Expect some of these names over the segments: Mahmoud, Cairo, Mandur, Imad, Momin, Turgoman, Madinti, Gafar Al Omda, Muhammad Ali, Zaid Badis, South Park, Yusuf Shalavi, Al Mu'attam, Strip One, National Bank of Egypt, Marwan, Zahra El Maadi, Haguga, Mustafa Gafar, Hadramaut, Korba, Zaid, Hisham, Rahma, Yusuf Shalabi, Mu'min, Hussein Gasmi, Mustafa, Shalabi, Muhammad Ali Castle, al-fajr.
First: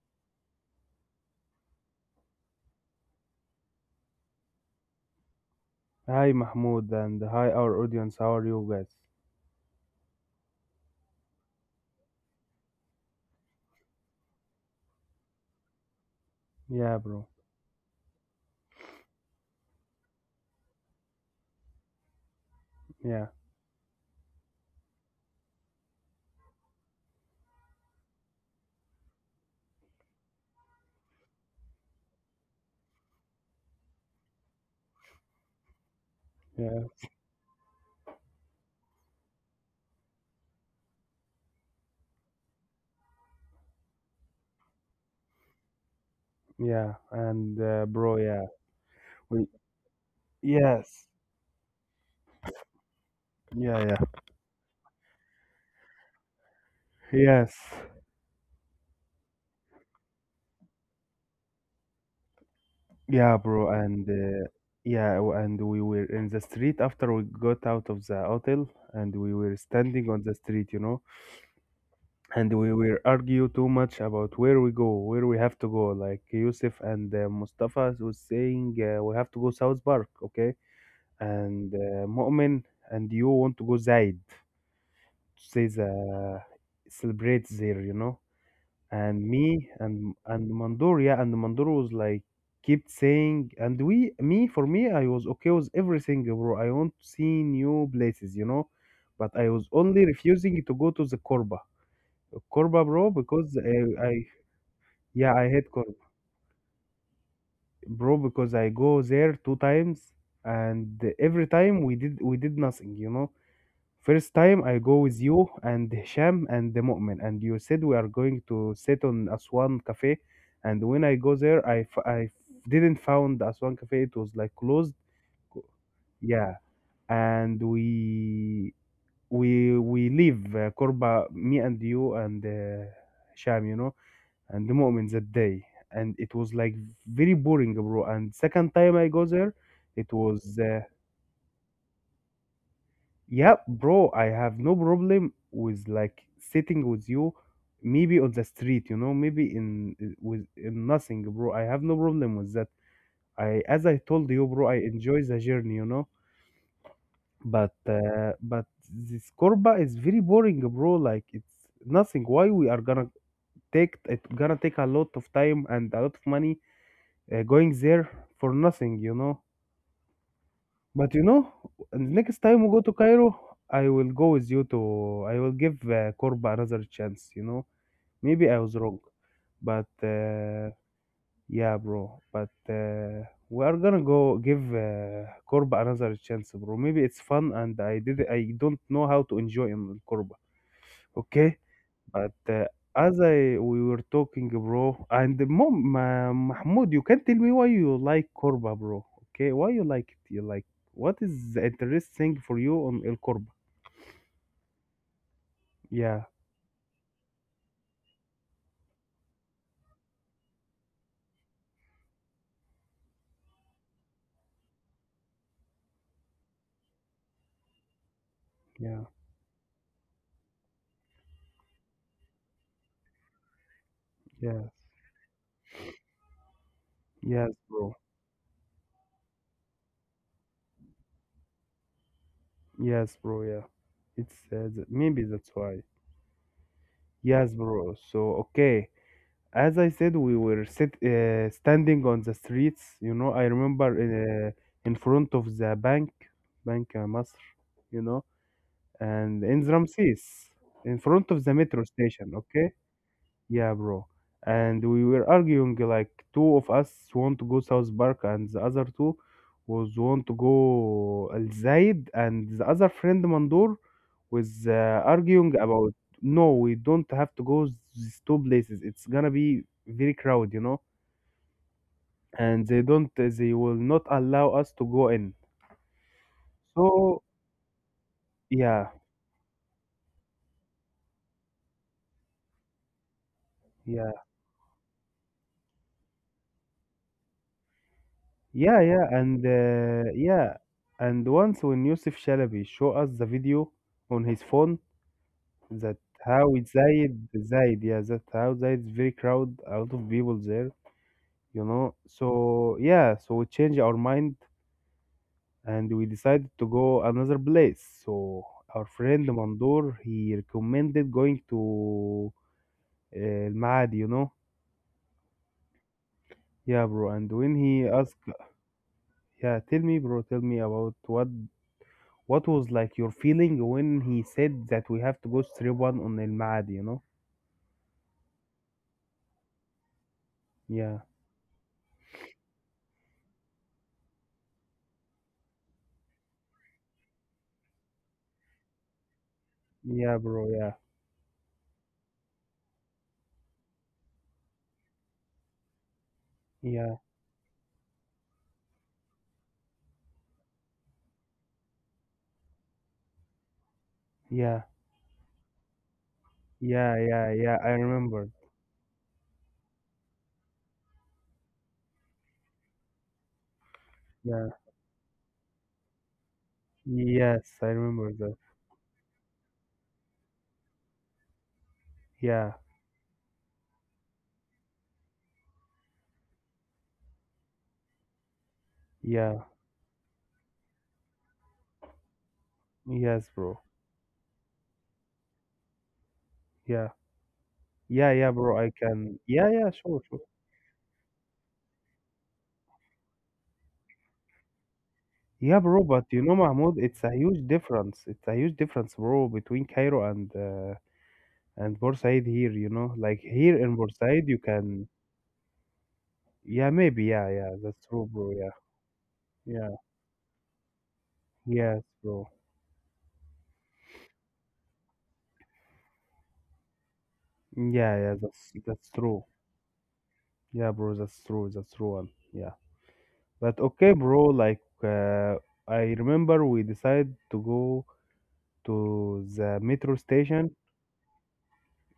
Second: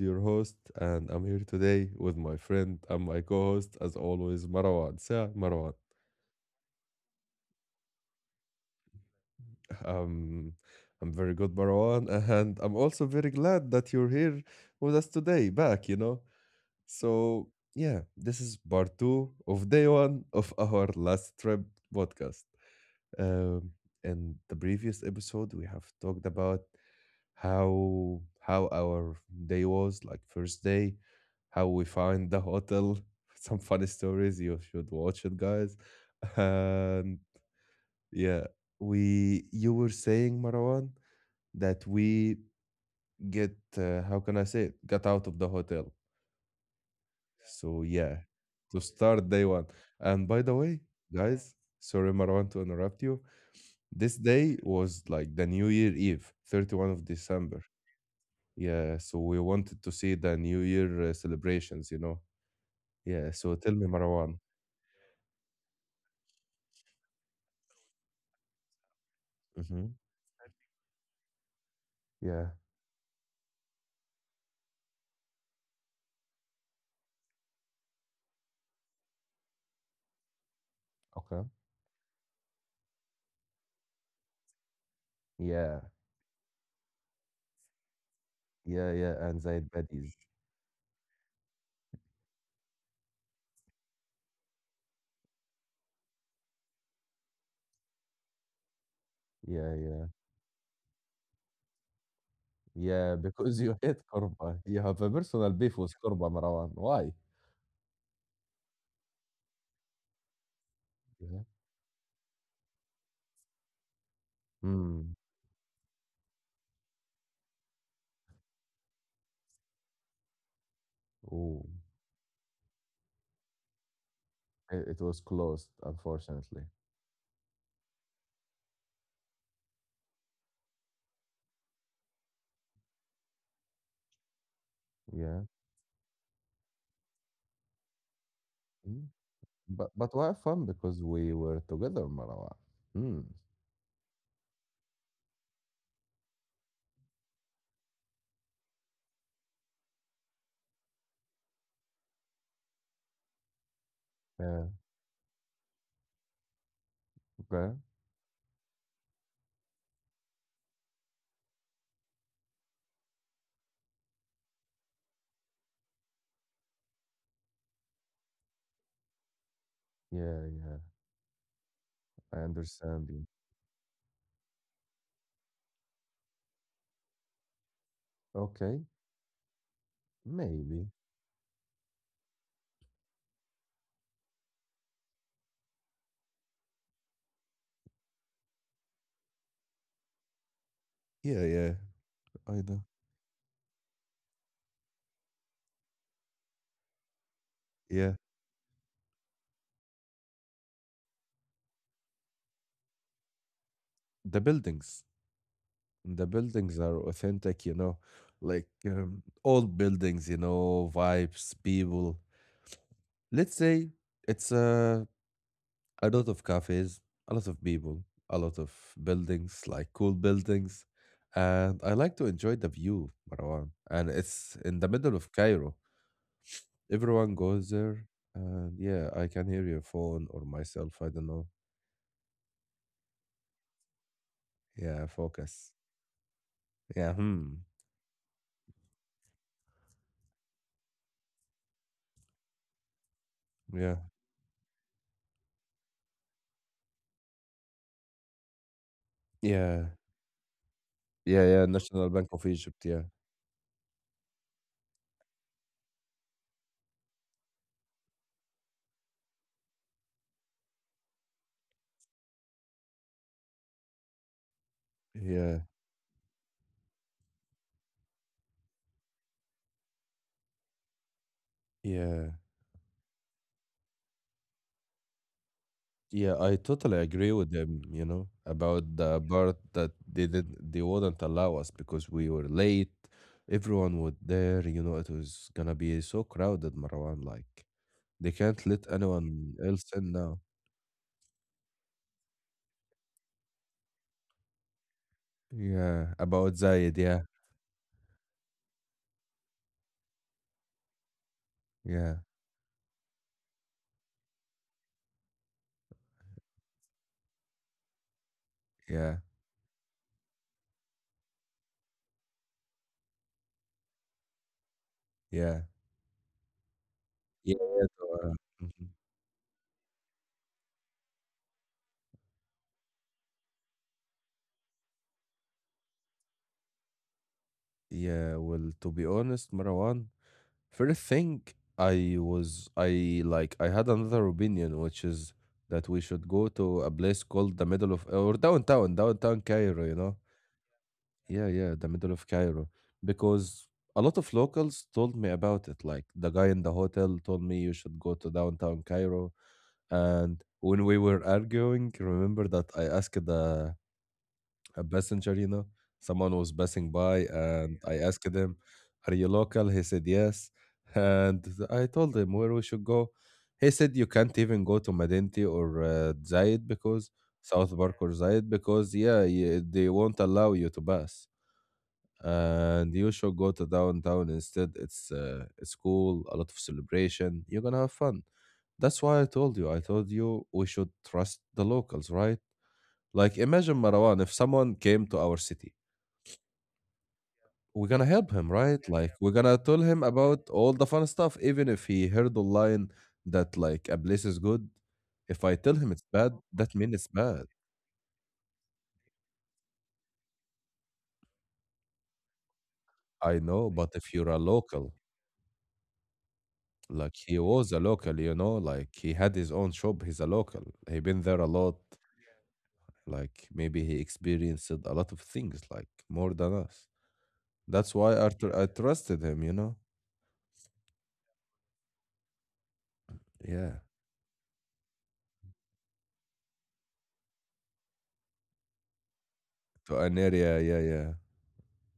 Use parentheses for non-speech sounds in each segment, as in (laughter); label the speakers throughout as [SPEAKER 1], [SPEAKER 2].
[SPEAKER 1] your host, and I'm here today with my friend and my co host, as always, Marwan. Say, Marwan.
[SPEAKER 2] Hi Mahmoud and hi our audience. How are you guys?
[SPEAKER 1] Um, I'm very good, Marwan, and I'm also very glad that you're here with us today, back, you know?
[SPEAKER 2] Yeah, bro.
[SPEAKER 1] So, yeah, this is part two of day one of our last trip podcast.
[SPEAKER 2] Yeah,
[SPEAKER 1] Um, in the previous episode, we have talked about how our day was like first day how we find the hotel (laughs) some funny stories you should watch it guys (laughs)
[SPEAKER 2] yeah,
[SPEAKER 1] and yeah we you were saying, Marwan, that we get how can I say it, got out of the hotel.
[SPEAKER 2] yeah.
[SPEAKER 1] So, yeah,
[SPEAKER 2] Yeah.
[SPEAKER 1] to start
[SPEAKER 2] We
[SPEAKER 1] day one, and by the way,
[SPEAKER 2] yes.
[SPEAKER 1] guys, sorry, Marwan, to interrupt you,
[SPEAKER 2] Yeah, yeah.
[SPEAKER 1] this day was like the New Year Eve, 31 of
[SPEAKER 2] Yes.
[SPEAKER 1] December. Yeah, so we wanted to see the New Year celebrations, you know. Yeah,
[SPEAKER 2] Yeah,
[SPEAKER 1] so
[SPEAKER 2] bro.
[SPEAKER 1] tell me,
[SPEAKER 2] And
[SPEAKER 1] Marwan.
[SPEAKER 2] yeah, and we were in the street after we got out of the hotel, and we were
[SPEAKER 1] Mm-hmm.
[SPEAKER 2] standing on the street, you know,
[SPEAKER 1] Yeah.
[SPEAKER 2] and we were argue too much about where we go, where we have to go. Like Yusuf and Mustafa was saying, we have to go South Park, okay?
[SPEAKER 1] Okay.
[SPEAKER 2] and Mu'min and you want to go Zaid to say
[SPEAKER 1] Yeah.
[SPEAKER 2] the celebrate there, you know.
[SPEAKER 1] Yeah.
[SPEAKER 2] And
[SPEAKER 1] Yeah. And
[SPEAKER 2] me
[SPEAKER 1] Zaid
[SPEAKER 2] and
[SPEAKER 1] Badis.
[SPEAKER 2] and Mandur, yeah, and Mandur was like kept saying, me for me, I was okay with everything, bro. I want to see new places, you know, but I was
[SPEAKER 1] Yeah.
[SPEAKER 2] only
[SPEAKER 1] Yeah.
[SPEAKER 2] refusing to go to the Korba, bro,
[SPEAKER 1] Yeah.
[SPEAKER 2] because
[SPEAKER 1] Because
[SPEAKER 2] I,
[SPEAKER 1] you (laughs) hate
[SPEAKER 2] I
[SPEAKER 1] Korba. You have a
[SPEAKER 2] yeah, I
[SPEAKER 1] personal
[SPEAKER 2] hate
[SPEAKER 1] beef with
[SPEAKER 2] Korba,
[SPEAKER 1] Korba, Marwan. Why?
[SPEAKER 2] bro, because I go there two times, and
[SPEAKER 1] Yeah.
[SPEAKER 2] every time we did nothing, you know. First time I go with
[SPEAKER 1] Hmm.
[SPEAKER 2] you and Hisham and the Mu'min, and you said we are going to sit on Aswan Cafe. And when I go there,
[SPEAKER 1] Oh,
[SPEAKER 2] I didn't found Aswan Cafe. It was like
[SPEAKER 1] it,
[SPEAKER 2] closed.
[SPEAKER 1] it was closed,
[SPEAKER 2] Yeah,
[SPEAKER 1] unfortunately.
[SPEAKER 2] and we leave Korba, me and you and Hisham, you know, and the Mu'min that
[SPEAKER 1] Yeah.
[SPEAKER 2] day. And it was like very boring, bro. And second time I
[SPEAKER 1] Mm.
[SPEAKER 2] go there,
[SPEAKER 1] But
[SPEAKER 2] it
[SPEAKER 1] but why
[SPEAKER 2] was.
[SPEAKER 1] fun? Because we were together, Marwan. Hmm.
[SPEAKER 2] Yeah, bro, I have no problem with like sitting with you, maybe on the street, you know, maybe in with in nothing, bro. I have no problem with that. As I told you,
[SPEAKER 1] Yeah.
[SPEAKER 2] bro, I enjoy the journey, you know,
[SPEAKER 1] Okay.
[SPEAKER 2] but this Corba is very boring, bro. Like it's nothing. Why we are gonna take it gonna take a lot of time and a lot of money going there for nothing, you know?
[SPEAKER 1] Yeah. Yeah.
[SPEAKER 2] But you know,
[SPEAKER 1] I
[SPEAKER 2] next time we go to
[SPEAKER 1] understand you.
[SPEAKER 2] Cairo, I will go with you to. I will give Korba another chance. You know, maybe I was
[SPEAKER 1] Okay.
[SPEAKER 2] wrong, but
[SPEAKER 1] Maybe.
[SPEAKER 2] yeah, bro. But we are gonna go give Korba another chance, bro. Maybe it's fun, and I did. I don't know how to enjoy in Korba.
[SPEAKER 1] Yeah,
[SPEAKER 2] Okay.
[SPEAKER 1] yeah,
[SPEAKER 2] But
[SPEAKER 1] I know.
[SPEAKER 2] as I we were talking, bro, and Mahmoud, you can tell me why you
[SPEAKER 1] Yeah,
[SPEAKER 2] like Korba, bro. Okay, why you like it? You like what is the interesting for you on el Korba?
[SPEAKER 1] the buildings, the
[SPEAKER 2] Yeah,
[SPEAKER 1] buildings are authentic, you know, like old buildings, vibes, people. Let's say it's a lot of cafes, a lot of people, a lot of
[SPEAKER 2] yeah,
[SPEAKER 1] buildings, like cool buildings. And I like to enjoy the view, Marwan. And it's
[SPEAKER 2] yes,
[SPEAKER 1] in the middle of Cairo. Everyone
[SPEAKER 2] yes,
[SPEAKER 1] goes
[SPEAKER 2] bro,
[SPEAKER 1] there. And yeah, I can hear your phone or myself. I don't know.
[SPEAKER 2] yes, bro, yeah.
[SPEAKER 1] Yeah,
[SPEAKER 2] Maybe that's
[SPEAKER 1] focus.
[SPEAKER 2] why.
[SPEAKER 1] Yeah, hmm.
[SPEAKER 2] Yes, bro. So okay, as I said, we were sit standing on the streets. You know, I remember
[SPEAKER 1] Yeah.
[SPEAKER 2] in front of the bank, Bank Masr. You know. And in
[SPEAKER 1] Yeah,
[SPEAKER 2] Ramses, in front
[SPEAKER 1] yeah,
[SPEAKER 2] of the
[SPEAKER 1] yeah,
[SPEAKER 2] metro
[SPEAKER 1] National Bank
[SPEAKER 2] station,
[SPEAKER 1] of
[SPEAKER 2] okay?
[SPEAKER 1] Egypt, yeah.
[SPEAKER 2] Yeah, bro. And we were arguing like two of us want to go South Park and the other two was want to go Al Zaid and the other friend Mandur was arguing
[SPEAKER 1] Yeah,
[SPEAKER 2] about no, we don't have to go these two places. It's gonna be very crowded, you know?
[SPEAKER 1] yeah.
[SPEAKER 2] And they will not allow us to go in.
[SPEAKER 1] Yeah, I totally
[SPEAKER 2] So,
[SPEAKER 1] agree with them, you know, about
[SPEAKER 2] yeah,
[SPEAKER 1] the part that they did they wouldn't allow us because we were late. Everyone was
[SPEAKER 2] yeah.
[SPEAKER 1] there, you know, it was gonna be so crowded, Marwan, like they can't
[SPEAKER 2] Yeah,
[SPEAKER 1] let
[SPEAKER 2] yeah, and
[SPEAKER 1] anyone else in now.
[SPEAKER 2] yeah, and once when Yusuf Shalabi show us the video on his phone that
[SPEAKER 1] Yeah,
[SPEAKER 2] how
[SPEAKER 1] about Zayed,
[SPEAKER 2] Zaid
[SPEAKER 1] yeah,
[SPEAKER 2] Zaid, yeah, that how Zaid very crowd, a lot of people there, you know.
[SPEAKER 1] yeah,
[SPEAKER 2] So yeah, so we changed our mind and we decided to go another place. So our
[SPEAKER 1] yeah,
[SPEAKER 2] friend Mandoor he recommended going to Al Maad, you know.
[SPEAKER 1] yeah.
[SPEAKER 2] Yeah, bro. And when
[SPEAKER 1] Yeah,
[SPEAKER 2] he
[SPEAKER 1] so,
[SPEAKER 2] asked,
[SPEAKER 1] mhm.
[SPEAKER 2] yeah, tell me, bro, tell me about what was like your feeling when he said that we have to go strip one on El Maad, you know?
[SPEAKER 1] yeah, well, to be honest, Marwan,
[SPEAKER 2] Yeah,
[SPEAKER 1] first thing, I was I like I had another opinion, which is that we should go to a place called the middle of or downtown Cairo, you
[SPEAKER 2] yeah,
[SPEAKER 1] know?
[SPEAKER 2] bro, yeah,
[SPEAKER 1] Yeah, yeah, the middle of Cairo. Because a lot of locals told me about it. Like the guy in the
[SPEAKER 2] yeah,
[SPEAKER 1] hotel told me you should go to downtown Cairo. And when we were arguing, remember that I asked the
[SPEAKER 2] yeah,
[SPEAKER 1] a passenger. Someone was passing
[SPEAKER 2] yeah,
[SPEAKER 1] by
[SPEAKER 2] yeah, yeah. I
[SPEAKER 1] and I asked
[SPEAKER 2] remember.
[SPEAKER 1] him, are you local? He said, yes. And I told him where we should go. He said, you can't
[SPEAKER 2] Yeah,
[SPEAKER 1] even go to Madinti or Zayed because
[SPEAKER 2] yes, I remember that.
[SPEAKER 1] Yeah, they won't allow you to pass.
[SPEAKER 2] Yeah,
[SPEAKER 1] And you should go to downtown instead. It's, it's cool, a lot of celebration. You're going to have fun. That's why I
[SPEAKER 2] yeah,
[SPEAKER 1] told you. I told you we should trust the locals, right?
[SPEAKER 2] yes,
[SPEAKER 1] Like,
[SPEAKER 2] bro.
[SPEAKER 1] imagine, Marwan, if someone came to our city,
[SPEAKER 2] Yeah,
[SPEAKER 1] we're gonna
[SPEAKER 2] yeah, yeah,
[SPEAKER 1] help him,
[SPEAKER 2] bro. I
[SPEAKER 1] right? Yeah, like yeah,
[SPEAKER 2] can.
[SPEAKER 1] we're
[SPEAKER 2] Yeah,
[SPEAKER 1] gonna
[SPEAKER 2] yeah,
[SPEAKER 1] tell
[SPEAKER 2] sure,
[SPEAKER 1] him
[SPEAKER 2] sure.
[SPEAKER 1] about all the fun stuff, even if he heard online that like a place is good. If I
[SPEAKER 2] Yeah,
[SPEAKER 1] tell
[SPEAKER 2] bro.
[SPEAKER 1] him it's
[SPEAKER 2] But you
[SPEAKER 1] bad,
[SPEAKER 2] know,
[SPEAKER 1] that
[SPEAKER 2] Mahmoud,
[SPEAKER 1] means
[SPEAKER 2] it's
[SPEAKER 1] it's
[SPEAKER 2] a
[SPEAKER 1] bad.
[SPEAKER 2] huge difference. It's a huge difference, bro, between Cairo and Bursaid here. You know, like
[SPEAKER 1] I
[SPEAKER 2] here
[SPEAKER 1] know,
[SPEAKER 2] in
[SPEAKER 1] but if
[SPEAKER 2] Bursaid,
[SPEAKER 1] you're
[SPEAKER 2] you
[SPEAKER 1] a
[SPEAKER 2] can.
[SPEAKER 1] local,
[SPEAKER 2] Yeah, maybe.
[SPEAKER 1] like
[SPEAKER 2] Yeah,
[SPEAKER 1] he
[SPEAKER 2] yeah.
[SPEAKER 1] was
[SPEAKER 2] That's
[SPEAKER 1] a
[SPEAKER 2] true,
[SPEAKER 1] local,
[SPEAKER 2] bro.
[SPEAKER 1] you
[SPEAKER 2] Yeah.
[SPEAKER 1] know, like he had his
[SPEAKER 2] Yeah.
[SPEAKER 1] own shop, he's a local. He been there a lot.
[SPEAKER 2] Yes, bro.
[SPEAKER 1] Like maybe he experienced a lot of things, like more than us. That's
[SPEAKER 2] Yeah, yeah,
[SPEAKER 1] why I, tr- I
[SPEAKER 2] that's
[SPEAKER 1] trusted
[SPEAKER 2] true.
[SPEAKER 1] him, you know?
[SPEAKER 2] Yeah, bro, that's true. That's true one. Yeah. But
[SPEAKER 1] Yeah.
[SPEAKER 2] okay, bro, I remember we decided to go to the metro
[SPEAKER 1] To an
[SPEAKER 2] station.
[SPEAKER 1] area, yeah, yeah.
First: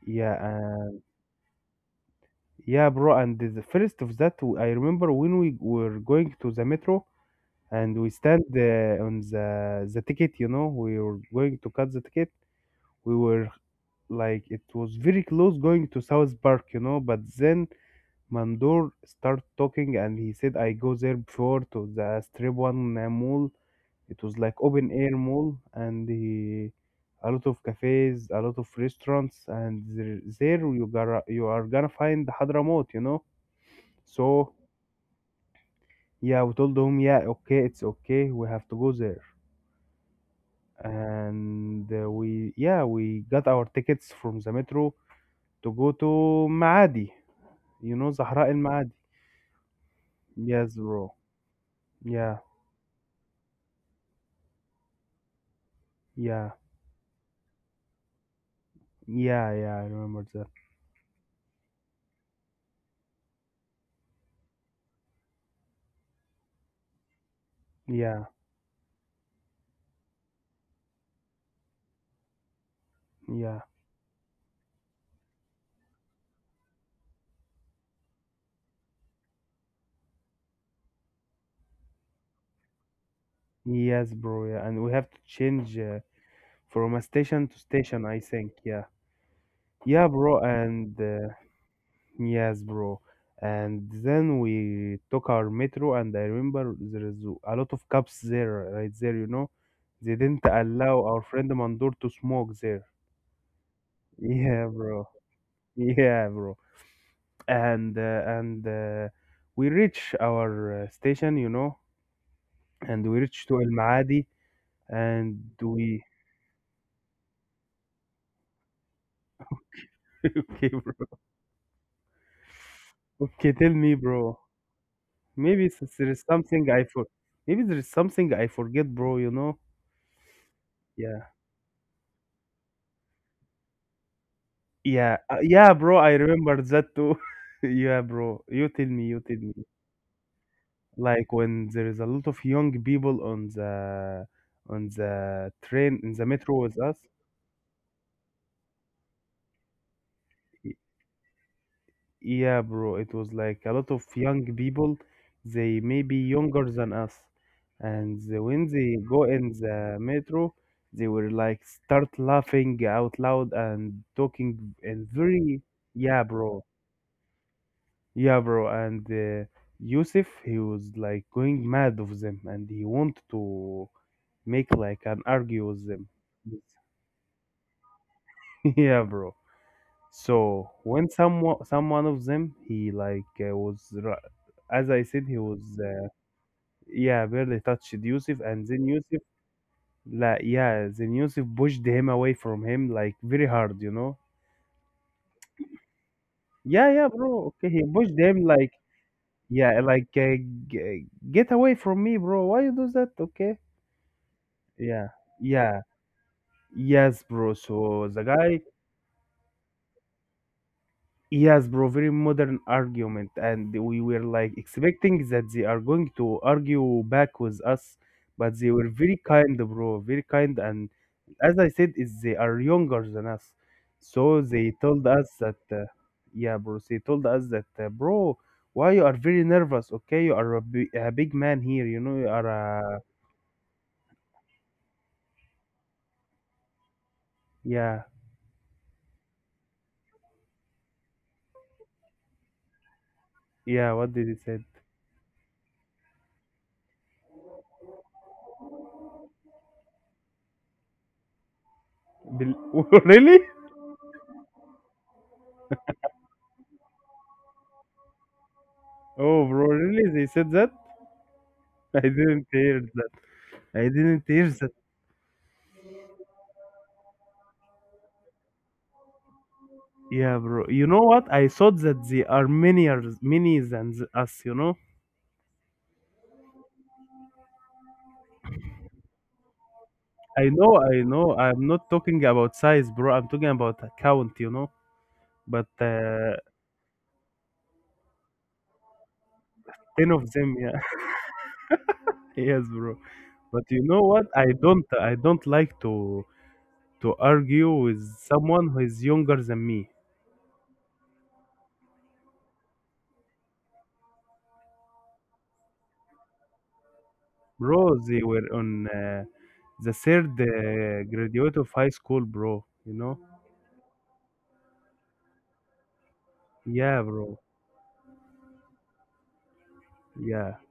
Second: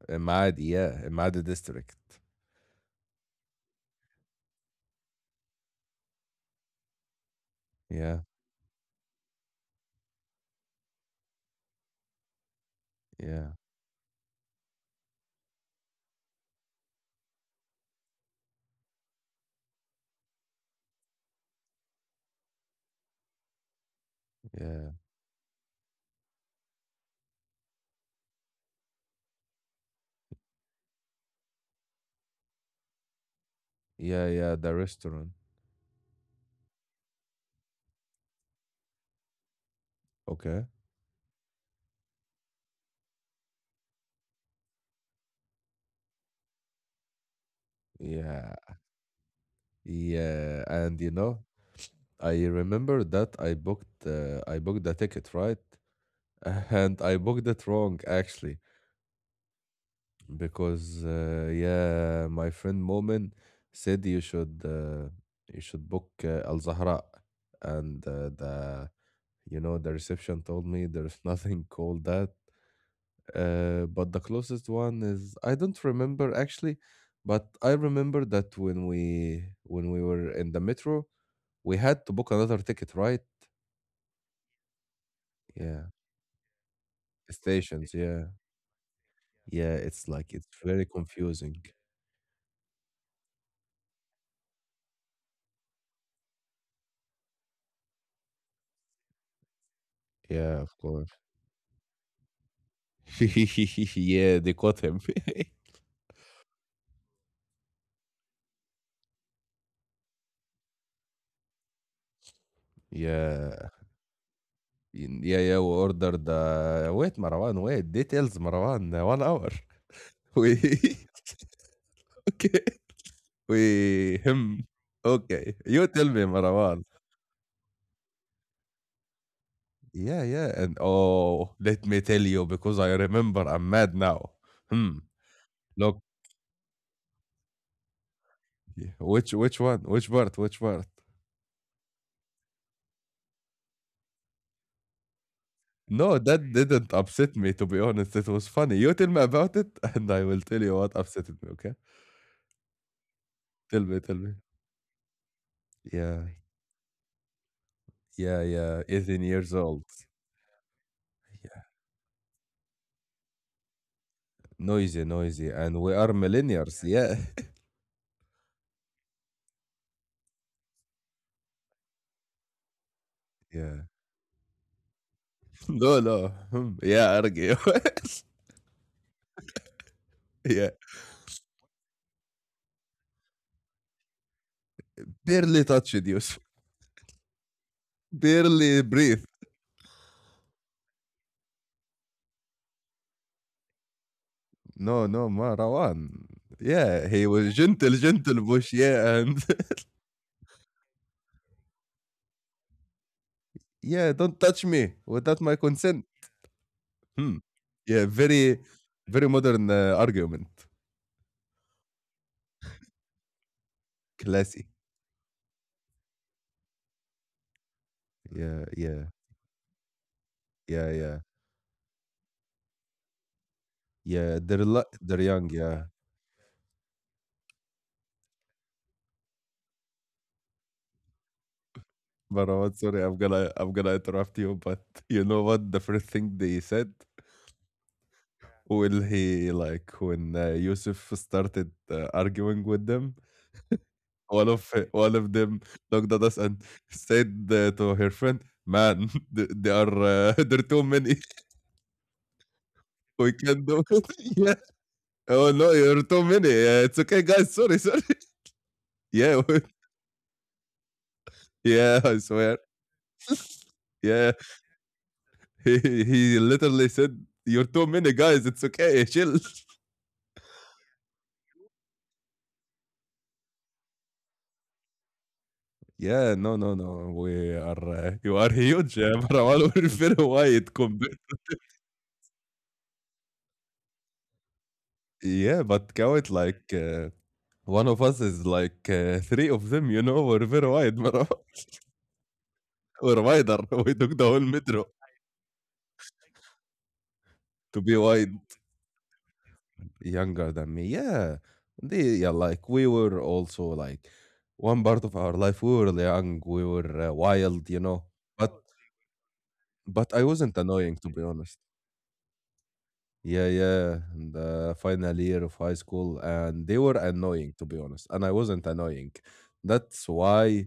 [SPEAKER 2] Yeah,
[SPEAKER 1] Imad, yeah. Imad district.
[SPEAKER 2] yeah, bro, and the first of that, I remember when we were going to the metro and we
[SPEAKER 1] Yeah,
[SPEAKER 2] stand on the ticket, you know, we were going to cut the ticket. We
[SPEAKER 1] yeah.
[SPEAKER 2] were like it was very close going to South Park, you know, but then Mandor started talking and he said I go there before to the strip one mall. It was like open
[SPEAKER 1] Yeah,
[SPEAKER 2] air mall and he, a lot of cafes, a lot of restaurants, and there you are gonna find Hadramaut, you know.
[SPEAKER 1] yeah,
[SPEAKER 2] So
[SPEAKER 1] yeah, the restaurant.
[SPEAKER 2] yeah, we told him yeah, okay, it's okay, we have to go there,
[SPEAKER 1] Okay.
[SPEAKER 2] and we yeah we got our tickets from the metro to go to Maadi, you know, Zahra
[SPEAKER 1] Yeah,
[SPEAKER 2] El Maadi.
[SPEAKER 1] yeah,
[SPEAKER 2] Yes,
[SPEAKER 1] and
[SPEAKER 2] bro. Yeah,
[SPEAKER 1] I remember that I booked the ticket, right? (laughs)
[SPEAKER 2] yeah.
[SPEAKER 1] And I booked it wrong actually
[SPEAKER 2] Yeah, yeah, I remember that.
[SPEAKER 1] because yeah, my friend Momin said you should book Al Zahra and
[SPEAKER 2] Yeah,
[SPEAKER 1] the you know the reception told me there's nothing (laughs) called that.
[SPEAKER 2] yeah.
[SPEAKER 1] But the closest one is I don't remember actually, but I remember that when we were in the metro, we had to book another ticket, right?
[SPEAKER 2] Yes, bro. Yeah. And we have to change
[SPEAKER 1] Yeah,
[SPEAKER 2] from a station to
[SPEAKER 1] stations.
[SPEAKER 2] station, I
[SPEAKER 1] Yeah,
[SPEAKER 2] think. Yeah.
[SPEAKER 1] yeah.
[SPEAKER 2] Yeah,
[SPEAKER 1] It's like
[SPEAKER 2] bro.
[SPEAKER 1] it's very
[SPEAKER 2] And
[SPEAKER 1] confusing.
[SPEAKER 2] yes, bro. And then we took our metro, and I remember there is a lot of cops there, right there, you know. They didn't
[SPEAKER 1] Yeah, of
[SPEAKER 2] allow
[SPEAKER 1] course.
[SPEAKER 2] our friend Mandur to smoke there. (laughs)
[SPEAKER 1] (laughs) Yeah, they
[SPEAKER 2] Yeah,
[SPEAKER 1] caught him.
[SPEAKER 2] bro. Yeah, bro. And we reach our station, you know,
[SPEAKER 1] (laughs)
[SPEAKER 2] and we reach to El
[SPEAKER 1] Yeah,
[SPEAKER 2] Maadi
[SPEAKER 1] yeah,
[SPEAKER 2] and
[SPEAKER 1] yeah. We
[SPEAKER 2] we
[SPEAKER 1] ordered the. Wait, Marwan. Wait, details, Marwan. 1 hour.
[SPEAKER 2] (laughs)
[SPEAKER 1] (laughs) We
[SPEAKER 2] okay, bro.
[SPEAKER 1] (laughs) okay.
[SPEAKER 2] Okay, tell me,
[SPEAKER 1] We
[SPEAKER 2] bro.
[SPEAKER 1] him. Okay,
[SPEAKER 2] maybe
[SPEAKER 1] you
[SPEAKER 2] s-
[SPEAKER 1] tell
[SPEAKER 2] there is
[SPEAKER 1] me,
[SPEAKER 2] something i
[SPEAKER 1] Marwan.
[SPEAKER 2] for Maybe there is something I forget, bro, you know.
[SPEAKER 1] Yeah, yeah. And
[SPEAKER 2] Yeah,
[SPEAKER 1] oh, let me tell you, because I remember I'm mad now. Hmm.
[SPEAKER 2] yeah, yeah, bro,
[SPEAKER 1] Look,
[SPEAKER 2] I remember that too. (laughs) Yeah, bro, you tell
[SPEAKER 1] y-
[SPEAKER 2] me, you
[SPEAKER 1] which
[SPEAKER 2] tell me,
[SPEAKER 1] which one? Which part? Which part?
[SPEAKER 2] like when there is a lot of young people on the train in
[SPEAKER 1] No,
[SPEAKER 2] the
[SPEAKER 1] that
[SPEAKER 2] metro with
[SPEAKER 1] didn't
[SPEAKER 2] us.
[SPEAKER 1] upset me, to be honest. It was funny. You tell me about it, (laughs) and I will tell you what upset me, okay?
[SPEAKER 2] Yeah, bro, it was like a
[SPEAKER 1] Tell
[SPEAKER 2] lot
[SPEAKER 1] me,
[SPEAKER 2] of
[SPEAKER 1] tell me.
[SPEAKER 2] young people, they may be
[SPEAKER 1] Yeah,
[SPEAKER 2] younger than us. And
[SPEAKER 1] yeah,
[SPEAKER 2] the- when
[SPEAKER 1] yeah.
[SPEAKER 2] they
[SPEAKER 1] 18
[SPEAKER 2] go
[SPEAKER 1] years
[SPEAKER 2] in
[SPEAKER 1] old.
[SPEAKER 2] the metro, they will
[SPEAKER 1] Yeah.
[SPEAKER 2] like start laughing out loud and talking
[SPEAKER 1] Noisy,
[SPEAKER 2] and
[SPEAKER 1] noisy.
[SPEAKER 2] very,
[SPEAKER 1] And we are
[SPEAKER 2] yeah, bro,
[SPEAKER 1] millennials. Yeah. (laughs)
[SPEAKER 2] yeah, bro. And Yusuf, he was like going mad of them and he want
[SPEAKER 1] Yeah.
[SPEAKER 2] to make like an argue with
[SPEAKER 1] No,
[SPEAKER 2] them.
[SPEAKER 1] no. Hmm. Yeah, argue.
[SPEAKER 2] (laughs) Yeah, bro.
[SPEAKER 1] (laughs) Yeah.
[SPEAKER 2] So when some one of them he as I said he was
[SPEAKER 1] Barely touched you.
[SPEAKER 2] yeah barely touched
[SPEAKER 1] (laughs)
[SPEAKER 2] Yusuf and
[SPEAKER 1] Barely
[SPEAKER 2] then Yusuf
[SPEAKER 1] breathe.
[SPEAKER 2] la yeah then Yusuf pushed him away from him like very hard, you know.
[SPEAKER 1] No, no, Marwan.
[SPEAKER 2] Yeah, yeah,
[SPEAKER 1] Yeah, he
[SPEAKER 2] bro,
[SPEAKER 1] was
[SPEAKER 2] okay, he
[SPEAKER 1] gentle,
[SPEAKER 2] pushed
[SPEAKER 1] gentle
[SPEAKER 2] him like
[SPEAKER 1] bush. Yeah, and (laughs)
[SPEAKER 2] yeah, like g- get away from me, bro, why you do that, okay,
[SPEAKER 1] yeah, don't touch me
[SPEAKER 2] yeah,
[SPEAKER 1] without my
[SPEAKER 2] yeah,
[SPEAKER 1] consent.
[SPEAKER 2] yes,
[SPEAKER 1] Hmm.
[SPEAKER 2] bro,
[SPEAKER 1] Yeah,
[SPEAKER 2] so the
[SPEAKER 1] very,
[SPEAKER 2] guy.
[SPEAKER 1] very modern argument.
[SPEAKER 2] Yes, bro, very modern argument, and we were like
[SPEAKER 1] Classy.
[SPEAKER 2] expecting that they are going to argue back with us, but
[SPEAKER 1] Yeah,
[SPEAKER 2] they were
[SPEAKER 1] yeah,
[SPEAKER 2] very kind, bro, very kind, and
[SPEAKER 1] yeah, yeah,
[SPEAKER 2] as I said, is they are younger than us,
[SPEAKER 1] yeah.
[SPEAKER 2] so
[SPEAKER 1] They're
[SPEAKER 2] they
[SPEAKER 1] li-
[SPEAKER 2] told
[SPEAKER 1] they're
[SPEAKER 2] us
[SPEAKER 1] young.
[SPEAKER 2] that,
[SPEAKER 1] Yeah,
[SPEAKER 2] yeah, bro, they told us that, bro, why you are very nervous? Okay, you are a big man here, you know, you are
[SPEAKER 1] Marwan.
[SPEAKER 2] a,
[SPEAKER 1] Sorry, I'm gonna interrupt you, but you know what? The first thing they said.
[SPEAKER 2] yeah,
[SPEAKER 1] Will he like when Yusuf started arguing with them?
[SPEAKER 2] yeah. What did he
[SPEAKER 1] One of
[SPEAKER 2] said?
[SPEAKER 1] (laughs) one of them looked at us and said to her friend, "Man, (laughs) th they are (laughs) there are too many.
[SPEAKER 2] Bel- (laughs)
[SPEAKER 1] (laughs) We
[SPEAKER 2] really?
[SPEAKER 1] can't do (laughs) it." Yeah. "Oh, no, you're too many. It's okay, guys. Sorry, sorry." (laughs) Yeah,
[SPEAKER 2] Oh, bro, really? They said that? I
[SPEAKER 1] yeah, I
[SPEAKER 2] didn't
[SPEAKER 1] swear.
[SPEAKER 2] hear that. I didn't
[SPEAKER 1] Yeah,
[SPEAKER 2] hear that.
[SPEAKER 1] (laughs) he he literally said, "You're too many, guys. It's okay. Chill." (laughs)
[SPEAKER 2] Yeah, bro. You know what? I thought that they are many us, you know?
[SPEAKER 1] Yeah, no, no, no. We are you are huge, (laughs) Marwan. We're very
[SPEAKER 2] I
[SPEAKER 1] wide
[SPEAKER 2] know, I
[SPEAKER 1] compared.
[SPEAKER 2] know. I'm not talking about size, bro. I'm talking about account, you know?
[SPEAKER 1] Yeah,
[SPEAKER 2] But
[SPEAKER 1] but count like. One of us is like three of them, you
[SPEAKER 2] 10 of
[SPEAKER 1] know, we're
[SPEAKER 2] them,
[SPEAKER 1] very
[SPEAKER 2] yeah.
[SPEAKER 1] wide, bro.
[SPEAKER 2] (laughs) Yes, bro.
[SPEAKER 1] Or reminder,
[SPEAKER 2] But
[SPEAKER 1] (laughs)
[SPEAKER 2] you
[SPEAKER 1] we
[SPEAKER 2] know
[SPEAKER 1] took
[SPEAKER 2] what?
[SPEAKER 1] the whole (laughs) metro
[SPEAKER 2] I don't like to argue
[SPEAKER 1] to be
[SPEAKER 2] with
[SPEAKER 1] wide
[SPEAKER 2] someone who is younger than me.
[SPEAKER 1] younger than me. Yeah. They, yeah, like we were also like one part of our life. We were young, we were wild, you
[SPEAKER 2] Bro,
[SPEAKER 1] know.
[SPEAKER 2] they were
[SPEAKER 1] But
[SPEAKER 2] on the
[SPEAKER 1] but I
[SPEAKER 2] third
[SPEAKER 1] wasn't annoying to be
[SPEAKER 2] graduate
[SPEAKER 1] honest.
[SPEAKER 2] of high school, bro, you know?
[SPEAKER 1] Yeah, yeah. And the final year of high school, and they were
[SPEAKER 2] Yeah, bro.
[SPEAKER 1] annoying to be honest, and I wasn't annoying. That's
[SPEAKER 2] Yeah.
[SPEAKER 1] why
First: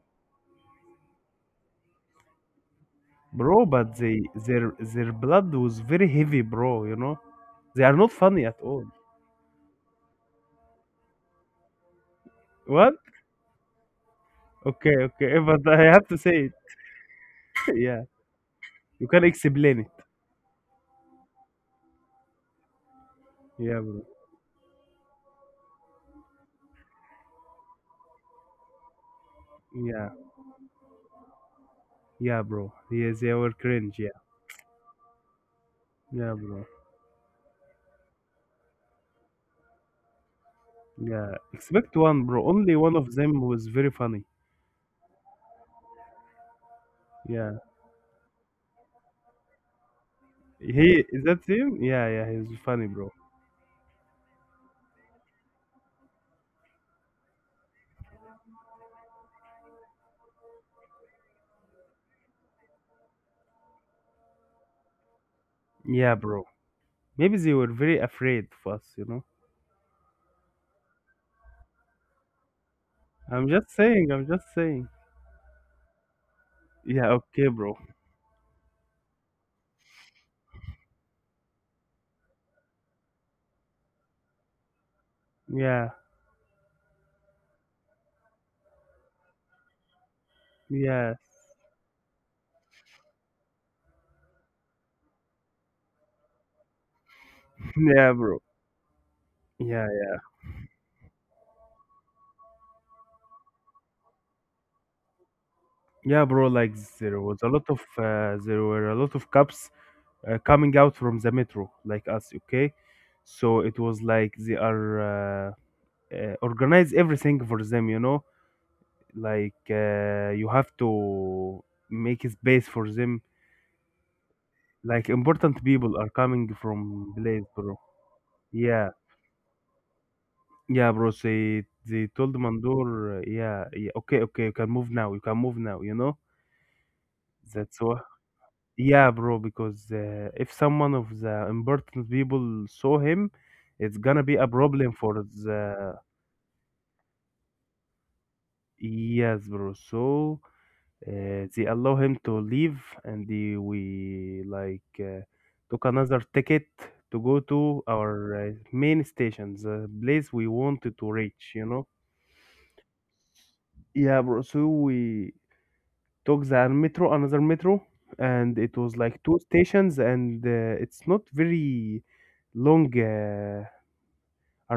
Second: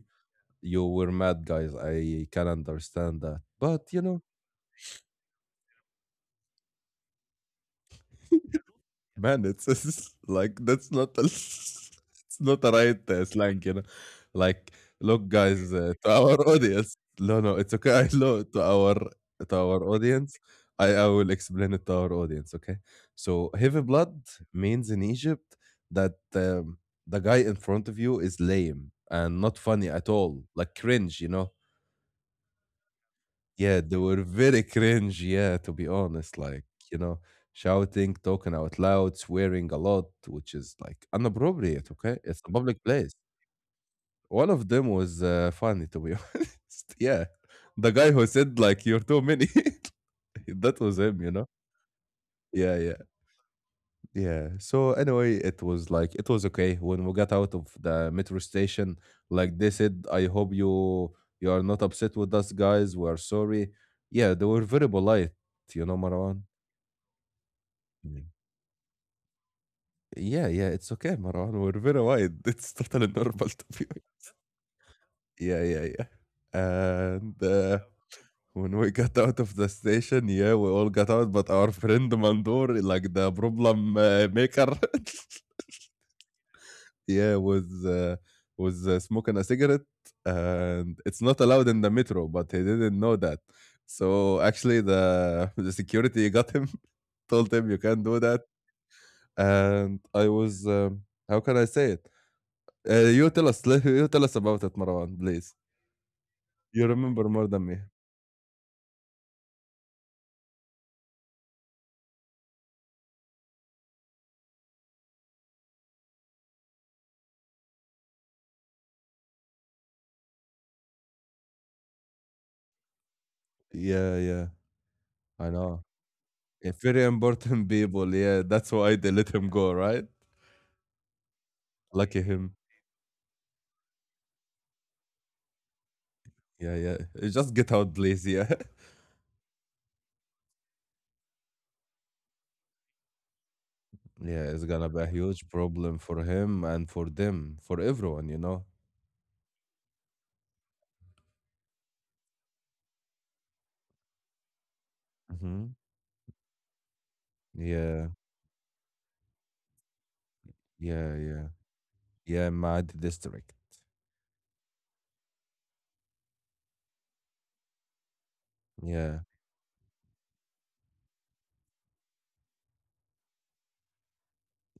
[SPEAKER 1] you were mad, guys. I can understand that.
[SPEAKER 2] Bro,
[SPEAKER 1] But
[SPEAKER 2] but
[SPEAKER 1] you
[SPEAKER 2] they
[SPEAKER 1] know,
[SPEAKER 2] their blood was very heavy, bro, you know? They are not funny at all.
[SPEAKER 1] man, it's, (laughs) it's like that's not a, (laughs) it's not a
[SPEAKER 2] What?
[SPEAKER 1] right slang, you know. Like,
[SPEAKER 2] Okay,
[SPEAKER 1] look,
[SPEAKER 2] okay, (laughs) but
[SPEAKER 1] guys,
[SPEAKER 2] I have
[SPEAKER 1] to
[SPEAKER 2] to
[SPEAKER 1] our
[SPEAKER 2] say
[SPEAKER 1] (laughs)
[SPEAKER 2] it.
[SPEAKER 1] audience. No, no, it's
[SPEAKER 2] (laughs)
[SPEAKER 1] okay.
[SPEAKER 2] Yeah.
[SPEAKER 1] I know to our
[SPEAKER 2] You can explain it.
[SPEAKER 1] audience. I will explain it to our audience. Okay, so heavy
[SPEAKER 2] Yeah, bro.
[SPEAKER 1] blood means in Egypt that the guy in front of you is lame and not funny at
[SPEAKER 2] Yeah.
[SPEAKER 1] all, like cringe.
[SPEAKER 2] Yeah, bro. Yeah, they were
[SPEAKER 1] Yeah, they
[SPEAKER 2] cringe, yeah.
[SPEAKER 1] were very cringe, yeah, to be
[SPEAKER 2] Yeah,
[SPEAKER 1] honest. Like,
[SPEAKER 2] bro.
[SPEAKER 1] you know, shouting, talking out loud, swearing a lot, which is like
[SPEAKER 2] Yeah.
[SPEAKER 1] inappropriate,
[SPEAKER 2] Expect
[SPEAKER 1] okay?
[SPEAKER 2] one,
[SPEAKER 1] It's
[SPEAKER 2] bro.
[SPEAKER 1] a
[SPEAKER 2] Only
[SPEAKER 1] public
[SPEAKER 2] one
[SPEAKER 1] place.
[SPEAKER 2] of them was very funny.
[SPEAKER 1] One of them was funny, to be (laughs) honest. Yeah.
[SPEAKER 2] Yeah.
[SPEAKER 1] The guy who said, like, you're too many. (laughs) That was
[SPEAKER 2] He
[SPEAKER 1] him,
[SPEAKER 2] is
[SPEAKER 1] you know?
[SPEAKER 2] that him? Yeah, yeah, he's
[SPEAKER 1] Yeah,
[SPEAKER 2] funny,
[SPEAKER 1] yeah.
[SPEAKER 2] bro.
[SPEAKER 1] Yeah. So anyway, it was like it was okay when we got out of the metro station. Like they said, I hope you are not upset with us, guys. We are sorry. Yeah, they were very polite. You know,
[SPEAKER 2] Yeah,
[SPEAKER 1] Marwan.
[SPEAKER 2] bro. Maybe they were very
[SPEAKER 1] Mm.
[SPEAKER 2] afraid of us, you know?
[SPEAKER 1] Yeah, yeah, it's okay, Marwan. We're very wide. (laughs) It's totally normal
[SPEAKER 2] I'm
[SPEAKER 1] to
[SPEAKER 2] just
[SPEAKER 1] be.
[SPEAKER 2] saying, I'm just saying.
[SPEAKER 1] Yeah, yeah, yeah.
[SPEAKER 2] Yeah,
[SPEAKER 1] And
[SPEAKER 2] okay, bro.
[SPEAKER 1] when we got out of the station, yeah, we all got out, but our friend Mandur, like the problem maker, (laughs)
[SPEAKER 2] Yeah.
[SPEAKER 1] yeah, was smoking a cigarette, and
[SPEAKER 2] Yeah.
[SPEAKER 1] it's
[SPEAKER 2] (laughs)
[SPEAKER 1] not allowed in the metro, but he didn't know that. So actually, the (laughs) the security got him, (laughs) told him you can't
[SPEAKER 2] Yeah,
[SPEAKER 1] do that,
[SPEAKER 2] bro. Yeah,
[SPEAKER 1] and I was how can I say it? You tell us, (laughs) you tell us about it, Marwan, please.
[SPEAKER 2] yeah, bro. Like
[SPEAKER 1] You remember more than me.
[SPEAKER 2] there were a lot of cops coming out from the metro, like us. Okay, so it was like they are organize everything for them. You know, like you have to make a space for them.
[SPEAKER 1] Yeah, yeah,
[SPEAKER 2] Like
[SPEAKER 1] I
[SPEAKER 2] important
[SPEAKER 1] know.
[SPEAKER 2] people are coming
[SPEAKER 1] Yeah, very
[SPEAKER 2] from place,
[SPEAKER 1] important
[SPEAKER 2] bro.
[SPEAKER 1] people. Yeah, that's
[SPEAKER 2] Yeah,
[SPEAKER 1] why they let him go, right?
[SPEAKER 2] yeah, bro. They
[SPEAKER 1] Lucky
[SPEAKER 2] told
[SPEAKER 1] him.
[SPEAKER 2] Mandor, yeah, yeah, okay, okay, you can move now. You can move now. You know,
[SPEAKER 1] Yeah, yeah. Just get
[SPEAKER 2] that's
[SPEAKER 1] out,
[SPEAKER 2] what.
[SPEAKER 1] please. Yeah. (laughs)
[SPEAKER 2] Yeah, bro, because if someone of the important people saw him, it's gonna be
[SPEAKER 1] Yeah,
[SPEAKER 2] a
[SPEAKER 1] it's gonna
[SPEAKER 2] problem
[SPEAKER 1] be a
[SPEAKER 2] for
[SPEAKER 1] huge problem
[SPEAKER 2] the.
[SPEAKER 1] for him and for them, for everyone, you know?
[SPEAKER 2] Yes, bro. They allow him to leave, and we like
[SPEAKER 1] Mm-hmm.
[SPEAKER 2] took another ticket to go to
[SPEAKER 1] Yeah,
[SPEAKER 2] our main station, the place we wanted to
[SPEAKER 1] yeah, yeah.
[SPEAKER 2] reach, you know?
[SPEAKER 1] Yeah, Maad district.
[SPEAKER 2] Yeah, bro. So we took the metro, another metro, and it was
[SPEAKER 1] Yeah.
[SPEAKER 2] like two stations, and it's not very long.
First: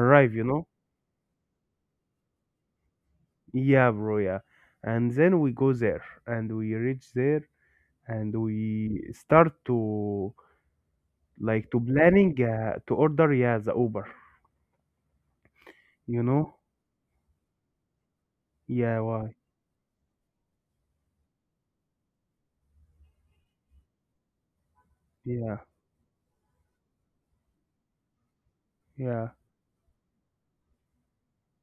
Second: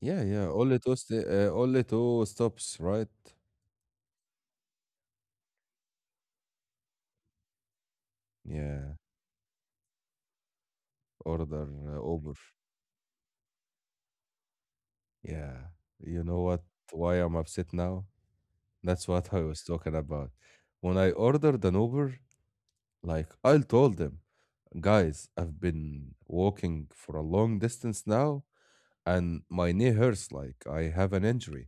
[SPEAKER 1] Yeah,
[SPEAKER 2] you
[SPEAKER 1] yeah.
[SPEAKER 2] know?
[SPEAKER 1] Only two stops, right?
[SPEAKER 2] Yeah, bro, yeah. And then we go there and we reach there and
[SPEAKER 1] Yeah.
[SPEAKER 2] we start to
[SPEAKER 1] Order
[SPEAKER 2] like to
[SPEAKER 1] Uber.
[SPEAKER 2] planning to order yeah the Uber,
[SPEAKER 1] Yeah. You
[SPEAKER 2] you
[SPEAKER 1] know
[SPEAKER 2] know?
[SPEAKER 1] what? Why I'm upset now?
[SPEAKER 2] Yeah,
[SPEAKER 1] That's what
[SPEAKER 2] why?
[SPEAKER 1] I was talking about. When I ordered an Uber, like I told them, guys, I've
[SPEAKER 2] Yeah,
[SPEAKER 1] been walking for a long distance now,
[SPEAKER 2] yeah,
[SPEAKER 1] and my knee hurts like I have an injury.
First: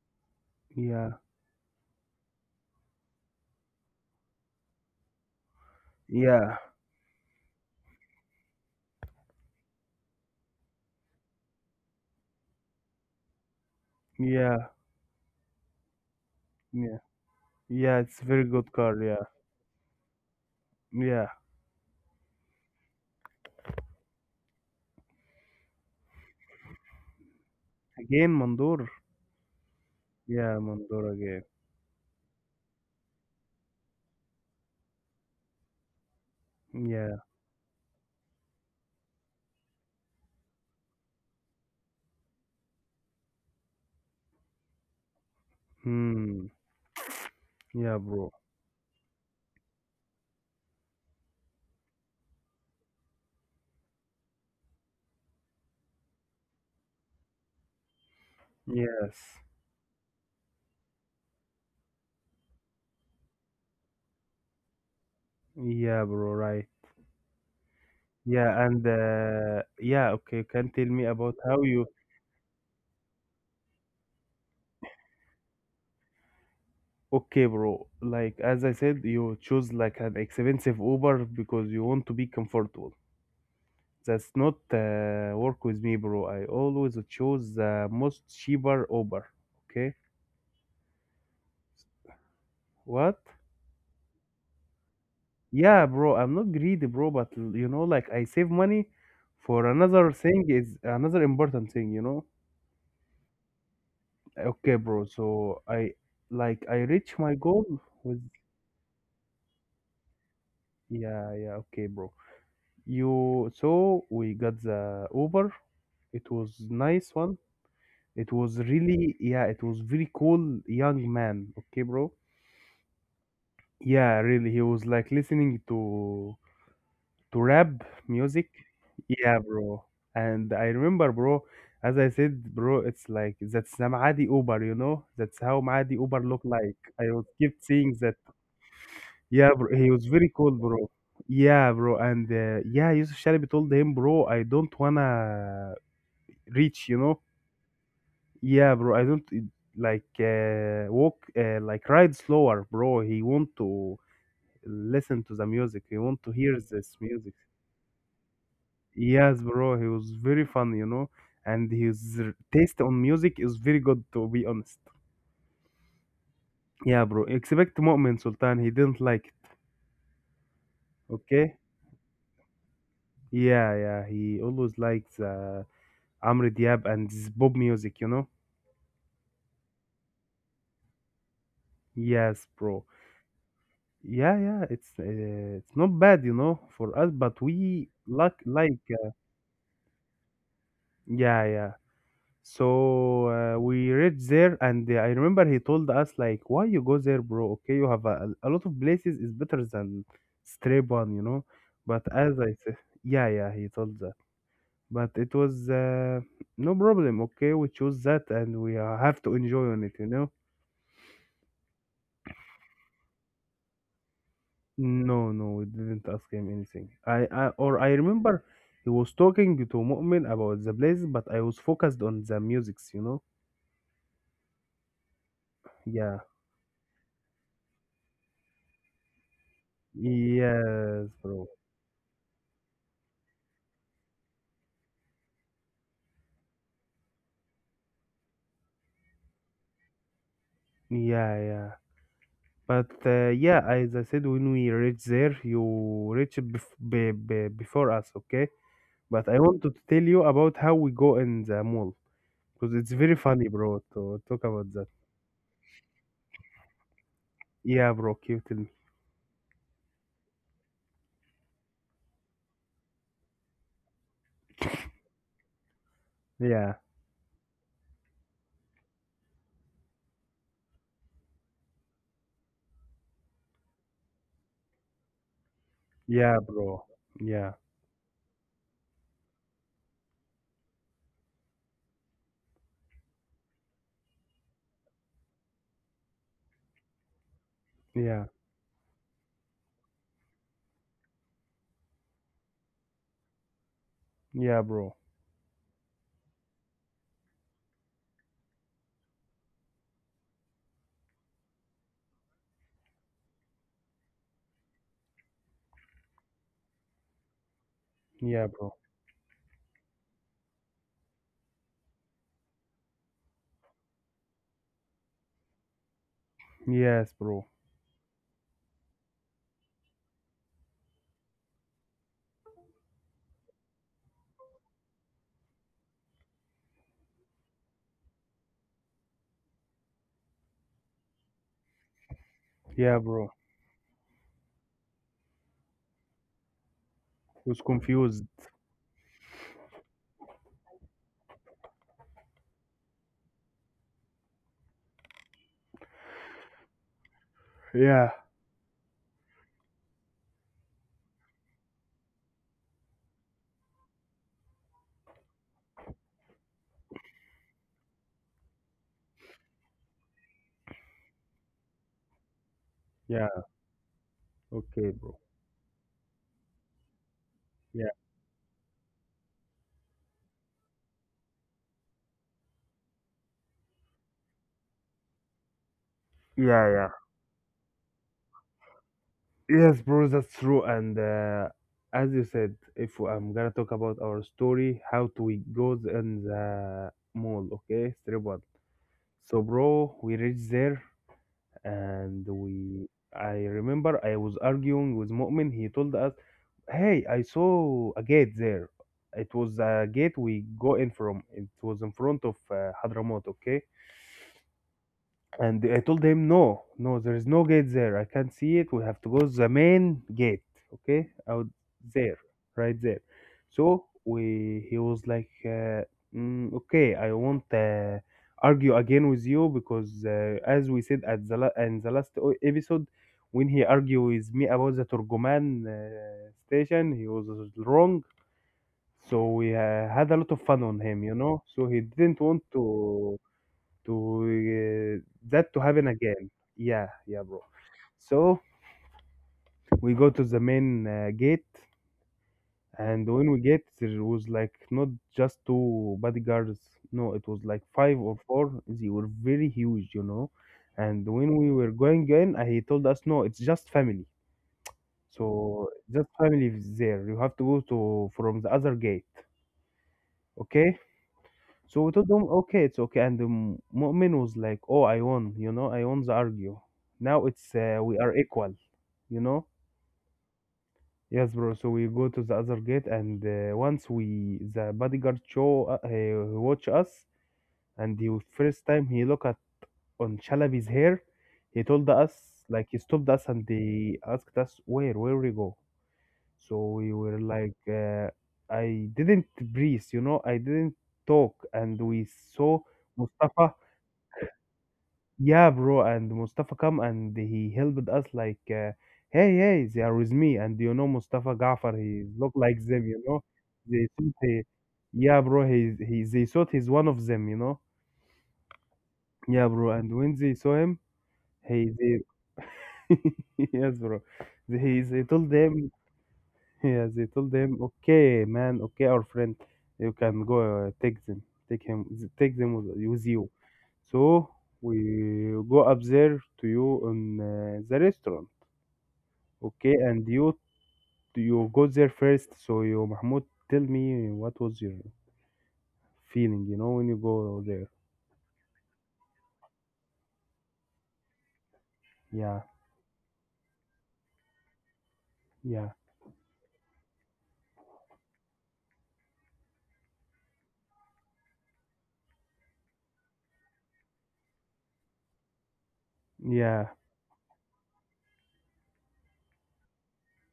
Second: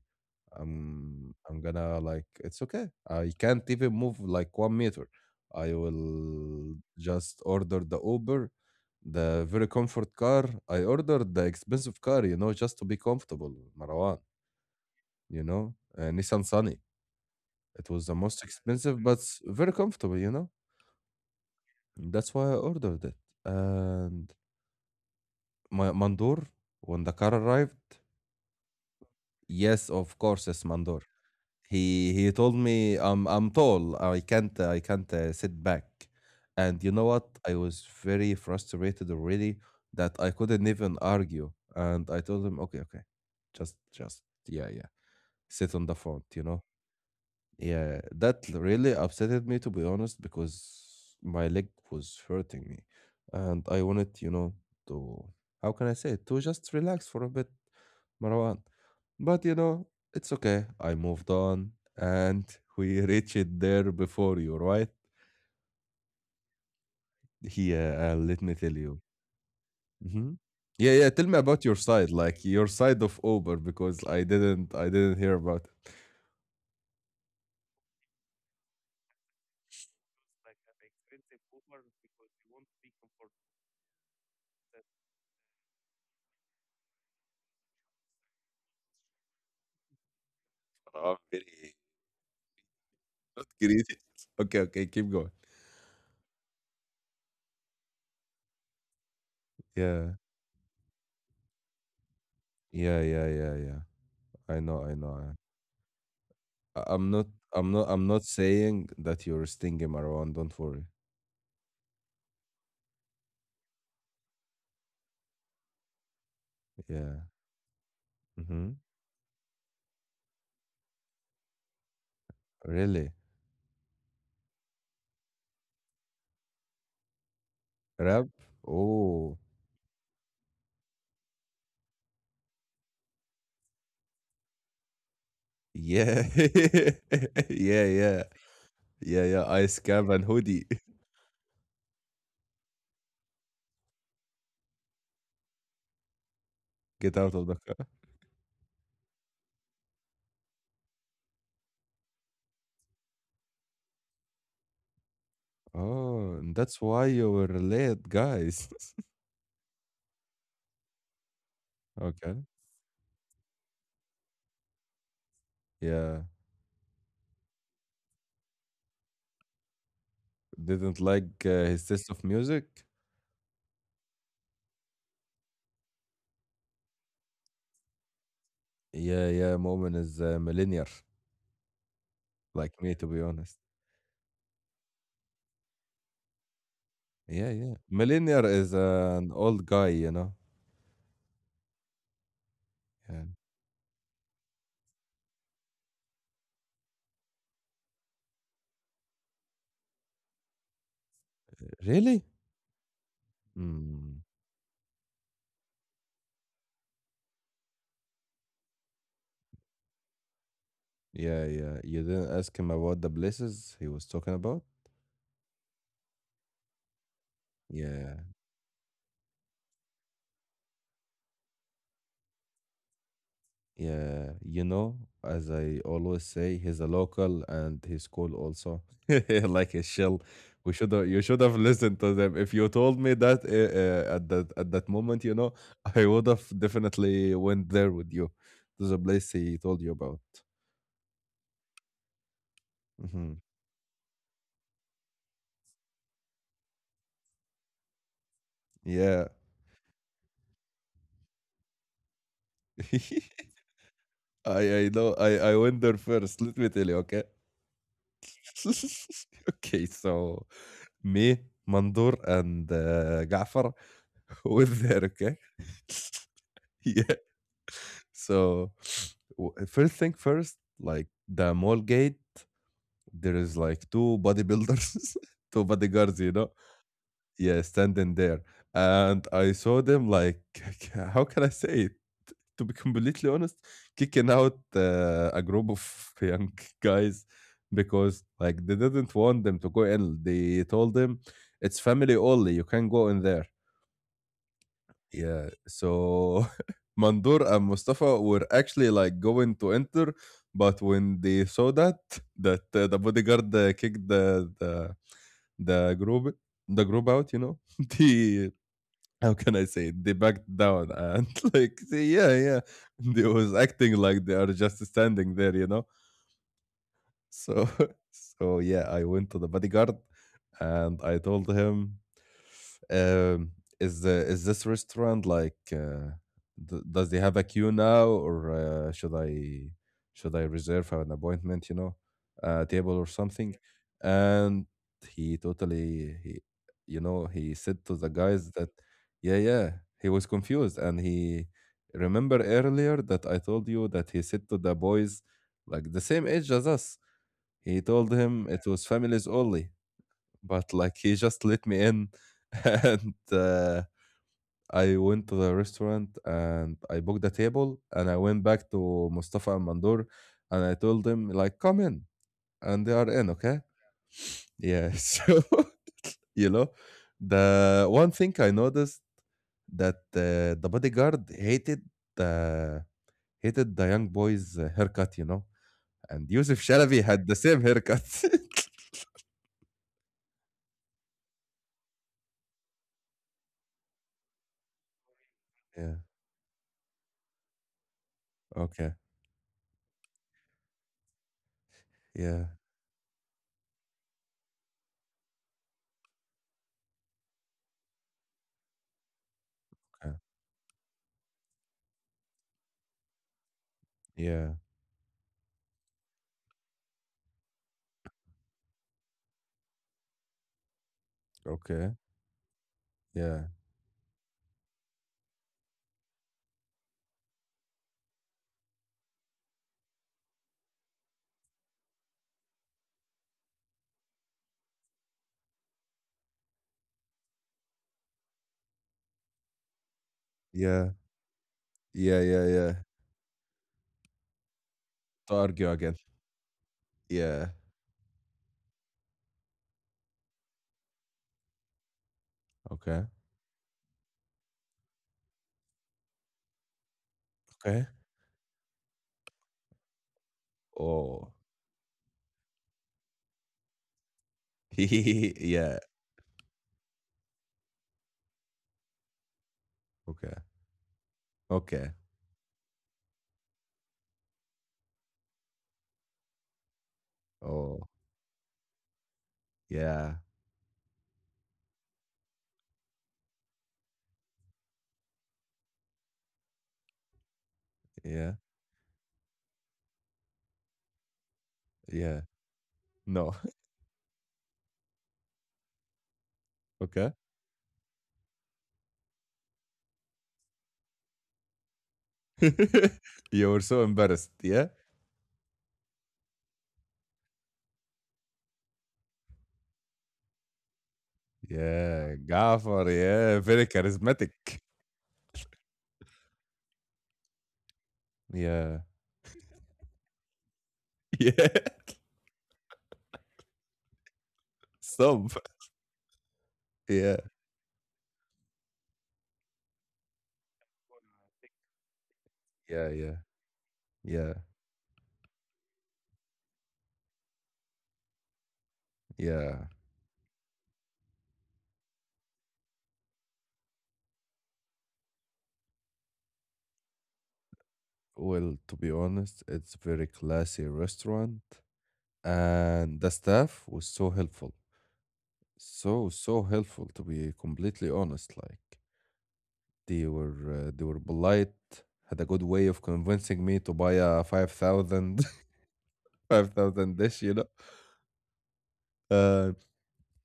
[SPEAKER 2] yeah,
[SPEAKER 1] I'm gonna like it's okay. I can't even move like 1 meter. I
[SPEAKER 2] yeah,
[SPEAKER 1] will just order the Uber, the very comfort car. I ordered the expensive car, just to be comfortable, Marwan,
[SPEAKER 2] yeah,
[SPEAKER 1] Nissan Sunny.
[SPEAKER 2] yeah.
[SPEAKER 1] It
[SPEAKER 2] Yeah,
[SPEAKER 1] was the
[SPEAKER 2] it's
[SPEAKER 1] most
[SPEAKER 2] very good
[SPEAKER 1] expensive,
[SPEAKER 2] car,
[SPEAKER 1] but
[SPEAKER 2] yeah.
[SPEAKER 1] very comfortable, you know.
[SPEAKER 2] Yeah.
[SPEAKER 1] That's why I ordered it. And my Mandur, when the car arrived,
[SPEAKER 2] Again Mandur?
[SPEAKER 1] yes, of course,
[SPEAKER 2] Yeah,
[SPEAKER 1] it's Mandur.
[SPEAKER 2] Mandur again.
[SPEAKER 1] He told me I'm tall. I can't sit back. And you know
[SPEAKER 2] Yeah.
[SPEAKER 1] what? I was very frustrated already that I couldn't even argue. And I told him, okay, okay, just yeah, yeah, sit on the front, you
[SPEAKER 2] Hmm.
[SPEAKER 1] know.
[SPEAKER 2] Yeah,
[SPEAKER 1] Yeah,
[SPEAKER 2] bro.
[SPEAKER 1] that really upsetted me to be honest because my leg was hurting me and I wanted, you know, to, how can I say it, to just relax for a bit, Marwan.
[SPEAKER 2] Yes.
[SPEAKER 1] But you know, it's okay. I moved on and (laughs) we reached there before you, right?
[SPEAKER 2] Yeah, bro, right.
[SPEAKER 1] Yeah, let
[SPEAKER 2] Yeah,
[SPEAKER 1] me tell
[SPEAKER 2] and
[SPEAKER 1] you.
[SPEAKER 2] yeah,
[SPEAKER 1] Hmm.
[SPEAKER 2] okay. Can tell
[SPEAKER 1] Yeah,
[SPEAKER 2] me
[SPEAKER 1] yeah, tell
[SPEAKER 2] about
[SPEAKER 1] me
[SPEAKER 2] how
[SPEAKER 1] about your
[SPEAKER 2] you
[SPEAKER 1] side, like your side of Uber because I didn't hear about it.
[SPEAKER 2] okay, bro. Like as I said, you choose like an expensive Uber because you want to be comfortable. That's not work with me, bro. I always choose the most cheaper Uber. Okay.
[SPEAKER 1] Very.
[SPEAKER 2] What?
[SPEAKER 1] Not greedy. Okay, okay, keep going.
[SPEAKER 2] Yeah, bro. I'm not greedy, bro. But you know, like I save money for another
[SPEAKER 1] Yeah,
[SPEAKER 2] thing is another important thing. You know.
[SPEAKER 1] yeah, yeah, yeah, yeah. I
[SPEAKER 2] Okay,
[SPEAKER 1] know, I
[SPEAKER 2] bro.
[SPEAKER 1] know.
[SPEAKER 2] So I like I
[SPEAKER 1] I'm
[SPEAKER 2] reach
[SPEAKER 1] not,
[SPEAKER 2] my goal
[SPEAKER 1] I'm not, I'm not
[SPEAKER 2] with
[SPEAKER 1] saying that you're stinging, Marwan. Don't worry.
[SPEAKER 2] yeah, yeah. Okay, bro. You so we got the Uber. It was nice
[SPEAKER 1] Yeah.
[SPEAKER 2] one. It was
[SPEAKER 1] Mm-hmm.
[SPEAKER 2] really yeah, it was very cool young man. Okay, bro.
[SPEAKER 1] Really?
[SPEAKER 2] Yeah, really. He was like listening to rap
[SPEAKER 1] Rap?
[SPEAKER 2] music.
[SPEAKER 1] Oh,
[SPEAKER 2] Yeah, bro. And I remember, bro, as I said, bro, it's like that's the Maadi Uber, you know? That's how Maadi Uber
[SPEAKER 1] yeah,
[SPEAKER 2] look like.
[SPEAKER 1] (laughs)
[SPEAKER 2] I was kept
[SPEAKER 1] yeah,
[SPEAKER 2] saying that.
[SPEAKER 1] yeah, yeah, yeah.
[SPEAKER 2] Yeah, bro.
[SPEAKER 1] Ice
[SPEAKER 2] He was
[SPEAKER 1] cap and
[SPEAKER 2] very cool,
[SPEAKER 1] hoodie. (laughs)
[SPEAKER 2] bro. Yeah, bro. And yeah, Yusuf Shalabi told him, bro, I don't wanna reach, you
[SPEAKER 1] Get
[SPEAKER 2] know?
[SPEAKER 1] out of the car.
[SPEAKER 2] Yeah, bro. I don't like walk like ride slower, bro. He want to listen to the music. He want
[SPEAKER 1] Oh,
[SPEAKER 2] to
[SPEAKER 1] and
[SPEAKER 2] hear
[SPEAKER 1] that's
[SPEAKER 2] this
[SPEAKER 1] why you
[SPEAKER 2] music.
[SPEAKER 1] were late, guys. (laughs)
[SPEAKER 2] Yes, bro. He was very fun, you know, and his
[SPEAKER 1] Okay.
[SPEAKER 2] taste on music is very good, to be honest.
[SPEAKER 1] Yeah.
[SPEAKER 2] Yeah, bro. Expect Mu'min Sultan. He didn't like it.
[SPEAKER 1] Didn't like
[SPEAKER 2] Okay.
[SPEAKER 1] his taste of music.
[SPEAKER 2] Yeah, yeah. He always likes Amr Diab and this Bob music, you know.
[SPEAKER 1] Yeah, yeah. Moment is millennial.
[SPEAKER 2] Yes, bro.
[SPEAKER 1] Like me, to be honest.
[SPEAKER 2] Yeah, yeah, it's not bad, you know, for us, but
[SPEAKER 1] Yeah, yeah.
[SPEAKER 2] we like
[SPEAKER 1] Millennial is an old guy, you know?
[SPEAKER 2] yeah, yeah.
[SPEAKER 1] Yeah.
[SPEAKER 2] So we reached there, and I remember he told us like, "Why you go there, bro? Okay, you have a lot of places is better than straight one, you know." But
[SPEAKER 1] Really?
[SPEAKER 2] as I said, yeah, yeah, he told that.
[SPEAKER 1] Mm.
[SPEAKER 2] But it was no problem. Okay, we chose that, and we have to enjoy on it, you know.
[SPEAKER 1] Yeah, yeah. You didn't ask him about the places he was talking about?
[SPEAKER 2] No, no, we didn't ask him anything. I or I
[SPEAKER 1] Yeah,
[SPEAKER 2] remember he was talking to Mu'min about the place, but I was focused on the musics, you know?
[SPEAKER 1] yeah. You know, as I
[SPEAKER 2] Yeah.
[SPEAKER 1] always say, he's a local and he's cool also. (laughs) Like a shell.
[SPEAKER 2] Yes,
[SPEAKER 1] You should
[SPEAKER 2] bro.
[SPEAKER 1] have listened to them. If you told me that at that moment, you know, (laughs) I would have definitely went there with you to the place he told you about.
[SPEAKER 2] Yeah, yeah. But
[SPEAKER 1] Hmm.
[SPEAKER 2] yeah, as I said, when we reach there, you reach bef be before us, okay? But
[SPEAKER 1] Yeah,
[SPEAKER 2] I wanted to tell you about how we go in the mall because it's very funny,
[SPEAKER 1] (laughs)
[SPEAKER 2] bro, to talk
[SPEAKER 1] I
[SPEAKER 2] about that.
[SPEAKER 1] I know I went there first. Let me tell you, okay?
[SPEAKER 2] Yeah, bro, can you tell me?
[SPEAKER 1] (laughs) Okay, so me, Mandur, and Gafar (laughs) were there, okay?
[SPEAKER 2] Yeah,
[SPEAKER 1] (laughs) Yeah. So, first thing first, like the mall gate, there is like two bodybuilders, (laughs) two bodyguards, you
[SPEAKER 2] yeah,
[SPEAKER 1] know?
[SPEAKER 2] bro. Yeah,
[SPEAKER 1] Yeah, standing there, and I saw them like, (laughs) how can I say it, to be completely honest, kicking out a group of (laughs) young guys
[SPEAKER 2] yeah,
[SPEAKER 1] because like they didn't want them to go in. They told them it's family only. You can not go in there.
[SPEAKER 2] yeah, bro.
[SPEAKER 1] Yeah. So, (laughs) Mandur and Mustafa were actually like going to enter, but when they saw that the bodyguard kicked the the group the group out, you know, (laughs)
[SPEAKER 2] Yeah,
[SPEAKER 1] they,
[SPEAKER 2] bro.
[SPEAKER 1] how can I say it? They backed down and (laughs) like, say, yeah, yeah. They was acting like they are just standing there, you know.
[SPEAKER 2] Yes, bro.
[SPEAKER 1] So, (laughs) so yeah, I went to the bodyguard and I told him, um, is the is this restaurant like d does they have a queue now, or should I reserve an appointment, you know, a
[SPEAKER 2] Yeah,
[SPEAKER 1] table or
[SPEAKER 2] bro.
[SPEAKER 1] something? And he totally he you know,
[SPEAKER 2] I
[SPEAKER 1] he
[SPEAKER 2] was
[SPEAKER 1] said to the
[SPEAKER 2] confused.
[SPEAKER 1] guys that, yeah, yeah, he was confused, and he, remember earlier that I told you that he said to the boys like the same age as us? He
[SPEAKER 2] Yeah.
[SPEAKER 1] told him it was families only, but like he just let me in. (laughs) And I went to the restaurant and I booked the table and I went back to Mustafa and Mandur and I told them like come in, and they are in,
[SPEAKER 2] Yeah.
[SPEAKER 1] okay.
[SPEAKER 2] Okay,
[SPEAKER 1] Yeah. (laughs)
[SPEAKER 2] bro.
[SPEAKER 1] So, you know, the
[SPEAKER 2] Yeah.
[SPEAKER 1] one thing I noticed that the bodyguard the hated the young boy's haircut, you know, and Yusuf
[SPEAKER 2] Yeah, yeah.
[SPEAKER 1] Shalavi had the same haircut.
[SPEAKER 2] Yes, bro, that's true. And as you said, if I'm gonna talk about our story, how to we goes
[SPEAKER 1] (laughs) Yeah.
[SPEAKER 2] in the mall, okay? Strip one.
[SPEAKER 1] Okay.
[SPEAKER 2] So, bro, we reach there and
[SPEAKER 1] Yeah.
[SPEAKER 2] we I remember I was arguing with Mu'min. He told us, "Hey, I saw a gate there. It was a gate
[SPEAKER 1] Okay.
[SPEAKER 2] we go in from. It was in front of Hadramaut, okay?
[SPEAKER 1] Yeah.
[SPEAKER 2] And I told him, no, no, there is no gate there. I can't see it. We have to go the main gate, okay, out
[SPEAKER 1] Okay.
[SPEAKER 2] there, right there.
[SPEAKER 1] Yeah.
[SPEAKER 2] So we, he was like, okay, I won't argue again with you because, as we said at the in the last episode, when he argued with me about the Turgoman station, he was wrong. So we had a lot of fun on
[SPEAKER 1] Yeah.
[SPEAKER 2] him, you know. So he didn't
[SPEAKER 1] Yeah,
[SPEAKER 2] want
[SPEAKER 1] yeah, yeah.
[SPEAKER 2] to
[SPEAKER 1] To
[SPEAKER 2] that to
[SPEAKER 1] argue
[SPEAKER 2] happen
[SPEAKER 1] again.
[SPEAKER 2] again. Yeah, yeah, bro.
[SPEAKER 1] Yeah.
[SPEAKER 2] So we go to the main gate, and
[SPEAKER 1] Okay.
[SPEAKER 2] when we get there was like not just two bodyguards. No, it was like
[SPEAKER 1] Okay.
[SPEAKER 2] five or four. They were very huge, you know. And when
[SPEAKER 1] Oh.
[SPEAKER 2] we were going in, he told us, "No, it's just family.
[SPEAKER 1] (laughs)
[SPEAKER 2] So
[SPEAKER 1] Yeah.
[SPEAKER 2] just family is there. You have to go to from the other gate,
[SPEAKER 1] Okay.
[SPEAKER 2] okay?" So we
[SPEAKER 1] Okay.
[SPEAKER 2] told them, okay, it's okay. And the Mu'min was like, oh, I won, you know, I won the argue. Now it's,
[SPEAKER 1] Oh.
[SPEAKER 2] we are equal, you know?
[SPEAKER 1] Yeah.
[SPEAKER 2] Yes, bro. So we go to the other gate, and once we, the bodyguard show, he watch us, and the
[SPEAKER 1] Yeah.
[SPEAKER 2] first time he look at on Chalabi's hair, he told us,
[SPEAKER 1] Yeah.
[SPEAKER 2] like, he stopped us and
[SPEAKER 1] No. (laughs)
[SPEAKER 2] they asked us, where we go? So we were
[SPEAKER 1] Okay.
[SPEAKER 2] like, I didn't breathe, you know, I didn't talk, and we saw
[SPEAKER 1] (laughs)
[SPEAKER 2] Mustafa.
[SPEAKER 1] You were so embarrassed. Yeah.
[SPEAKER 2] Yeah, bro, and Mustafa come and he helped us like, hey, hey, they are with me, and you know Mustafa Gafar, he
[SPEAKER 1] Yeah.
[SPEAKER 2] look like them,
[SPEAKER 1] Gaffer.
[SPEAKER 2] you know.
[SPEAKER 1] Yeah. Very
[SPEAKER 2] They thought
[SPEAKER 1] charismatic.
[SPEAKER 2] he, yeah, bro, they thought he's one of them, you know.
[SPEAKER 1] Yeah.
[SPEAKER 2] Yeah, bro, and when they saw him,
[SPEAKER 1] (laughs) Yeah.
[SPEAKER 2] he, they, (laughs) yes, bro, they told
[SPEAKER 1] Stop.
[SPEAKER 2] them yes, they
[SPEAKER 1] Yeah.
[SPEAKER 2] told him, "Okay, man, okay, our friend, you can go take them, take him, take them
[SPEAKER 1] Yeah.
[SPEAKER 2] with
[SPEAKER 1] Yeah.
[SPEAKER 2] you." So
[SPEAKER 1] Yeah.
[SPEAKER 2] we go up there to you on the restaurant,
[SPEAKER 1] Yeah.
[SPEAKER 2] okay, and you go there first. So you, Mahmoud, tell me what was your feeling, you know, when you go there?
[SPEAKER 1] Well, to be honest, it's very classy restaurant,
[SPEAKER 2] Yeah,
[SPEAKER 1] and the staff was so helpful.
[SPEAKER 2] yeah,
[SPEAKER 1] So, so helpful to be completely honest. Like, they were polite, had a good way of convincing me to buy a 5,000, (laughs) five
[SPEAKER 2] yeah,
[SPEAKER 1] thousand dish, you know. Uh,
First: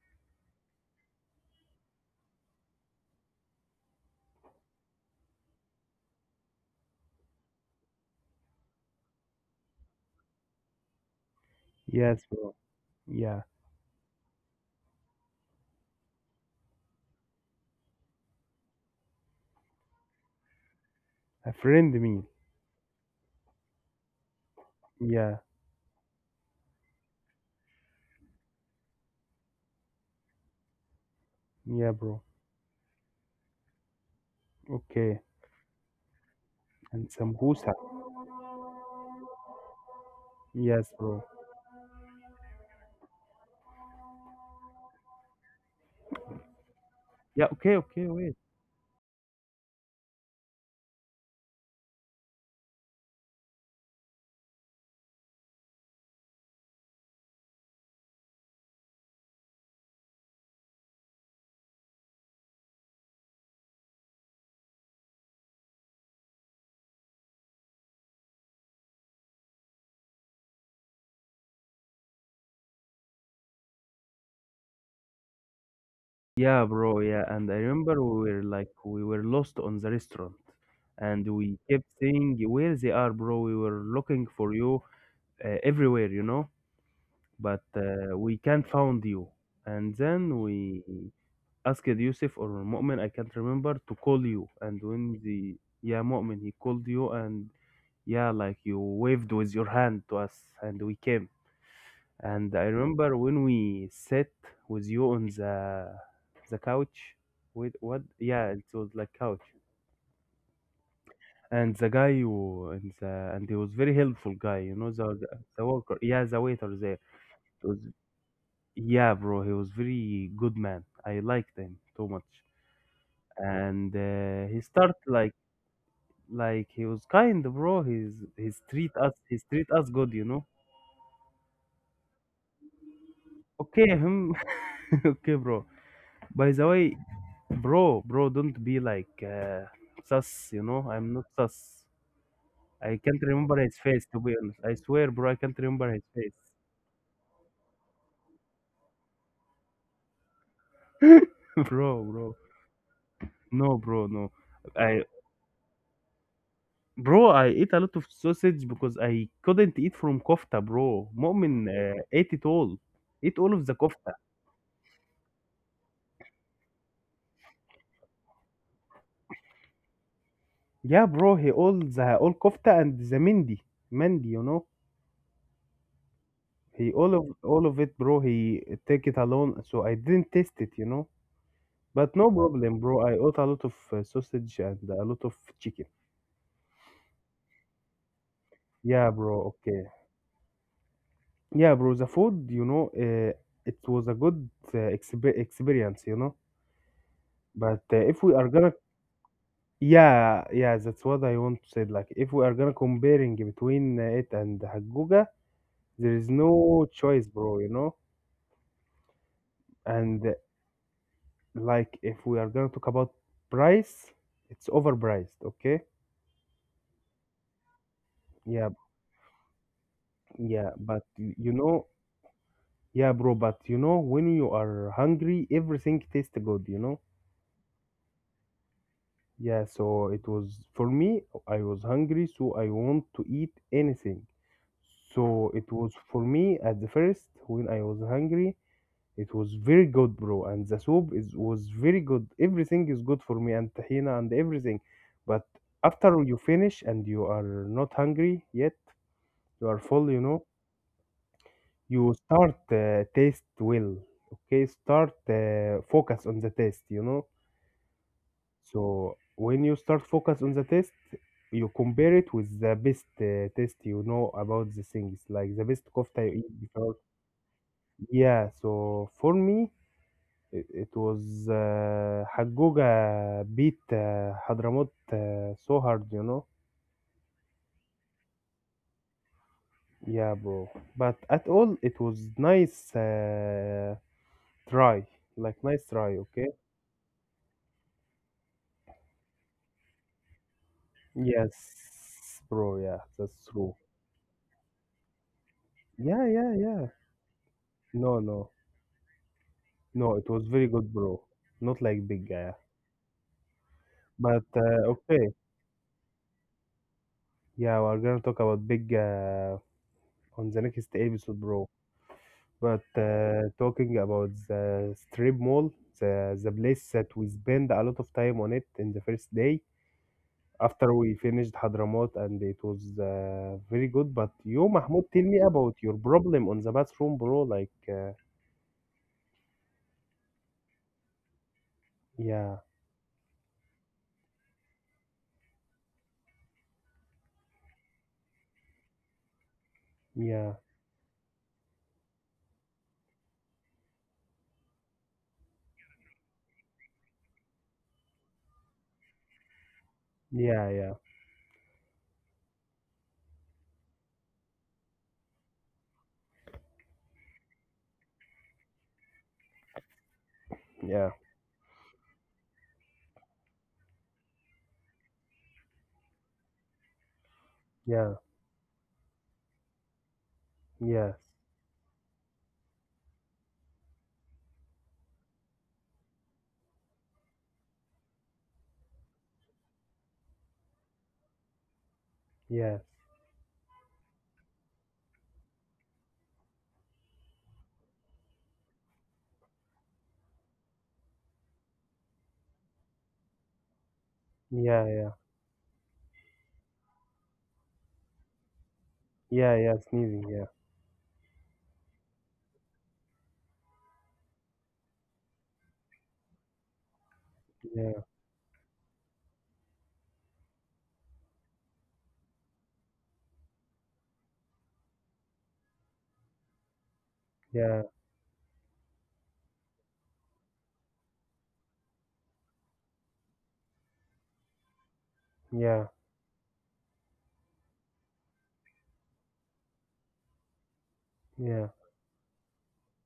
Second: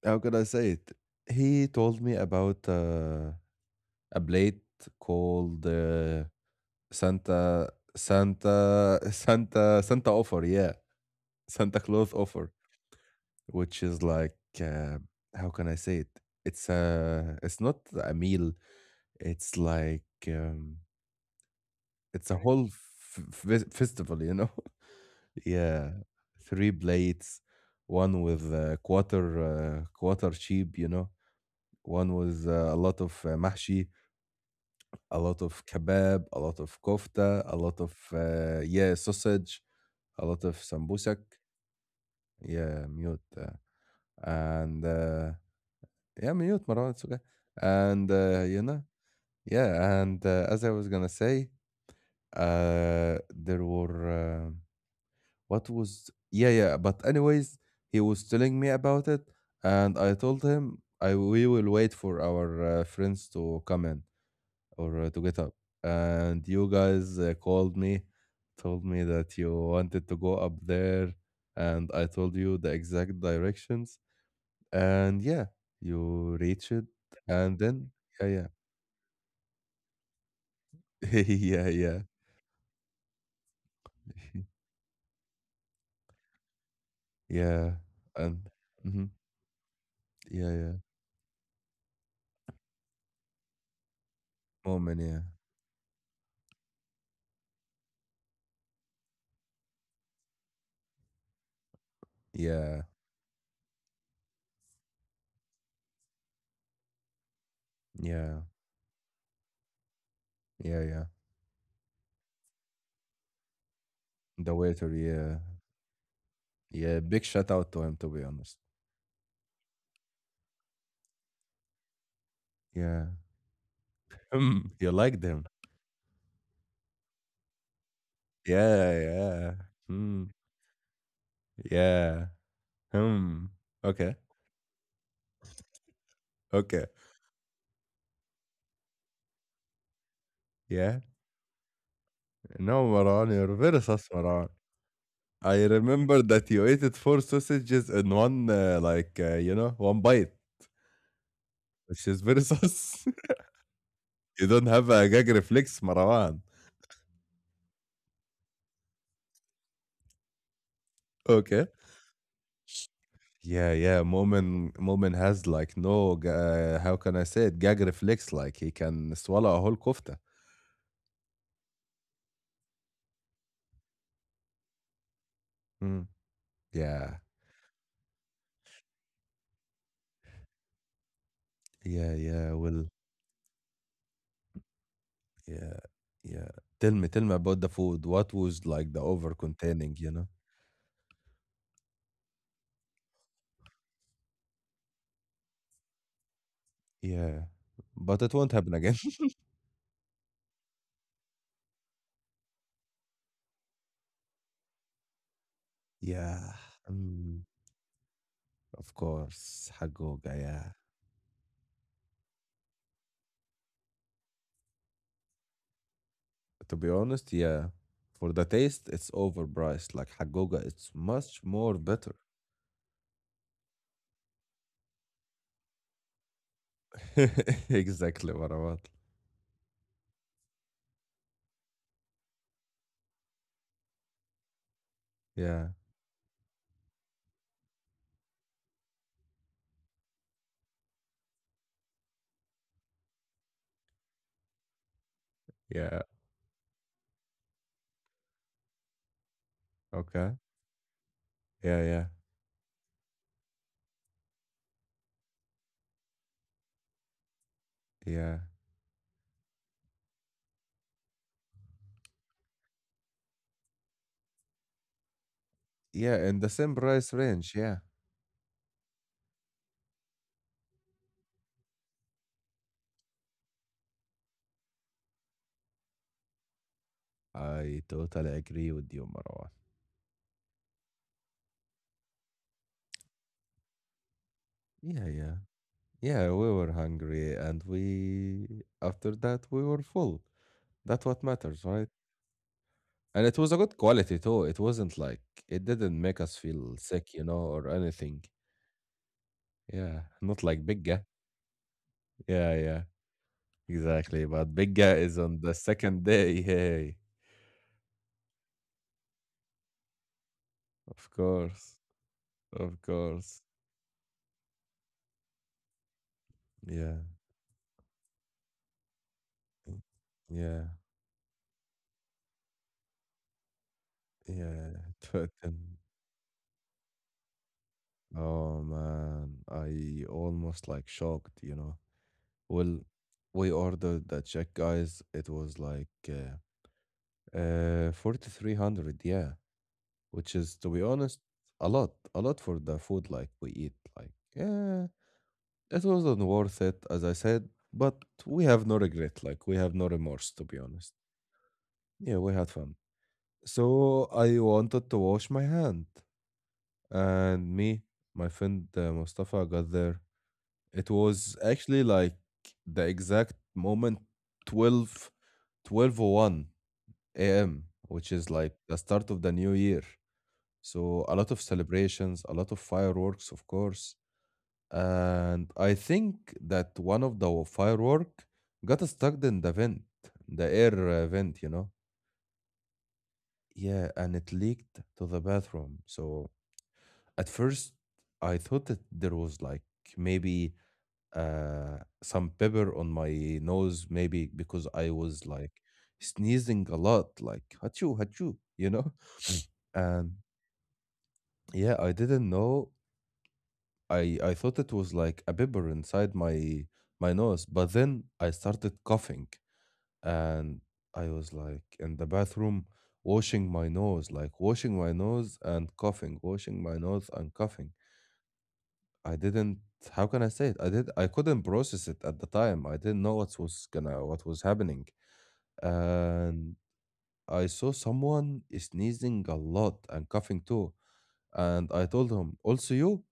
[SPEAKER 1] how could I say it? He told me about a plate called Santa, Santa, (laughs) Santa, Santa offer. Yeah. Santa Claus
[SPEAKER 2] yes,
[SPEAKER 1] offer,
[SPEAKER 2] bro. Yeah,
[SPEAKER 1] which is like, how can I say it? It's not a meal. It's like, um,
[SPEAKER 2] a friend meal.
[SPEAKER 1] it's a whole f f festival, you know? (laughs)
[SPEAKER 2] Yeah,
[SPEAKER 1] Yeah, 3 plates, one with uh, quarter sheep, you know?
[SPEAKER 2] yeah,
[SPEAKER 1] One
[SPEAKER 2] bro.
[SPEAKER 1] with a lot of mahshi, a
[SPEAKER 2] Okay,
[SPEAKER 1] lot of kebab, a lot of
[SPEAKER 2] and some
[SPEAKER 1] kofta, a
[SPEAKER 2] sambusa.
[SPEAKER 1] lot of yeah, sausage, a lot of
[SPEAKER 2] Yes,
[SPEAKER 1] sambusak.
[SPEAKER 2] bro.
[SPEAKER 1] Yeah, mute. And yeah, mute, Marwan, it's okay.
[SPEAKER 2] Yeah, okay, okay,
[SPEAKER 1] And
[SPEAKER 2] wait.
[SPEAKER 1] you know, yeah, and as I was gonna say, there were. Uh, What was yeah, yeah, but anyways, he was telling me about it and I told him I we will wait for our friends to come in or to get up. And you guys called me, told me that you wanted to go up there, and I told you the exact directions, and yeah, you
[SPEAKER 2] Yeah,
[SPEAKER 1] reached it
[SPEAKER 2] bro. Yeah, and I
[SPEAKER 1] and then,
[SPEAKER 2] remember
[SPEAKER 1] yeah,
[SPEAKER 2] we were
[SPEAKER 1] yeah.
[SPEAKER 2] like we were lost on the restaurant, and
[SPEAKER 1] (laughs)
[SPEAKER 2] we
[SPEAKER 1] Yeah,
[SPEAKER 2] kept
[SPEAKER 1] yeah.
[SPEAKER 2] saying where they are, bro. We were looking
[SPEAKER 1] (laughs)
[SPEAKER 2] for you everywhere, you know, but
[SPEAKER 1] Yeah.
[SPEAKER 2] we
[SPEAKER 1] And
[SPEAKER 2] can't find
[SPEAKER 1] mhm,
[SPEAKER 2] you. And then
[SPEAKER 1] yeah, yeah.
[SPEAKER 2] we asked Yusuf or Mu'min, I can't remember, to call you. And
[SPEAKER 1] Moment, yeah.
[SPEAKER 2] when the yeah Mu'min, he called you, and yeah, like you waved with your hand to us, and we came. And I
[SPEAKER 1] Yeah.
[SPEAKER 2] remember when we sat with you on the couch. With what?
[SPEAKER 1] Yeah.
[SPEAKER 2] Yeah, it was like couch.
[SPEAKER 1] Yeah, yeah.
[SPEAKER 2] And the guy who and the and he was very helpful
[SPEAKER 1] The
[SPEAKER 2] guy. You
[SPEAKER 1] waiter,
[SPEAKER 2] know
[SPEAKER 1] yeah.
[SPEAKER 2] the worker. Yeah, the waiter
[SPEAKER 1] Yeah,
[SPEAKER 2] there.
[SPEAKER 1] big shout
[SPEAKER 2] It
[SPEAKER 1] out
[SPEAKER 2] was
[SPEAKER 1] to him to be honest.
[SPEAKER 2] yeah, bro. He was very good man. I liked him too much.
[SPEAKER 1] Yeah.
[SPEAKER 2] And he
[SPEAKER 1] Hmm. You
[SPEAKER 2] started
[SPEAKER 1] liked him.
[SPEAKER 2] like he was kind, bro.
[SPEAKER 1] Yeah,
[SPEAKER 2] He's
[SPEAKER 1] yeah.
[SPEAKER 2] treat us good.
[SPEAKER 1] Hmm.
[SPEAKER 2] You know.
[SPEAKER 1] Yeah. Hmm.
[SPEAKER 2] Okay,
[SPEAKER 1] Okay.
[SPEAKER 2] him. (laughs) okay, bro. By the
[SPEAKER 1] Okay.
[SPEAKER 2] way, bro, don't be like sus, you know?
[SPEAKER 1] Yeah.
[SPEAKER 2] I'm not sus.
[SPEAKER 1] No,
[SPEAKER 2] I can't
[SPEAKER 1] Maran, you're
[SPEAKER 2] remember
[SPEAKER 1] very
[SPEAKER 2] his
[SPEAKER 1] sus,
[SPEAKER 2] face, to be
[SPEAKER 1] Maran.
[SPEAKER 2] honest. I swear, bro, I can't
[SPEAKER 1] I
[SPEAKER 2] remember his
[SPEAKER 1] remember
[SPEAKER 2] face.
[SPEAKER 1] that you ate it four sausages in one, like, you know, one bite,
[SPEAKER 2] (laughs)
[SPEAKER 1] which is very
[SPEAKER 2] Bro.
[SPEAKER 1] sus.
[SPEAKER 2] No, bro,
[SPEAKER 1] (laughs)
[SPEAKER 2] no.
[SPEAKER 1] You don't have a
[SPEAKER 2] I,
[SPEAKER 1] gag reflex, Marwan.
[SPEAKER 2] bro, I ate a lot of sausage because I couldn't eat from kofta, bro.
[SPEAKER 1] Okay.
[SPEAKER 2] Mu'min ate it all. Ate all
[SPEAKER 1] Yeah,
[SPEAKER 2] of the
[SPEAKER 1] yeah.
[SPEAKER 2] kofta.
[SPEAKER 1] Moment has like no. How can I say it? Gag reflex. Like he can swallow a whole kofta.
[SPEAKER 2] Yeah, bro, he all the all kofta and the mindi. Mindi, you know?
[SPEAKER 1] Mm.
[SPEAKER 2] He
[SPEAKER 1] Yeah,
[SPEAKER 2] all of it, bro. He take it alone, so I didn't taste it, you know?
[SPEAKER 1] yeah,
[SPEAKER 2] But no
[SPEAKER 1] yeah.
[SPEAKER 2] problem,
[SPEAKER 1] Well,
[SPEAKER 2] bro. I ate a lot of sausage and a lot of
[SPEAKER 1] yeah,
[SPEAKER 2] chicken.
[SPEAKER 1] yeah. Tell me about the food. What was like the
[SPEAKER 2] Yeah,
[SPEAKER 1] over
[SPEAKER 2] bro. Okay.
[SPEAKER 1] containing? You know.
[SPEAKER 2] Yeah, bro. The food, you know, it was a good experience, you know.
[SPEAKER 1] Yeah,
[SPEAKER 2] But
[SPEAKER 1] but
[SPEAKER 2] if
[SPEAKER 1] it
[SPEAKER 2] we
[SPEAKER 1] won't
[SPEAKER 2] are
[SPEAKER 1] happen
[SPEAKER 2] gonna,
[SPEAKER 1] again. (laughs)
[SPEAKER 2] yeah, yeah, that's what I want to say. Like, if we are gonna comparing between it and Haguga, there is
[SPEAKER 1] Yeah.
[SPEAKER 2] no choice,
[SPEAKER 1] Mm,
[SPEAKER 2] bro. You know.
[SPEAKER 1] of course,
[SPEAKER 2] And
[SPEAKER 1] Hagoga. Yeah.
[SPEAKER 2] like, if we are gonna talk about price, it's overpriced. Okay.
[SPEAKER 1] To be honest, yeah. For the
[SPEAKER 2] Yeah,
[SPEAKER 1] taste, it's overpriced. Like Hagoga,
[SPEAKER 2] yeah.
[SPEAKER 1] it's
[SPEAKER 2] But
[SPEAKER 1] much
[SPEAKER 2] you
[SPEAKER 1] more
[SPEAKER 2] know,
[SPEAKER 1] better.
[SPEAKER 2] yeah, bro, but you know, when you are hungry, everything tastes good, you know?
[SPEAKER 1] (laughs) Exactly, Marawat.
[SPEAKER 2] Yeah, so it was for me, I was hungry, so I want to eat anything. So
[SPEAKER 1] Yeah.
[SPEAKER 2] it was for me at the first when I was hungry, it was very good, bro. And the soup is was very good. Everything is good for me and tahina and everything. But
[SPEAKER 1] Yeah.
[SPEAKER 2] after you finish and you are not hungry yet, you are full, you
[SPEAKER 1] Okay.
[SPEAKER 2] know?
[SPEAKER 1] Yeah, yeah,
[SPEAKER 2] You start taste well okay start focus on the taste you know
[SPEAKER 1] yeah.
[SPEAKER 2] so when you start focus on the taste you compare it with the best taste you know about the things like the best
[SPEAKER 1] Yeah,
[SPEAKER 2] kofta
[SPEAKER 1] in
[SPEAKER 2] you
[SPEAKER 1] the
[SPEAKER 2] eat
[SPEAKER 1] same
[SPEAKER 2] before
[SPEAKER 1] price range, yeah.
[SPEAKER 2] yeah so for me it, it was Hagoga beat Hadramut so hard you know
[SPEAKER 1] I totally agree with you, Marwan.
[SPEAKER 2] yeah bro but at all it was nice
[SPEAKER 1] Yeah,
[SPEAKER 2] try
[SPEAKER 1] yeah.
[SPEAKER 2] like nice try
[SPEAKER 1] Yeah, we
[SPEAKER 2] okay.
[SPEAKER 1] were hungry and we after that we were full. That's what matters, right?
[SPEAKER 2] Yes, bro. Yeah,
[SPEAKER 1] And it was
[SPEAKER 2] that's
[SPEAKER 1] a good
[SPEAKER 2] true.
[SPEAKER 1] quality too. It wasn't like it didn't make
[SPEAKER 2] Yeah,
[SPEAKER 1] us
[SPEAKER 2] yeah,
[SPEAKER 1] feel
[SPEAKER 2] yeah.
[SPEAKER 1] sick, you know, or anything.
[SPEAKER 2] No, no,
[SPEAKER 1] Yeah.
[SPEAKER 2] no. It
[SPEAKER 1] Not
[SPEAKER 2] was
[SPEAKER 1] like
[SPEAKER 2] very good,
[SPEAKER 1] Bigga.
[SPEAKER 2] bro. Not like Big
[SPEAKER 1] Yeah,
[SPEAKER 2] Guy,
[SPEAKER 1] yeah. Exactly.
[SPEAKER 2] but
[SPEAKER 1] But Bigga is on
[SPEAKER 2] okay.
[SPEAKER 1] the second day. Hey.
[SPEAKER 2] Yeah, we're gonna talk about Big Guy on the next
[SPEAKER 1] Of
[SPEAKER 2] episode, bro.
[SPEAKER 1] course. Of
[SPEAKER 2] But
[SPEAKER 1] course.
[SPEAKER 2] talking about the strip mall, the place
[SPEAKER 1] Yeah.
[SPEAKER 2] that we spend a lot of time on it in the first day
[SPEAKER 1] Yeah.
[SPEAKER 2] after we finished Hadramaut, and it was very good. But you,
[SPEAKER 1] Yeah,
[SPEAKER 2] Mahmoud, tell me
[SPEAKER 1] threaten.
[SPEAKER 2] about your problem on the bathroom, bro. Like,
[SPEAKER 1] Oh man, I almost like shocked, you know.
[SPEAKER 2] yeah,
[SPEAKER 1] Well, we ordered the check, guys. It was like 4,300, yeah, which is,
[SPEAKER 2] yeah,
[SPEAKER 1] to be honest, a lot for the food like we eat. Like, yeah, it wasn't worth it, as I said, but we have no regret. Like, we have no remorse, to be
[SPEAKER 2] yeah,
[SPEAKER 1] honest.
[SPEAKER 2] yeah,
[SPEAKER 1] Yeah, we had fun. So I wanted to wash my hand, and me, my friend Mustafa got there. It
[SPEAKER 2] yeah.
[SPEAKER 1] was actually like the exact moment 12, 12:01 a.m., which
[SPEAKER 2] Yeah,
[SPEAKER 1] is like the start of the new year. So a
[SPEAKER 2] yes,
[SPEAKER 1] lot of celebrations, a lot of fireworks, of course. And I think that one of the firework got stuck in the vent, the air vent, you know.
[SPEAKER 2] yes,
[SPEAKER 1] Yeah, and it leaked to the bathroom. So at first I thought that there was like maybe some pepper on my nose, maybe because I
[SPEAKER 2] yeah, yeah,
[SPEAKER 1] was like sneezing a lot, like hachu hachu, you know. (laughs)
[SPEAKER 2] yeah, yeah,
[SPEAKER 1] And
[SPEAKER 2] sneezing, yeah,
[SPEAKER 1] yeah, I didn't know. I thought it was like a pepper inside my nose, but then
[SPEAKER 2] yeah,
[SPEAKER 1] I started coughing, and I was like in the bathroom washing my nose, like washing my nose and coughing, washing my nose and coughing.
[SPEAKER 2] yeah,
[SPEAKER 1] I didn't. How can I say it? I did. I couldn't process it at the time. I didn't know what was happening,
[SPEAKER 2] yeah,
[SPEAKER 1] and I saw someone sneezing a lot and coughing too. And
[SPEAKER 2] yeah,
[SPEAKER 1] I told him, also you?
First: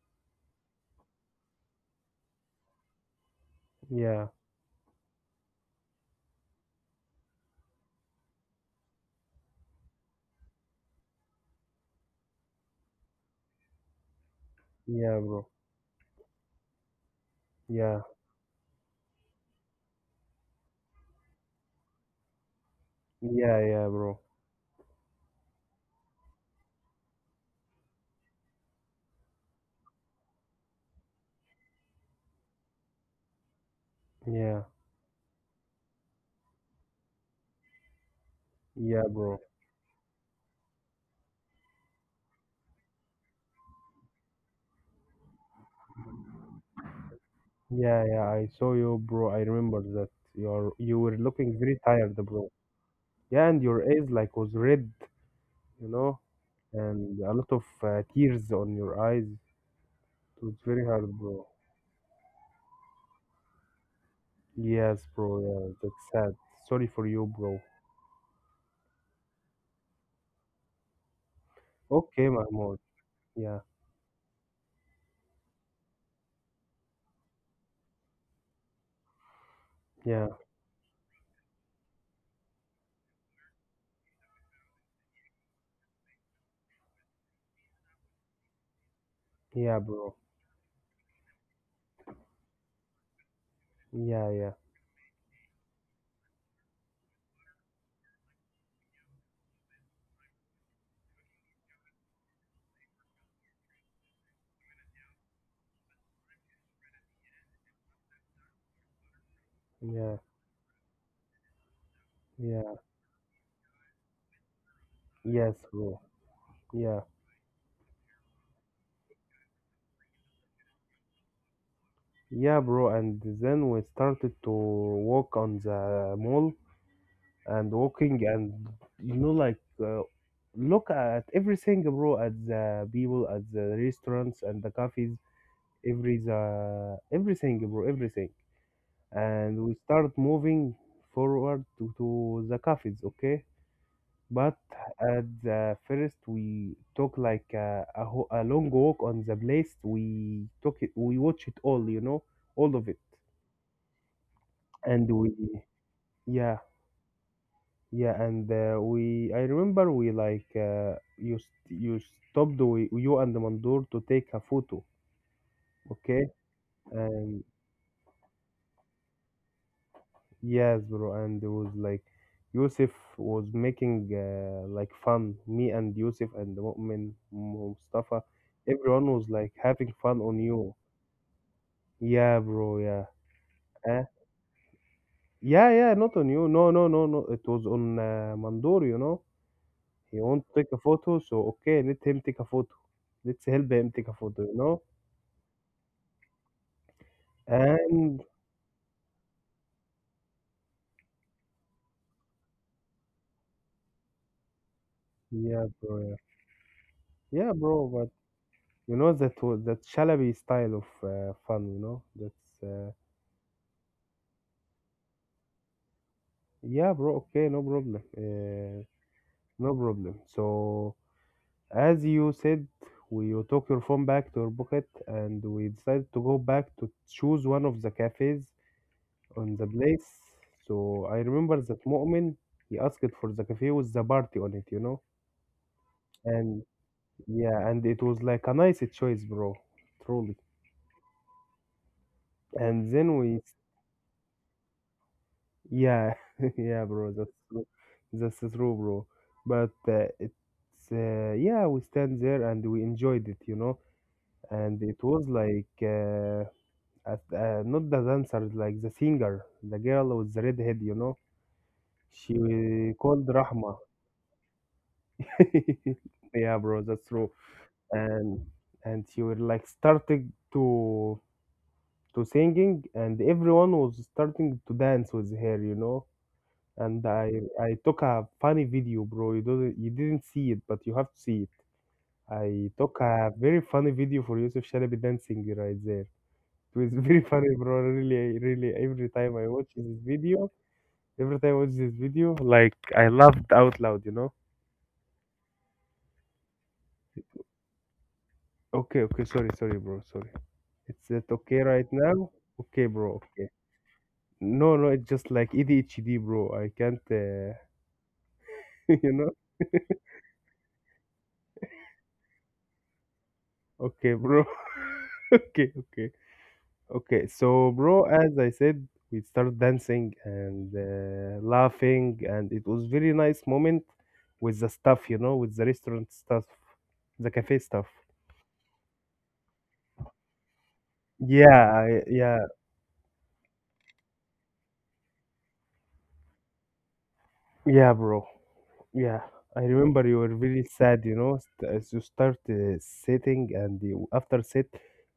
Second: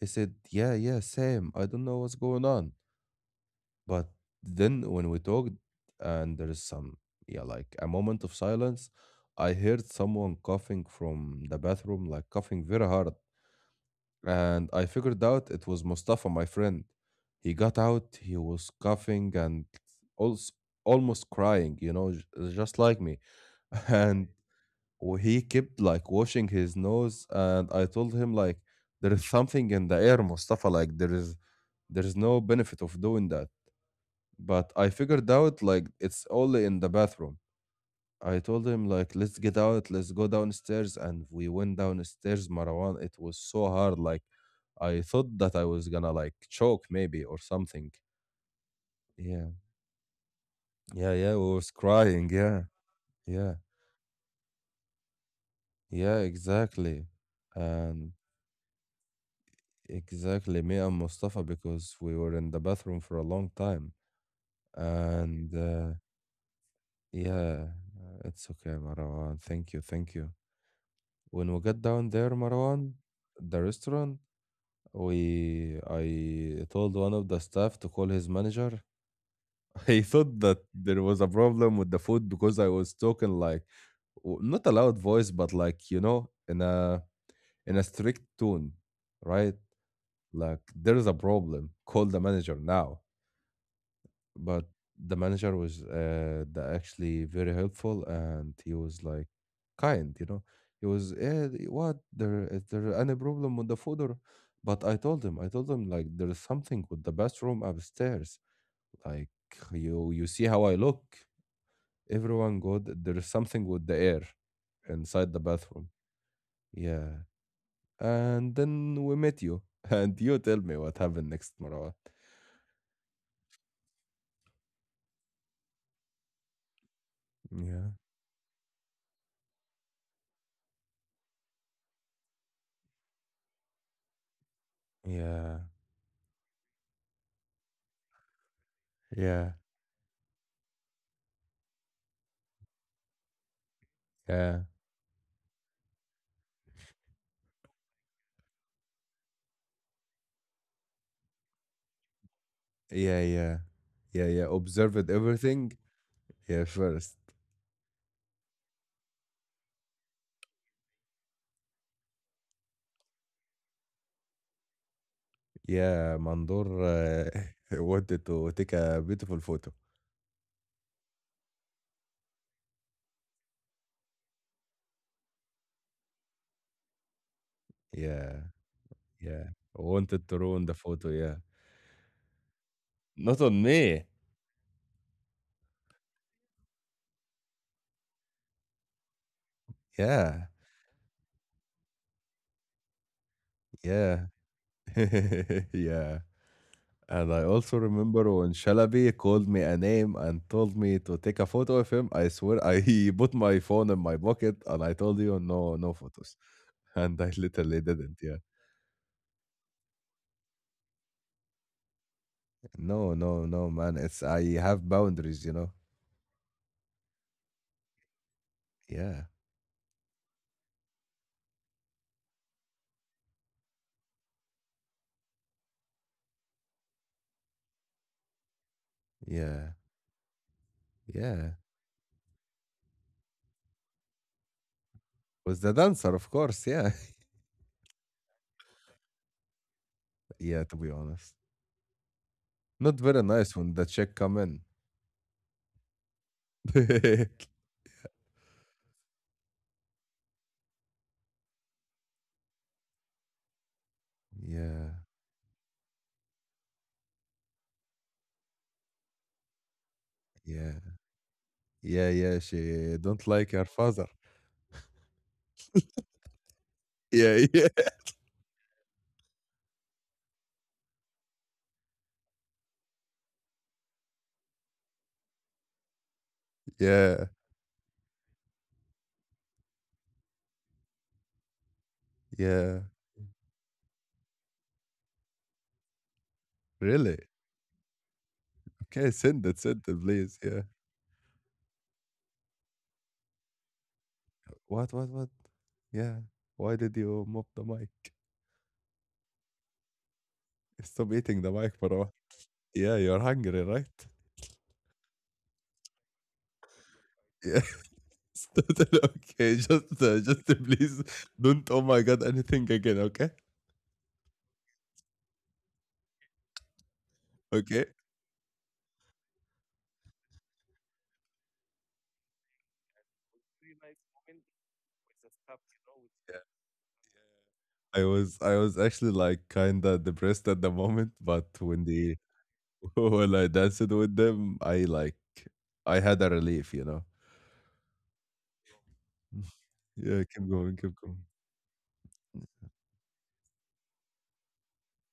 [SPEAKER 1] He said, yeah, yeah, same. I don't know what's going on. But
[SPEAKER 2] yeah,
[SPEAKER 1] then when we talked and there is some, yeah, like a moment of silence, I heard someone coughing from the bathroom, like coughing very hard. And I
[SPEAKER 2] yeah,
[SPEAKER 1] figured
[SPEAKER 2] bro,
[SPEAKER 1] out it was Mustafa, my friend. He got
[SPEAKER 2] yeah,
[SPEAKER 1] out, he was coughing and also almost crying, you know, just like me.
[SPEAKER 2] yeah, yeah,
[SPEAKER 1] (laughs)
[SPEAKER 2] bro,
[SPEAKER 1] And he kept like washing his nose, and I told him like there is something in the air, Mustafa, like there is no benefit of doing that.
[SPEAKER 2] yeah,
[SPEAKER 1] But I figured out like it's only in the bathroom. I told him
[SPEAKER 2] yeah,
[SPEAKER 1] like, let's
[SPEAKER 2] bro,
[SPEAKER 1] get out, let's go downstairs. And we went downstairs, Marwan. It was so hard, like I thought that I was gonna like choke maybe or something.
[SPEAKER 2] yeah, yeah. I saw you, bro. I
[SPEAKER 1] Yeah,
[SPEAKER 2] remember that you
[SPEAKER 1] yeah,
[SPEAKER 2] were
[SPEAKER 1] yeah, we
[SPEAKER 2] looking
[SPEAKER 1] was
[SPEAKER 2] very tired,
[SPEAKER 1] crying,
[SPEAKER 2] bro.
[SPEAKER 1] yeah.
[SPEAKER 2] Yeah,
[SPEAKER 1] Yeah,
[SPEAKER 2] and your eyes like was red, you know,
[SPEAKER 1] yeah, exactly.
[SPEAKER 2] and a lot of
[SPEAKER 1] And
[SPEAKER 2] tears on your eyes. It was
[SPEAKER 1] exactly, me
[SPEAKER 2] very
[SPEAKER 1] and
[SPEAKER 2] hard,
[SPEAKER 1] Mustafa,
[SPEAKER 2] bro.
[SPEAKER 1] because we were in the bathroom for a long time.
[SPEAKER 2] Yes, bro.
[SPEAKER 1] And
[SPEAKER 2] Yeah, that's sad. Sorry for you, bro.
[SPEAKER 1] yeah, it's okay, Marwan. Thank you, thank you. When we got down
[SPEAKER 2] Okay,
[SPEAKER 1] there,
[SPEAKER 2] Mahmoud.
[SPEAKER 1] Marwan,
[SPEAKER 2] Yeah,
[SPEAKER 1] the restaurant, we I told one of the staff to call his manager. (laughs) He
[SPEAKER 2] yeah,
[SPEAKER 1] thought that there was a problem with the food because I was talking like, not a loud voice, but like you know, in a strict tone, right?
[SPEAKER 2] yeah, bro.
[SPEAKER 1] Like, there is a problem, call the manager now.
[SPEAKER 2] Yeah, yeah,
[SPEAKER 1] But the manager was the actually very helpful, and he was like kind, you know. He was what, there is there any problem with the food, or... But I told him like there's something with the bathroom upstairs, like you
[SPEAKER 2] yeah,
[SPEAKER 1] you see how I look. Everyone
[SPEAKER 2] yeah.
[SPEAKER 1] good, there's something with the air inside the
[SPEAKER 2] Yes,
[SPEAKER 1] bathroom.
[SPEAKER 2] bro. Yeah,
[SPEAKER 1] Yeah. And then we met you, (laughs) and you tell me what happened next, Marwan.
[SPEAKER 2] yeah, bro. And then we started to walk on the mall and
[SPEAKER 1] Yeah,
[SPEAKER 2] walking and like uh, look at everything, bro. At the people, at the restaurants and the cafes,
[SPEAKER 1] yeah,
[SPEAKER 2] everything, bro, everything.
[SPEAKER 1] yeah,
[SPEAKER 2] And we start moving forward to the cafes, okay? But
[SPEAKER 1] yeah,
[SPEAKER 2] at the first, we took like a long walk on the place. We took it, we watch it all, you know, all of it.
[SPEAKER 1] yeah, yeah. Yeah, yeah.
[SPEAKER 2] And
[SPEAKER 1] Observed
[SPEAKER 2] we,
[SPEAKER 1] everything.
[SPEAKER 2] yeah,
[SPEAKER 1] Yeah, first.
[SPEAKER 2] yeah, I remember we like, you stopped, you and Mandur to take a photo,
[SPEAKER 1] Yeah,
[SPEAKER 2] okay?
[SPEAKER 1] Mandor,
[SPEAKER 2] And
[SPEAKER 1] uh, (laughs) wanted to take a beautiful photo.
[SPEAKER 2] yes, bro, and it was like, Yusuf was making like fun, me and Yusuf and Mu'min, Mustafa,
[SPEAKER 1] Yeah,
[SPEAKER 2] everyone was
[SPEAKER 1] yeah.
[SPEAKER 2] like having fun
[SPEAKER 1] Wanted
[SPEAKER 2] on
[SPEAKER 1] to ruin
[SPEAKER 2] you.
[SPEAKER 1] the photo. Yeah.
[SPEAKER 2] Yeah, bro. Yeah.
[SPEAKER 1] Not on
[SPEAKER 2] Eh?
[SPEAKER 1] me.
[SPEAKER 2] Yeah, yeah. Not on you. No, no, no, no. It was on Mandor. You know, he want
[SPEAKER 1] Yeah,
[SPEAKER 2] to take a photo. So okay, let him take a photo. Let's help him take a
[SPEAKER 1] yeah,
[SPEAKER 2] photo. You know.
[SPEAKER 1] (laughs) yeah. And I also
[SPEAKER 2] And
[SPEAKER 1] remember when Shalabi called me a name and told me to take a photo of him. I swear, I (laughs) put my phone in my pocket and I told you,
[SPEAKER 2] yeah,
[SPEAKER 1] no, no
[SPEAKER 2] bro.
[SPEAKER 1] photos. And I
[SPEAKER 2] Yeah, yeah,
[SPEAKER 1] literally
[SPEAKER 2] bro. But
[SPEAKER 1] didn't. Yeah.
[SPEAKER 2] you know that was that shalaby style of fun. You know. That's
[SPEAKER 1] No, no, no, man. It's, I have boundaries, you know.
[SPEAKER 2] yeah, bro. Okay, no problem.
[SPEAKER 1] Yeah,
[SPEAKER 2] No problem. So as you said, we you took your phone back to your pocket, and we decided to go back to choose one of the cafes on the
[SPEAKER 1] yeah,
[SPEAKER 2] place. So I
[SPEAKER 1] yeah.
[SPEAKER 2] remember that Mu'min, he asked for the cafe with the party on it, you know?
[SPEAKER 1] With the dancer, of
[SPEAKER 2] And
[SPEAKER 1] course. Yeah,
[SPEAKER 2] yeah, and it was like a nice choice, bro. Truly.
[SPEAKER 1] (laughs) yeah. To be honest,
[SPEAKER 2] And
[SPEAKER 1] not
[SPEAKER 2] then
[SPEAKER 1] very
[SPEAKER 2] we,
[SPEAKER 1] nice when the chick come in.
[SPEAKER 2] yeah, (laughs)
[SPEAKER 1] (laughs)
[SPEAKER 2] yeah, bro,
[SPEAKER 1] Yeah,
[SPEAKER 2] that's true. That's true, bro. But it's, yeah, we stand there and we enjoyed it, you know? And it was like, at, not the dancer, like the singer, the girl with the red head,
[SPEAKER 1] yeah,
[SPEAKER 2] you know?
[SPEAKER 1] yeah, yeah.
[SPEAKER 2] She
[SPEAKER 1] She
[SPEAKER 2] called
[SPEAKER 1] don't like her
[SPEAKER 2] Rahma.
[SPEAKER 1] father.
[SPEAKER 2] (laughs) Yeah, bro, that's true.
[SPEAKER 1] Yeah, (laughs) yeah,
[SPEAKER 2] And you were like starting to singing, and everyone was starting to dance with her, you know. And
[SPEAKER 1] yeah,
[SPEAKER 2] I took a funny video, bro. You didn't see it, but you have to see it. I
[SPEAKER 1] yeah.
[SPEAKER 2] took a very funny video for Yusuf Shalabi dancing right there. It was
[SPEAKER 1] Really?
[SPEAKER 2] very (laughs) funny, bro. Really, really.
[SPEAKER 1] Okay, send it, please. Yeah.
[SPEAKER 2] Every time I watch this video, like I laughed out loud, you know.
[SPEAKER 1] What? What? What? Yeah. Why did you mop the mic?
[SPEAKER 2] Okay, okay. Sorry, sorry, bro. Sorry.
[SPEAKER 1] Stop
[SPEAKER 2] It
[SPEAKER 1] eating the
[SPEAKER 2] okay
[SPEAKER 1] mic,
[SPEAKER 2] right
[SPEAKER 1] bro.
[SPEAKER 2] now? Okay,
[SPEAKER 1] Yeah,
[SPEAKER 2] bro.
[SPEAKER 1] you're
[SPEAKER 2] Okay.
[SPEAKER 1] hungry, right? (laughs)
[SPEAKER 2] No, no, it's just like ADHD, bro. I can't,
[SPEAKER 1] Yeah. (laughs)
[SPEAKER 2] (laughs)
[SPEAKER 1] Totally
[SPEAKER 2] you know.
[SPEAKER 1] okay, just please don't. Oh my god, anything again. Okay,
[SPEAKER 2] Okay, bro. (laughs) Okay, okay, okay. So,
[SPEAKER 1] okay.
[SPEAKER 2] bro, as I said, we started dancing and laughing, and it was very nice moment with the stuff, you know, with the restaurant
[SPEAKER 1] Yeah.
[SPEAKER 2] stuff, the cafe stuff.
[SPEAKER 1] I was actually like kinda depressed at the moment,
[SPEAKER 2] Yeah,
[SPEAKER 1] but when they
[SPEAKER 2] yeah,
[SPEAKER 1] (laughs) when I danced with them, I like I had a relief, you know.
[SPEAKER 2] yeah, bro. Yeah,
[SPEAKER 1] (laughs)
[SPEAKER 2] I remember you
[SPEAKER 1] Yeah,
[SPEAKER 2] were
[SPEAKER 1] keep
[SPEAKER 2] very
[SPEAKER 1] going, keep
[SPEAKER 2] sad, you
[SPEAKER 1] going.
[SPEAKER 2] know, as you start sitting and you, after sit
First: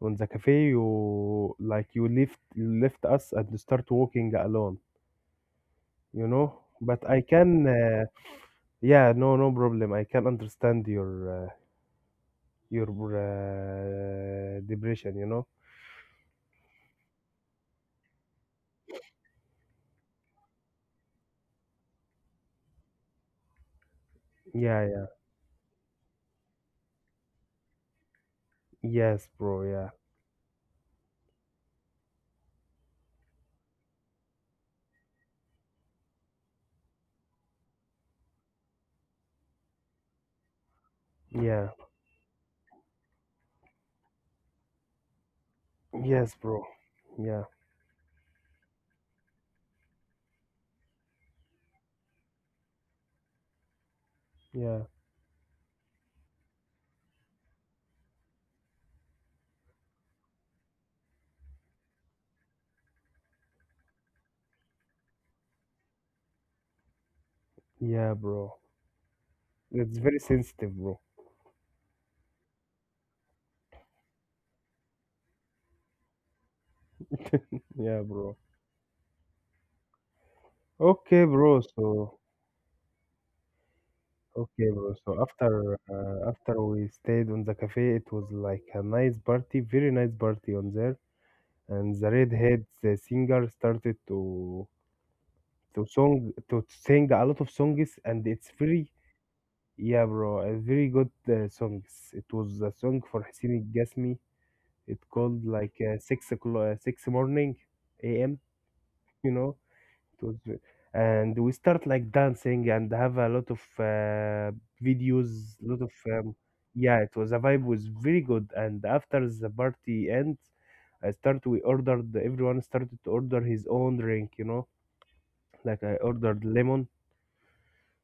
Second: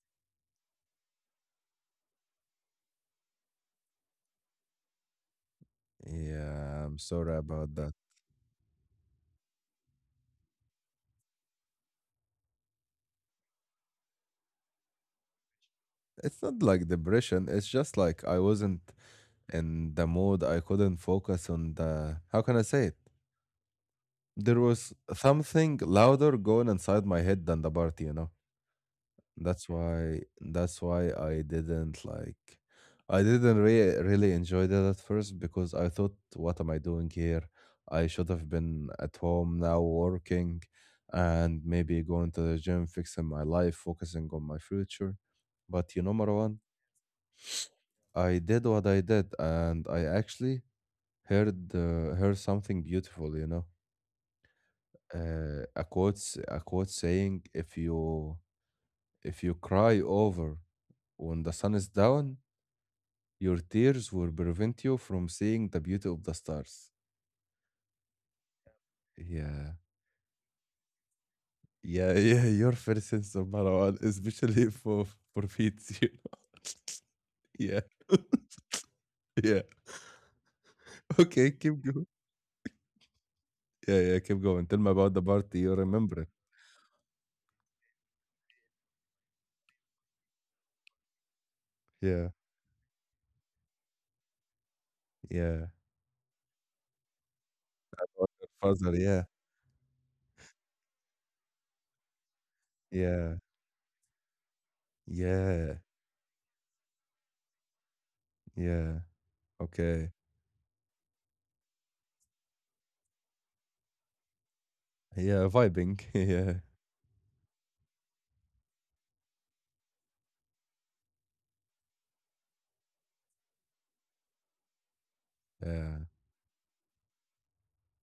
[SPEAKER 2] on the cafe, you like you left us and you start walking alone, you know.
[SPEAKER 1] Yeah, I'm
[SPEAKER 2] But
[SPEAKER 1] sorry about that.
[SPEAKER 2] yeah, no, no problem. I can understand your your depression, you know.
[SPEAKER 1] It's not like depression. It's just like I wasn't in the mood. I couldn't focus on the, how can I say it? There
[SPEAKER 2] Yeah,
[SPEAKER 1] was
[SPEAKER 2] yeah,
[SPEAKER 1] something louder going inside my head than the party, you know.
[SPEAKER 2] yes, bro.
[SPEAKER 1] That's
[SPEAKER 2] Yeah,
[SPEAKER 1] why that's why I didn't really really enjoy that at first because I thought, what am I doing here? I should have been at home now working and
[SPEAKER 2] yeah,
[SPEAKER 1] maybe going to the gym, fixing my life, focusing on my future. But you know,
[SPEAKER 2] yes,
[SPEAKER 1] Marwan,
[SPEAKER 2] bro. Yeah,
[SPEAKER 1] I did what I did, and I actually heard something beautiful, you know,
[SPEAKER 2] yeah,
[SPEAKER 1] a quote saying, if you cry over when the sun is down, your tears will prevent you from seeing the beauty of the stars.
[SPEAKER 2] yeah, bro.
[SPEAKER 1] Yeah.
[SPEAKER 2] It's very sensitive, bro.
[SPEAKER 1] Yeah, (laughs) yeah, your first sense of Marwan, especially (laughs) for feet, you know. (laughs) yeah.
[SPEAKER 2] Yeah, bro.
[SPEAKER 1] (laughs) Yeah,
[SPEAKER 2] Okay,
[SPEAKER 1] okay,
[SPEAKER 2] bro.
[SPEAKER 1] keep going.
[SPEAKER 2] So.
[SPEAKER 1] Yeah, yeah, keep going,
[SPEAKER 2] Okay,
[SPEAKER 1] tell me
[SPEAKER 2] bro.
[SPEAKER 1] about
[SPEAKER 2] So
[SPEAKER 1] the party, you remember it.
[SPEAKER 2] after we stayed on the cafe, it was like a nice party, very nice party on there. And
[SPEAKER 1] Yeah,
[SPEAKER 2] the singer started to
[SPEAKER 1] yeah.
[SPEAKER 2] to song to sing a lot of songs, and
[SPEAKER 1] About your
[SPEAKER 2] it's very
[SPEAKER 1] father, yeah.
[SPEAKER 2] yeah, bro, a very good songs. It was a song for
[SPEAKER 1] Yeah.
[SPEAKER 2] Hussein Gasmi. It called like
[SPEAKER 1] Yeah.
[SPEAKER 2] 6 o'clock, six morning, a.m.
[SPEAKER 1] Yeah.
[SPEAKER 2] You know.
[SPEAKER 1] Okay.
[SPEAKER 2] It was and we start like dancing and have a lot of videos,
[SPEAKER 1] Yeah,
[SPEAKER 2] lot of
[SPEAKER 1] vibing. (laughs) Yeah.
[SPEAKER 2] yeah, it was a vibe, was very good. And after the party ends, I start we ordered, everyone started to order his own drink, you know. Like I
[SPEAKER 1] Yeah.
[SPEAKER 2] ordered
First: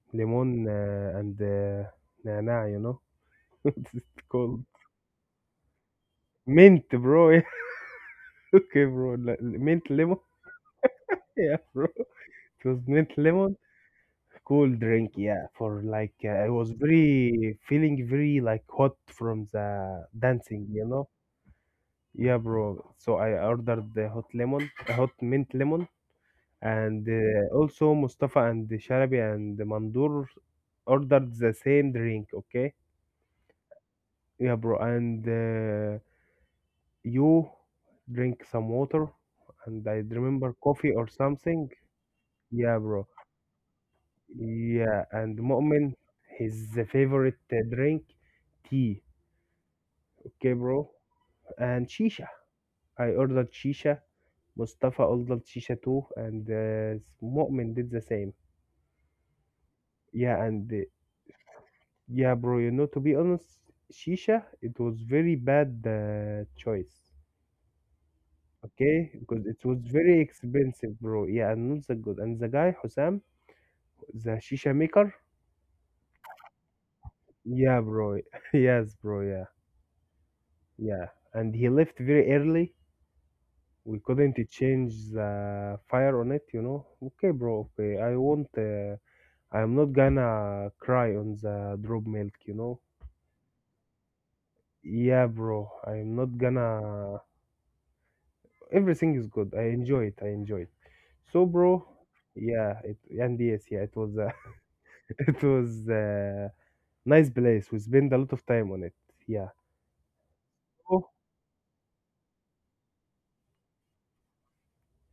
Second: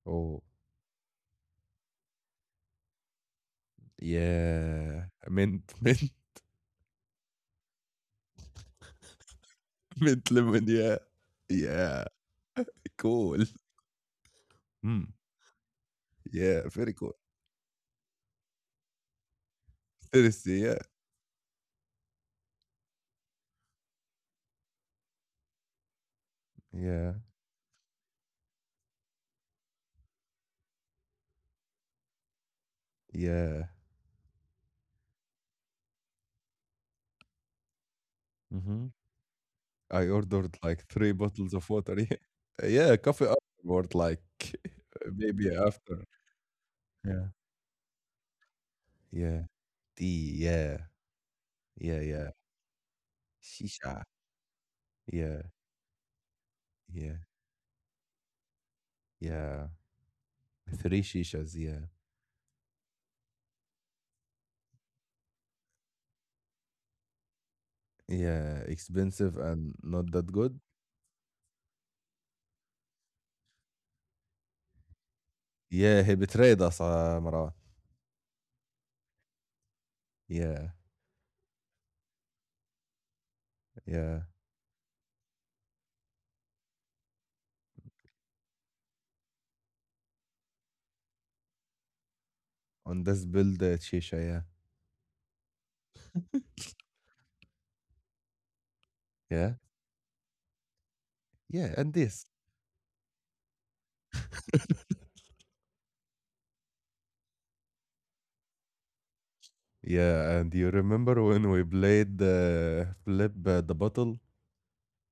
[SPEAKER 1] Oh,
[SPEAKER 2] lemon and nana, you know. (laughs) It's called
[SPEAKER 1] yeah. Mint, (laughs) mint,
[SPEAKER 2] mint, bro. (laughs) Okay, bro, like, mint lemon.
[SPEAKER 1] mint lemon. Yeah.
[SPEAKER 2] (laughs) Yeah, bro,
[SPEAKER 1] Yeah.
[SPEAKER 2] it was mint
[SPEAKER 1] Cool.
[SPEAKER 2] lemon. Cool
[SPEAKER 1] Mm.
[SPEAKER 2] drink, yeah. For like, I
[SPEAKER 1] Yeah.
[SPEAKER 2] was
[SPEAKER 1] Very cool.
[SPEAKER 2] very feeling very like hot from the
[SPEAKER 1] Thirsty.
[SPEAKER 2] dancing,
[SPEAKER 1] Yeah.
[SPEAKER 2] you know. Yeah, bro. So I ordered the hot lemon, a hot mint lemon, and
[SPEAKER 1] Yeah.
[SPEAKER 2] also Mustafa and Sharabi and Mandur ordered the same drink. Okay.
[SPEAKER 1] Yeah.
[SPEAKER 2] Yeah, bro. And you drink some
[SPEAKER 1] Hmm.
[SPEAKER 2] water, and I
[SPEAKER 1] I
[SPEAKER 2] remember
[SPEAKER 1] ordered like
[SPEAKER 2] coffee or
[SPEAKER 1] three bottles of
[SPEAKER 2] something.
[SPEAKER 1] water. (laughs) Yeah.
[SPEAKER 2] Yeah,
[SPEAKER 1] Yeah.
[SPEAKER 2] bro.
[SPEAKER 1] Coffee afterward, like
[SPEAKER 2] Yeah,
[SPEAKER 1] (laughs)
[SPEAKER 2] and
[SPEAKER 1] maybe
[SPEAKER 2] Mu'min,
[SPEAKER 1] after.
[SPEAKER 2] his
[SPEAKER 1] Yeah.
[SPEAKER 2] favorite drink, tea.
[SPEAKER 1] Yeah. Tea. Yeah.
[SPEAKER 2] Gabriel, and
[SPEAKER 1] Yeah.
[SPEAKER 2] Shisha.
[SPEAKER 1] Yeah.
[SPEAKER 2] I ordered Shisha.
[SPEAKER 1] Shisha.
[SPEAKER 2] Mustafa
[SPEAKER 1] Yeah.
[SPEAKER 2] ordered Shisha too, and
[SPEAKER 1] Yeah.
[SPEAKER 2] Mu'min did the same.
[SPEAKER 1] Yeah.
[SPEAKER 2] Yeah, and
[SPEAKER 1] Three shishas. Yeah.
[SPEAKER 2] yeah, bro, you know, to be honest, Shisha, it was very bad choice.
[SPEAKER 1] Yeah,
[SPEAKER 2] Okay,
[SPEAKER 1] expensive
[SPEAKER 2] because it
[SPEAKER 1] and
[SPEAKER 2] was
[SPEAKER 1] not
[SPEAKER 2] very
[SPEAKER 1] that good?
[SPEAKER 2] expensive, bro. Yeah, and not that good. And the guy, Hussam, the Shisha maker,
[SPEAKER 1] Yeah, he betrayed us, Marwan.
[SPEAKER 2] yeah, bro. (laughs) Yes, bro, yeah.
[SPEAKER 1] Yeah,
[SPEAKER 2] Yeah. And he left very early. We
[SPEAKER 1] yeah.
[SPEAKER 2] couldn't change the fire on it, you know. Okay, bro, okay. I want I'm not gonna cry on the drop milk, you know?
[SPEAKER 1] On this build, Shisha, yeah.
[SPEAKER 2] Yeah, bro. I'm not gonna. Everything is good.
[SPEAKER 1] Yeah,
[SPEAKER 2] I enjoy it. I enjoy it. So,
[SPEAKER 1] yeah,
[SPEAKER 2] bro,
[SPEAKER 1] and this.
[SPEAKER 2] yeah, it and yes, yeah, it was
[SPEAKER 1] (laughs)
[SPEAKER 2] (laughs) it was nice place. We spent a lot of time on it. Yeah.
[SPEAKER 1] Yeah, and you
[SPEAKER 2] Oh,
[SPEAKER 1] remember when we played Flip the Bottle?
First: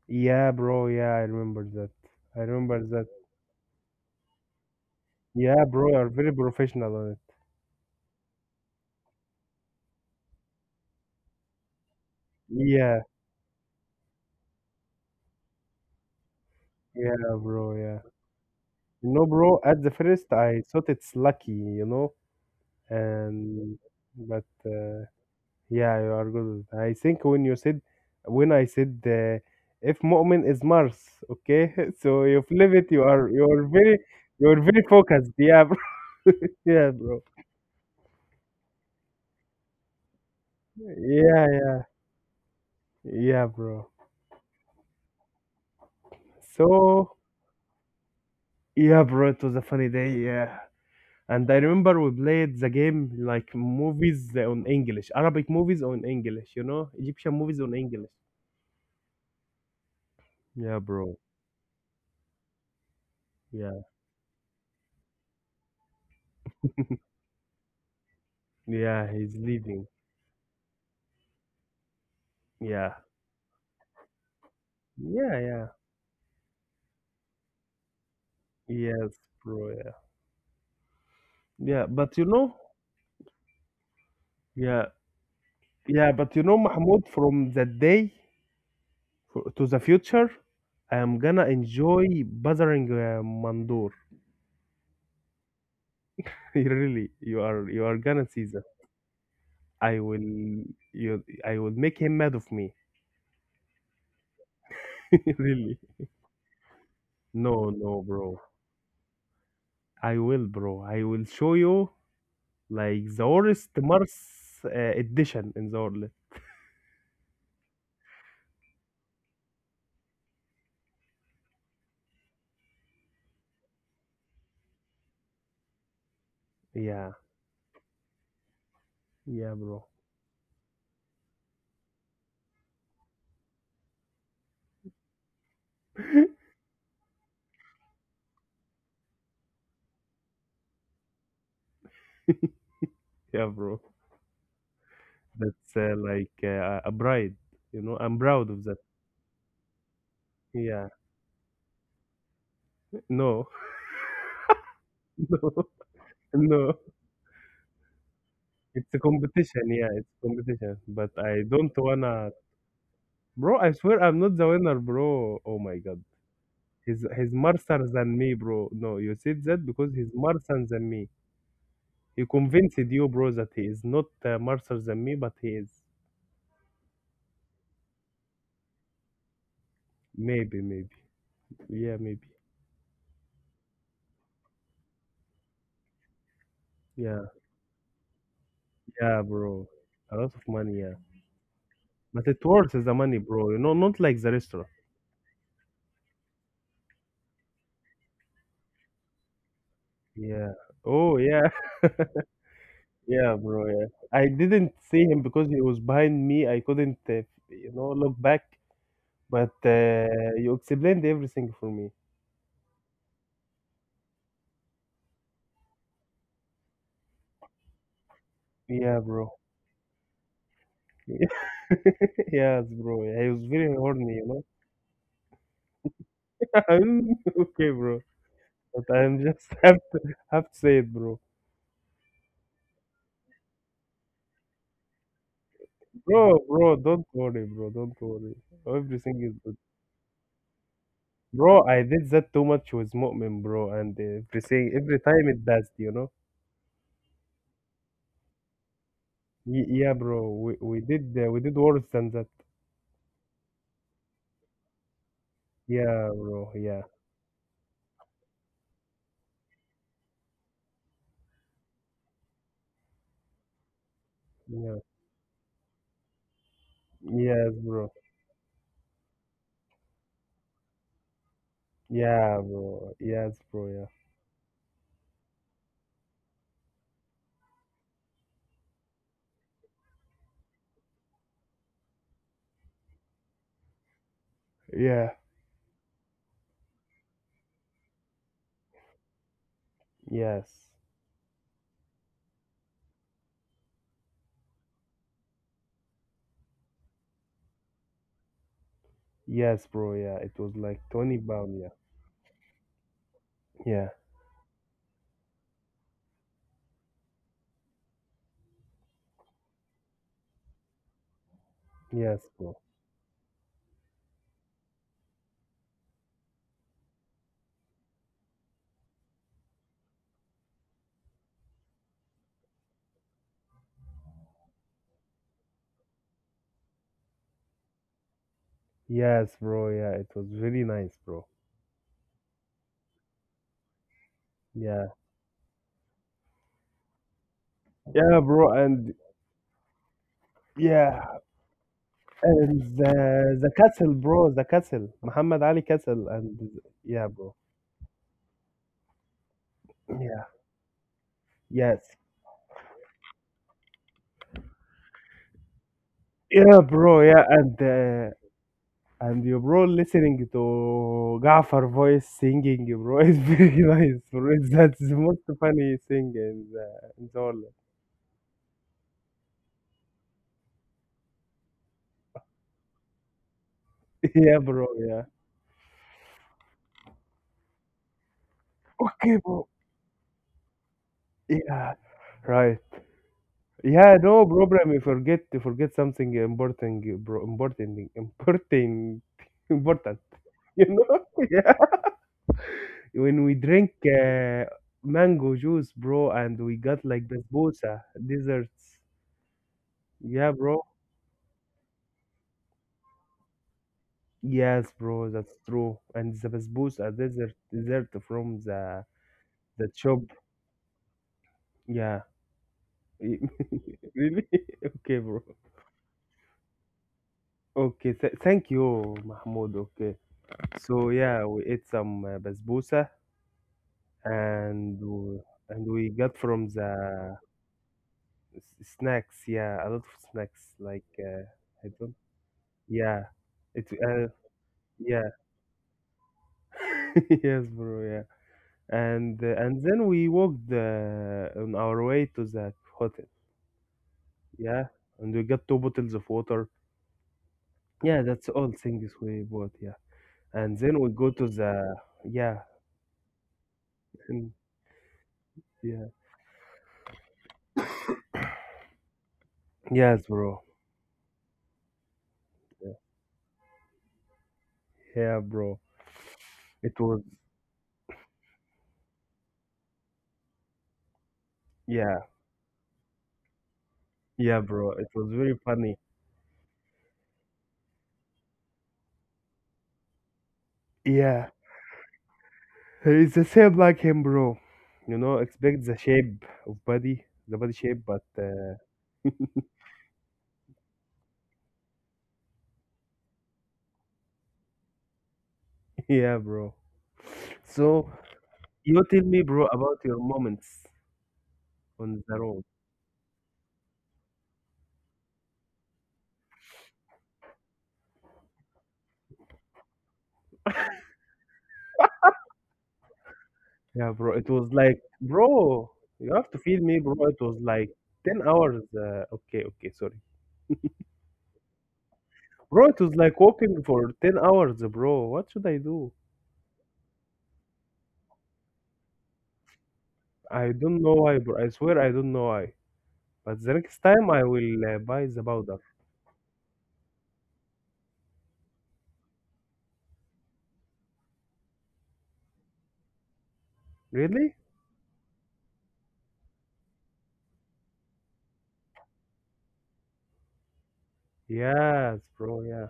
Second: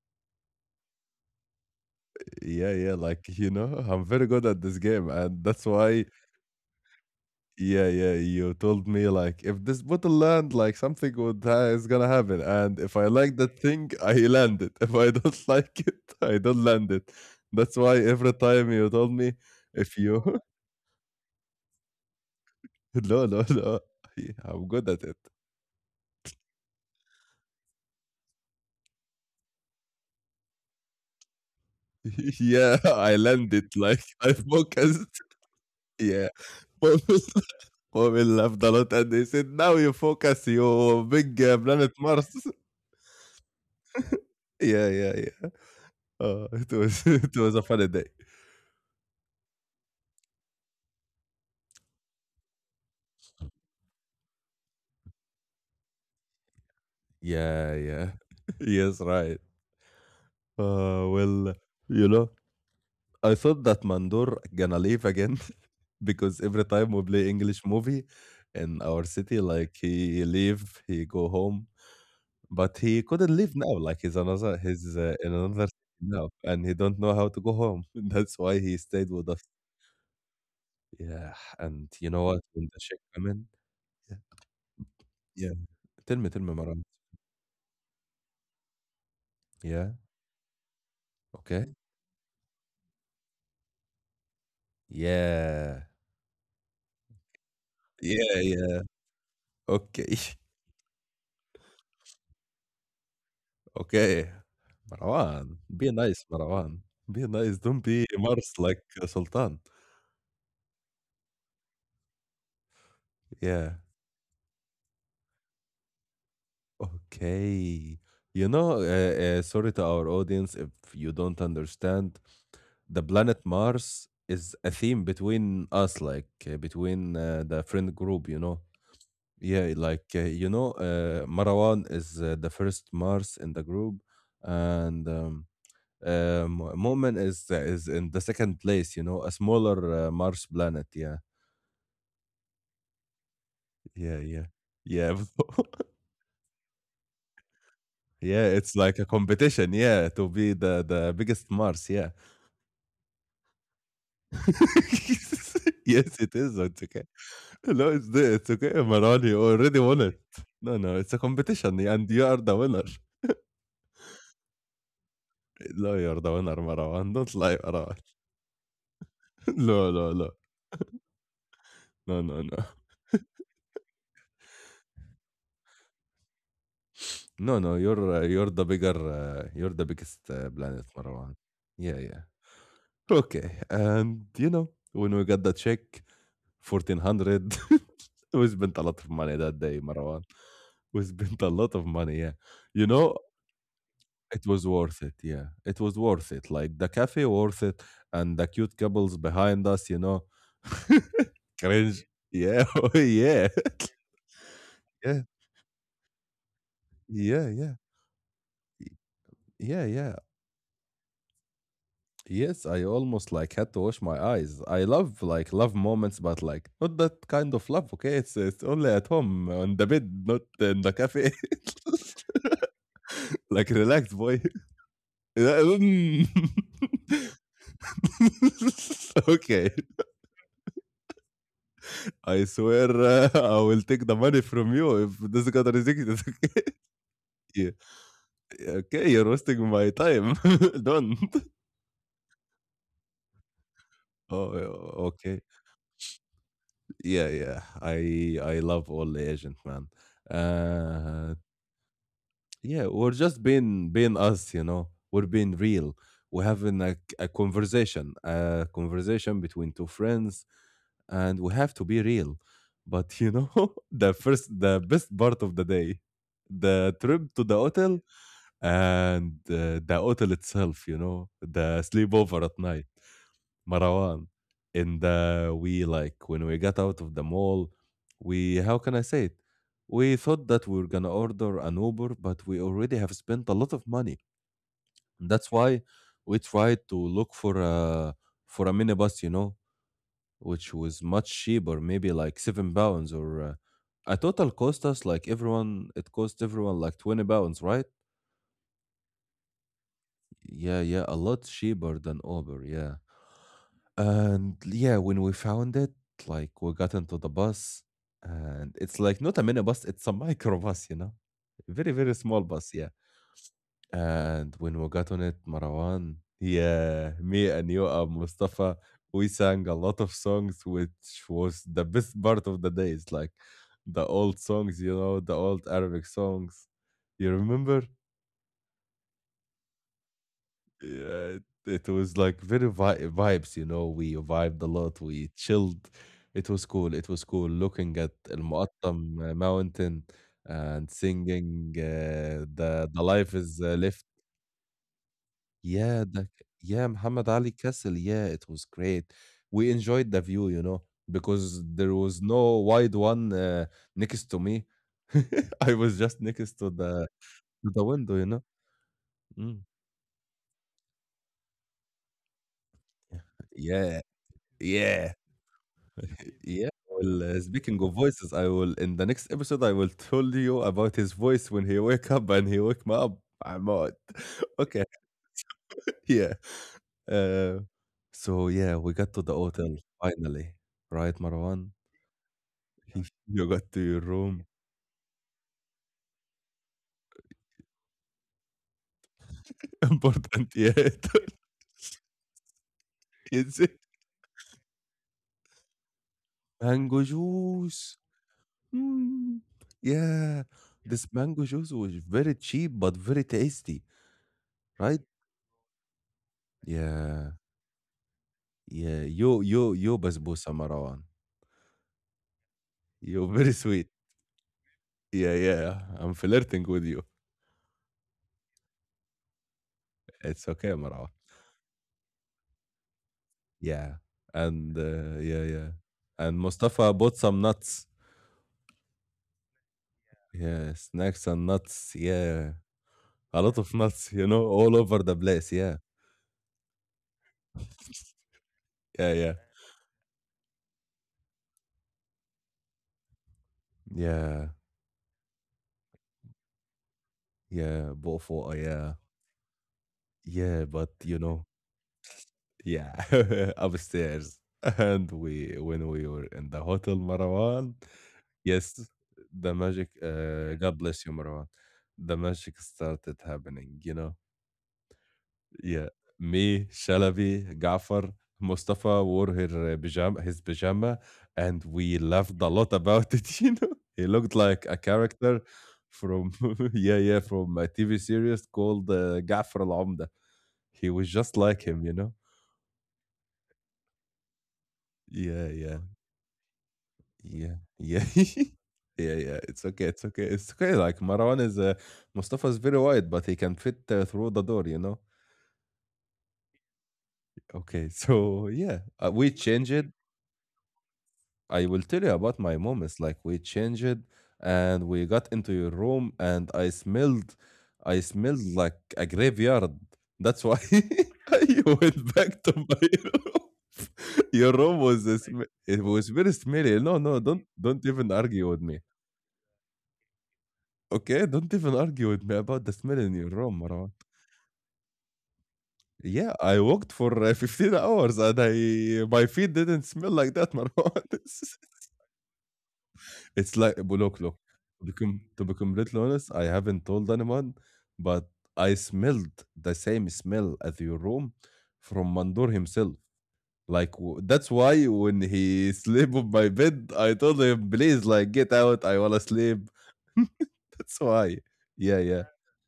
[SPEAKER 2] yeah, bro. Yeah, I remember that. I
[SPEAKER 1] Yeah,
[SPEAKER 2] remember
[SPEAKER 1] yeah,
[SPEAKER 2] that.
[SPEAKER 1] like, you know, I'm very good at this game, and
[SPEAKER 2] Yeah,
[SPEAKER 1] that's
[SPEAKER 2] bro,
[SPEAKER 1] why.
[SPEAKER 2] you're very professional on it.
[SPEAKER 1] Yeah, yeah, you told me like, if this bottle land, like something would is gonna happen, and if
[SPEAKER 2] Yeah,
[SPEAKER 1] I like that thing, I land it. (laughs) If I don't (laughs) like it, I don't land it.
[SPEAKER 2] yeah,
[SPEAKER 1] That's
[SPEAKER 2] bro.
[SPEAKER 1] why
[SPEAKER 2] Yeah.
[SPEAKER 1] every time you told
[SPEAKER 2] No,
[SPEAKER 1] me,
[SPEAKER 2] bro. At the
[SPEAKER 1] if
[SPEAKER 2] first,
[SPEAKER 1] you
[SPEAKER 2] I thought it's lucky, you know,
[SPEAKER 1] (laughs) no, no, no,
[SPEAKER 2] and
[SPEAKER 1] yeah,
[SPEAKER 2] but.
[SPEAKER 1] I'm good at it.
[SPEAKER 2] Yeah, you are good. I think when I said, if Mu'min is Mars, okay, (laughs) so
[SPEAKER 1] (laughs)
[SPEAKER 2] you flip
[SPEAKER 1] Yeah,
[SPEAKER 2] it. You
[SPEAKER 1] I
[SPEAKER 2] are you are
[SPEAKER 1] landed,
[SPEAKER 2] very
[SPEAKER 1] like I
[SPEAKER 2] you are very
[SPEAKER 1] focused. (laughs)
[SPEAKER 2] focused. Yeah, bro.
[SPEAKER 1] Yeah,
[SPEAKER 2] (laughs) Yeah, bro.
[SPEAKER 1] women, (laughs) women laughed a lot, and they said, "Now you focus, you big
[SPEAKER 2] Yeah, yeah,
[SPEAKER 1] planet Mars." (laughs)
[SPEAKER 2] yeah, bro.
[SPEAKER 1] Yeah, yeah, yeah. It was, (laughs)
[SPEAKER 2] So
[SPEAKER 1] it was a funny day.
[SPEAKER 2] yeah, bro. It was a funny day. Yeah, and I remember we played the game like movies on English, Arabic movies on English. You know, Egyptian movies
[SPEAKER 1] Yeah,
[SPEAKER 2] on
[SPEAKER 1] yeah.
[SPEAKER 2] English.
[SPEAKER 1] (laughs) Yes, right.
[SPEAKER 2] Yeah,
[SPEAKER 1] Uh,
[SPEAKER 2] bro.
[SPEAKER 1] well, you know, I thought that
[SPEAKER 2] Yeah,
[SPEAKER 1] Mandor gonna leave again, (laughs) because every time we play English movie in our
[SPEAKER 2] yeah. He's
[SPEAKER 1] city, like
[SPEAKER 2] leaving.
[SPEAKER 1] he leave, he go home, but
[SPEAKER 2] Yeah,
[SPEAKER 1] he couldn't leave now. Like, he's in
[SPEAKER 2] yeah,
[SPEAKER 1] another city
[SPEAKER 2] yeah.
[SPEAKER 1] now, and he don't know how to go home. (laughs) That's why he stayed
[SPEAKER 2] Yes,
[SPEAKER 1] with us.
[SPEAKER 2] bro. Yeah.
[SPEAKER 1] Yeah, and
[SPEAKER 2] Yeah,
[SPEAKER 1] you know
[SPEAKER 2] but you
[SPEAKER 1] what?
[SPEAKER 2] know,
[SPEAKER 1] When the sheikh come in, yeah,
[SPEAKER 2] yeah,
[SPEAKER 1] yeah.
[SPEAKER 2] yeah, but
[SPEAKER 1] Tell
[SPEAKER 2] you
[SPEAKER 1] me,
[SPEAKER 2] know,
[SPEAKER 1] Maran.
[SPEAKER 2] Mahmoud, from that day to the
[SPEAKER 1] Yeah,
[SPEAKER 2] future, I am gonna
[SPEAKER 1] okay.
[SPEAKER 2] enjoy bothering Mandur.
[SPEAKER 1] Yeah,
[SPEAKER 2] (laughs) Really, you are gonna
[SPEAKER 1] yeah,
[SPEAKER 2] see that.
[SPEAKER 1] yeah.
[SPEAKER 2] I
[SPEAKER 1] Okay.
[SPEAKER 2] will
[SPEAKER 1] (laughs)
[SPEAKER 2] I will make him mad of me.
[SPEAKER 1] Okay.
[SPEAKER 2] (laughs)
[SPEAKER 1] Marwan.
[SPEAKER 2] Really.
[SPEAKER 1] Be nice, Marwan. Be nice.
[SPEAKER 2] No,
[SPEAKER 1] Don't
[SPEAKER 2] no,
[SPEAKER 1] be
[SPEAKER 2] bro.
[SPEAKER 1] Mars like Sultan.
[SPEAKER 2] I will, bro. I will show you like the worst
[SPEAKER 1] Yeah.
[SPEAKER 2] Mars uh, edition in the world.
[SPEAKER 1] Okay. You know, sorry to our audience if you don't understand, the planet Mars is a theme between us, like
[SPEAKER 2] Yeah,
[SPEAKER 1] between the friend group, you know.
[SPEAKER 2] yeah,
[SPEAKER 1] Yeah,
[SPEAKER 2] bro.
[SPEAKER 1] like, you know, Marwan is the first Mars in the group, and
[SPEAKER 2] (laughs)
[SPEAKER 1] Moomin is in the second place, you know, a smaller Mars planet. Yeah,
[SPEAKER 2] Yeah, bro.
[SPEAKER 1] yeah, yeah, yeah,
[SPEAKER 2] That's
[SPEAKER 1] (laughs)
[SPEAKER 2] like a bride. You know, I'm
[SPEAKER 1] yeah.
[SPEAKER 2] proud of
[SPEAKER 1] It's
[SPEAKER 2] that.
[SPEAKER 1] like a competition. Yeah, to be the
[SPEAKER 2] Yeah.
[SPEAKER 1] the biggest Mars. Yeah.
[SPEAKER 2] No. (laughs)
[SPEAKER 1] (laughs) Yes, it
[SPEAKER 2] No.
[SPEAKER 1] is.
[SPEAKER 2] No.
[SPEAKER 1] It's okay. No, it's there. It's okay,
[SPEAKER 2] It's a
[SPEAKER 1] Maran, you
[SPEAKER 2] competition.
[SPEAKER 1] already
[SPEAKER 2] Yeah,
[SPEAKER 1] won
[SPEAKER 2] it's
[SPEAKER 1] it.
[SPEAKER 2] a
[SPEAKER 1] No,
[SPEAKER 2] competition.
[SPEAKER 1] no, it's
[SPEAKER 2] But
[SPEAKER 1] a
[SPEAKER 2] I don't
[SPEAKER 1] competition, and you
[SPEAKER 2] wanna,
[SPEAKER 1] are the winner.
[SPEAKER 2] bro, I swear I'm not the winner, bro. Oh my
[SPEAKER 1] No,
[SPEAKER 2] god.
[SPEAKER 1] you're the winner,
[SPEAKER 2] He's
[SPEAKER 1] Marwan.
[SPEAKER 2] he's
[SPEAKER 1] Don't lie,
[SPEAKER 2] smarter
[SPEAKER 1] Marwan.
[SPEAKER 2] than me, bro. No, you said
[SPEAKER 1] (laughs)
[SPEAKER 2] that
[SPEAKER 1] No,
[SPEAKER 2] because
[SPEAKER 1] no,
[SPEAKER 2] he's
[SPEAKER 1] no,
[SPEAKER 2] smarter than me.
[SPEAKER 1] no,
[SPEAKER 2] He
[SPEAKER 1] no, no,
[SPEAKER 2] convinced you, bro, that he is not smarter than me, but he is.
[SPEAKER 1] no, no. You're the bigger. You're the biggest
[SPEAKER 2] Maybe,
[SPEAKER 1] planet,
[SPEAKER 2] maybe.
[SPEAKER 1] Marwan. Yeah,
[SPEAKER 2] Yeah,
[SPEAKER 1] yeah.
[SPEAKER 2] maybe.
[SPEAKER 1] Okay, and you know, when we got the check,
[SPEAKER 2] Yeah.
[SPEAKER 1] 1,400, (laughs) we spent a lot of
[SPEAKER 2] Yeah,
[SPEAKER 1] money that
[SPEAKER 2] bro.
[SPEAKER 1] day,
[SPEAKER 2] A
[SPEAKER 1] Marwan.
[SPEAKER 2] lot of money, yeah.
[SPEAKER 1] We spent a lot of money, yeah.
[SPEAKER 2] But it worth
[SPEAKER 1] You
[SPEAKER 2] the
[SPEAKER 1] know,
[SPEAKER 2] money, bro. You know, not like the
[SPEAKER 1] it was
[SPEAKER 2] restaurant.
[SPEAKER 1] worth it, yeah. It was worth it. Like, the cafe worth it, and the cute couples behind us, you know.
[SPEAKER 2] Yeah. Oh, yeah.
[SPEAKER 1] Cringe.
[SPEAKER 2] (laughs)
[SPEAKER 1] Yeah, (laughs) oh,
[SPEAKER 2] Yeah,
[SPEAKER 1] yeah.
[SPEAKER 2] bro. Yeah. I didn't see
[SPEAKER 1] Yeah.
[SPEAKER 2] him because he was behind me. I couldn't,
[SPEAKER 1] Yeah, yeah.
[SPEAKER 2] you know, look back. But
[SPEAKER 1] Yeah, yeah.
[SPEAKER 2] you explained everything for me.
[SPEAKER 1] Yes, I almost like had to wash my eyes. I love like love moments, but like not that kind of love. Okay, it's only
[SPEAKER 2] Yeah,
[SPEAKER 1] at
[SPEAKER 2] bro.
[SPEAKER 1] home on the bed, not in the cafe.
[SPEAKER 2] (laughs) Yes, bro. Yeah, he was
[SPEAKER 1] (laughs) Like,
[SPEAKER 2] very
[SPEAKER 1] relax,
[SPEAKER 2] horny,
[SPEAKER 1] boy.
[SPEAKER 2] you
[SPEAKER 1] (laughs) Mm.
[SPEAKER 2] know. (laughs) Okay, bro. But I'm
[SPEAKER 1] (laughs)
[SPEAKER 2] just (laughs)
[SPEAKER 1] Okay,
[SPEAKER 2] have to say it, bro.
[SPEAKER 1] I swear, I will take the money from you if this got rejected. (laughs)
[SPEAKER 2] Bro,
[SPEAKER 1] Okay.
[SPEAKER 2] bro, don't worry, bro. Don't worry.
[SPEAKER 1] Yeah, okay,
[SPEAKER 2] Everything
[SPEAKER 1] you're
[SPEAKER 2] is good,
[SPEAKER 1] wasting my time. (laughs) Don't.
[SPEAKER 2] bro. I did that too much with Mu'min, bro, and
[SPEAKER 1] Oh,
[SPEAKER 2] everything every time
[SPEAKER 1] okay.
[SPEAKER 2] it passed, you know.
[SPEAKER 1] Yeah, yeah. I love all agent man.
[SPEAKER 2] Yeah, bro. We did
[SPEAKER 1] Uh,
[SPEAKER 2] we did worse than that.
[SPEAKER 1] Yeah we're just being us, you know. We're being real.
[SPEAKER 2] Yeah,
[SPEAKER 1] We're
[SPEAKER 2] bro.
[SPEAKER 1] having
[SPEAKER 2] Yeah.
[SPEAKER 1] a conversation, a conversation between two friends, and we have to be real. But you know, (laughs) the first,
[SPEAKER 2] Yeah.
[SPEAKER 1] the best part of the day, the trip to
[SPEAKER 2] Yes,
[SPEAKER 1] the
[SPEAKER 2] bro.
[SPEAKER 1] hotel, and the hotel itself. You know, the
[SPEAKER 2] Yeah,
[SPEAKER 1] sleepover at night.
[SPEAKER 2] bro. Yes, bro.
[SPEAKER 1] Marwan. And we, like, when we got out of the mall, we, how can I say it? We thought that we were gonna order an Uber, but we already have spent a lot of money.
[SPEAKER 2] Yeah. Yeah.
[SPEAKER 1] And that's why we tried to look for a minibus, you know,
[SPEAKER 2] Yes.
[SPEAKER 1] which was much cheaper, maybe like £7 or a total cost us like everyone. It cost everyone like £20, right?
[SPEAKER 2] Yes, bro. Yeah. It was like
[SPEAKER 1] Yeah, yeah, a
[SPEAKER 2] 20
[SPEAKER 1] lot
[SPEAKER 2] pound. Yeah.
[SPEAKER 1] cheaper than Uber. Yeah.
[SPEAKER 2] Yeah.
[SPEAKER 1] And yeah, when we found it, like we got into the bus, and it's like not a minibus, it's a microbus, you know? Very, very
[SPEAKER 2] Yes,
[SPEAKER 1] small
[SPEAKER 2] bro.
[SPEAKER 1] bus, yeah. And when we got on it, Marwan, yeah, me and you and Mustafa, we sang a lot of songs, which was the best part of the day. It's like the old songs, you know, the old Arabic songs. You remember?
[SPEAKER 2] Yes, bro. Yeah. It was really nice, bro.
[SPEAKER 1] Yeah, it was like very vibes, you know. We vibed a
[SPEAKER 2] Yeah.
[SPEAKER 1] lot. We chilled. It was cool. It was cool looking at
[SPEAKER 2] Yeah,
[SPEAKER 1] Al
[SPEAKER 2] bro. And
[SPEAKER 1] Mu'attam mountain and
[SPEAKER 2] yeah.
[SPEAKER 1] singing uh,
[SPEAKER 2] And
[SPEAKER 1] the the
[SPEAKER 2] the,
[SPEAKER 1] life
[SPEAKER 2] the
[SPEAKER 1] is
[SPEAKER 2] castle,
[SPEAKER 1] left.
[SPEAKER 2] bro. The castle. Muhammad Ali castle.
[SPEAKER 1] Yeah,
[SPEAKER 2] And
[SPEAKER 1] the, yeah,
[SPEAKER 2] yeah,
[SPEAKER 1] Muhammad
[SPEAKER 2] bro.
[SPEAKER 1] Ali Castle. Yeah, it was great. We enjoyed
[SPEAKER 2] Yeah.
[SPEAKER 1] the view, you know, because
[SPEAKER 2] Yes.
[SPEAKER 1] there was no wide one next to me. (laughs) I was just next
[SPEAKER 2] Yeah,
[SPEAKER 1] to
[SPEAKER 2] bro.
[SPEAKER 1] the
[SPEAKER 2] Yeah. And
[SPEAKER 1] window, you know.
[SPEAKER 2] and you
[SPEAKER 1] Mm.
[SPEAKER 2] bro listening to Gafar voice singing, bro, is very (laughs)
[SPEAKER 1] Yeah,
[SPEAKER 2] nice, bro. That's the
[SPEAKER 1] yeah. Yeah.
[SPEAKER 2] most funny thing
[SPEAKER 1] Yeah.
[SPEAKER 2] in the
[SPEAKER 1] Well,
[SPEAKER 2] world.
[SPEAKER 1] speaking of voices, I will, in the next episode, I will tell you about his voice when he wake up and he wake me up. I'm out.
[SPEAKER 2] (laughs) Yeah,
[SPEAKER 1] (laughs)
[SPEAKER 2] bro,
[SPEAKER 1] Okay.
[SPEAKER 2] yeah.
[SPEAKER 1] Yeah. Uh, so yeah, we got
[SPEAKER 2] Okay,
[SPEAKER 1] to the
[SPEAKER 2] bro.
[SPEAKER 1] hotel finally, right,
[SPEAKER 2] Yeah.
[SPEAKER 1] Marwan?
[SPEAKER 2] Right.
[SPEAKER 1] You got to
[SPEAKER 2] Yeah,
[SPEAKER 1] your
[SPEAKER 2] no
[SPEAKER 1] room.
[SPEAKER 2] problem. You forget something important, bro, important, important, (laughs)
[SPEAKER 1] (laughs)
[SPEAKER 2] important.
[SPEAKER 1] Important
[SPEAKER 2] You know?
[SPEAKER 1] yet?
[SPEAKER 2] (laughs) Yeah. When we
[SPEAKER 1] (laughs) Is
[SPEAKER 2] drink
[SPEAKER 1] it
[SPEAKER 2] uh, mango juice, bro, and we got
[SPEAKER 1] mango
[SPEAKER 2] like the bosa
[SPEAKER 1] juice?
[SPEAKER 2] desserts.
[SPEAKER 1] Mm.
[SPEAKER 2] Yeah,
[SPEAKER 1] Yeah.
[SPEAKER 2] bro.
[SPEAKER 1] This mango juice was very cheap but very tasty,
[SPEAKER 2] Yes,
[SPEAKER 1] right?
[SPEAKER 2] bro, that's true. And the basbousa are desert
[SPEAKER 1] Yeah.
[SPEAKER 2] dessert from the
[SPEAKER 1] Yeah. You
[SPEAKER 2] the
[SPEAKER 1] you you
[SPEAKER 2] shop.
[SPEAKER 1] basbousa, Marwan.
[SPEAKER 2] Yeah.
[SPEAKER 1] You're very
[SPEAKER 2] (laughs)
[SPEAKER 1] sweet.
[SPEAKER 2] Really? (laughs) Okay, bro.
[SPEAKER 1] Yeah, yeah. I'm flirting with you.
[SPEAKER 2] Okay, th thank you, Mahmoud. Okay.
[SPEAKER 1] It's okay,
[SPEAKER 2] So
[SPEAKER 1] Marwa.
[SPEAKER 2] yeah, we ate some basbousa
[SPEAKER 1] Yeah. And
[SPEAKER 2] and w-
[SPEAKER 1] yeah,
[SPEAKER 2] and
[SPEAKER 1] yeah.
[SPEAKER 2] we got
[SPEAKER 1] And
[SPEAKER 2] from the
[SPEAKER 1] Mustafa bought some nuts.
[SPEAKER 2] snacks. Yeah, a lot of snacks
[SPEAKER 1] Yeah,
[SPEAKER 2] like
[SPEAKER 1] snacks and
[SPEAKER 2] I
[SPEAKER 1] nuts.
[SPEAKER 2] don't.
[SPEAKER 1] Yeah.
[SPEAKER 2] Yeah.
[SPEAKER 1] A lot
[SPEAKER 2] It
[SPEAKER 1] of (laughs) nuts, all over
[SPEAKER 2] yeah.
[SPEAKER 1] the place. Yeah.
[SPEAKER 2] (laughs) Yes, bro. Yeah.
[SPEAKER 1] Yeah,
[SPEAKER 2] And
[SPEAKER 1] yeah.
[SPEAKER 2] uh, and then we walked on our way to the hotel.
[SPEAKER 1] Yeah.
[SPEAKER 2] Yeah, and we got two bottles of water.
[SPEAKER 1] Yeah.
[SPEAKER 2] Yeah,
[SPEAKER 1] Bought
[SPEAKER 2] that's all
[SPEAKER 1] for,
[SPEAKER 2] things
[SPEAKER 1] yeah.
[SPEAKER 2] we bought. Yeah, and
[SPEAKER 1] Yeah,
[SPEAKER 2] then we
[SPEAKER 1] but
[SPEAKER 2] go to the yeah,
[SPEAKER 1] yeah. (laughs)
[SPEAKER 2] and
[SPEAKER 1] Upstairs. And we,
[SPEAKER 2] yeah,
[SPEAKER 1] when we were in the hotel, Marwan, yes, the magic,
[SPEAKER 2] yes, bro.
[SPEAKER 1] God bless you, Marwan. The magic
[SPEAKER 2] Yeah,
[SPEAKER 1] started happening.
[SPEAKER 2] yeah, bro.
[SPEAKER 1] Yeah. Me,
[SPEAKER 2] It was
[SPEAKER 1] Shalabi, Gafar, Mustafa wore her pajama, his pajama, and we
[SPEAKER 2] yeah,
[SPEAKER 1] laughed a lot about it. (laughs) He looked
[SPEAKER 2] yeah,
[SPEAKER 1] like
[SPEAKER 2] bro.
[SPEAKER 1] a
[SPEAKER 2] It was very
[SPEAKER 1] character
[SPEAKER 2] funny.
[SPEAKER 1] from (laughs) yeah, yeah, from a TV series called Gafar Al Omda. He was
[SPEAKER 2] Yeah,
[SPEAKER 1] just like him.
[SPEAKER 2] it's the same like him, bro. You know,
[SPEAKER 1] Yeah,
[SPEAKER 2] expect the
[SPEAKER 1] yeah,
[SPEAKER 2] shape of body, the body
[SPEAKER 1] yeah,
[SPEAKER 2] shape, but
[SPEAKER 1] yeah. (laughs) Yeah, yeah, it's okay, it's okay, it's okay. Like Mustafa is very wide, but he can fit through the door.
[SPEAKER 2] (laughs) yeah, bro.
[SPEAKER 1] Okay, (laughs)
[SPEAKER 2] So
[SPEAKER 1] so
[SPEAKER 2] you
[SPEAKER 1] yeah,
[SPEAKER 2] tell me,
[SPEAKER 1] we
[SPEAKER 2] bro, about
[SPEAKER 1] changed.
[SPEAKER 2] your moments
[SPEAKER 1] I will
[SPEAKER 2] on
[SPEAKER 1] tell you
[SPEAKER 2] the
[SPEAKER 1] about
[SPEAKER 2] road.
[SPEAKER 1] my moments. Like, we changed and we got into your room, and I smelled like a graveyard. That's why (laughs) I went back to my room.
[SPEAKER 2] Yeah, bro. It
[SPEAKER 1] (laughs)
[SPEAKER 2] was
[SPEAKER 1] Your
[SPEAKER 2] like,
[SPEAKER 1] room was,
[SPEAKER 2] bro,
[SPEAKER 1] it was
[SPEAKER 2] you have
[SPEAKER 1] very
[SPEAKER 2] to feed me,
[SPEAKER 1] smelly.
[SPEAKER 2] bro.
[SPEAKER 1] No,
[SPEAKER 2] It
[SPEAKER 1] no,
[SPEAKER 2] was
[SPEAKER 1] don't
[SPEAKER 2] like
[SPEAKER 1] don't even
[SPEAKER 2] 10
[SPEAKER 1] argue
[SPEAKER 2] hours.
[SPEAKER 1] with me.
[SPEAKER 2] Okay, okay, sorry.
[SPEAKER 1] Okay, don't even argue with me
[SPEAKER 2] Bro,
[SPEAKER 1] about the
[SPEAKER 2] it was
[SPEAKER 1] smell in
[SPEAKER 2] like
[SPEAKER 1] your room,
[SPEAKER 2] walking
[SPEAKER 1] Marwan.
[SPEAKER 2] for 10 hours, bro. What should I do?
[SPEAKER 1] Yeah, I walked for 15 hours, and I my feet didn't smell like
[SPEAKER 2] I
[SPEAKER 1] that,
[SPEAKER 2] don't know
[SPEAKER 1] Marwan.
[SPEAKER 2] why,
[SPEAKER 1] (laughs)
[SPEAKER 2] bro. I swear I don't know why. But the
[SPEAKER 1] It's like,
[SPEAKER 2] next
[SPEAKER 1] well,
[SPEAKER 2] time
[SPEAKER 1] look,
[SPEAKER 2] I
[SPEAKER 1] look.
[SPEAKER 2] will
[SPEAKER 1] To
[SPEAKER 2] buy
[SPEAKER 1] become,
[SPEAKER 2] the
[SPEAKER 1] com- to be
[SPEAKER 2] powder.
[SPEAKER 1] completely honest, I haven't told anyone, but I smelled the same smell as your room from Mandur himself. Like,
[SPEAKER 2] Really?
[SPEAKER 1] that's why when he (laughs) sleep on my bed, I told him, "Please, like, get out. I wanna sleep." (laughs) That's why. Yeah,
[SPEAKER 2] Yes,
[SPEAKER 1] yeah.
[SPEAKER 2] bro. Yeah.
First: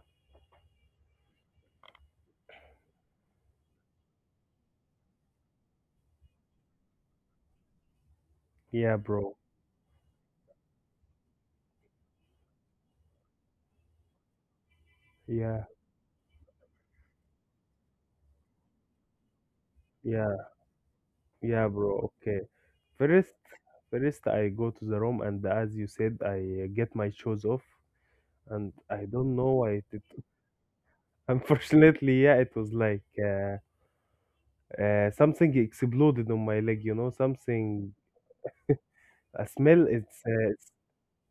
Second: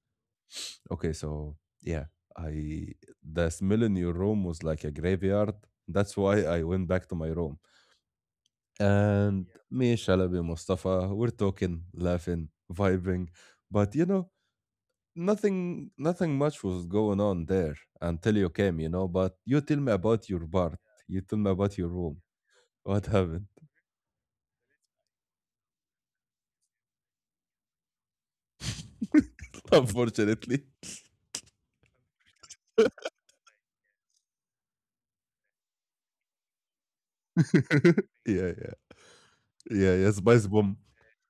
[SPEAKER 1] Okay, so yeah, I the smell in your room was like a graveyard. That's why I went back to my room.
[SPEAKER 2] Yeah, bro.
[SPEAKER 1] And me, Shalabi, Mustafa, we're talking, laughing, vibing, but
[SPEAKER 2] Yeah.
[SPEAKER 1] nothing much was going on there until you came. But you tell me about your
[SPEAKER 2] Yeah.
[SPEAKER 1] part. You tell me
[SPEAKER 2] Yeah,
[SPEAKER 1] about your
[SPEAKER 2] bro.
[SPEAKER 1] room.
[SPEAKER 2] Okay.
[SPEAKER 1] What
[SPEAKER 2] First,
[SPEAKER 1] happened?
[SPEAKER 2] first I go to the room and as you said, I get my shoes off and I don't know why
[SPEAKER 1] (laughs)
[SPEAKER 2] it
[SPEAKER 1] Unfortunately.
[SPEAKER 2] Unfortunately, (laughs) yeah, it was
[SPEAKER 1] (laughs)
[SPEAKER 2] like something exploded on my leg, you know, something,
[SPEAKER 1] Yeah, yeah,
[SPEAKER 2] a smell.
[SPEAKER 1] yeah, yeah. Spice
[SPEAKER 2] It's
[SPEAKER 1] bomb.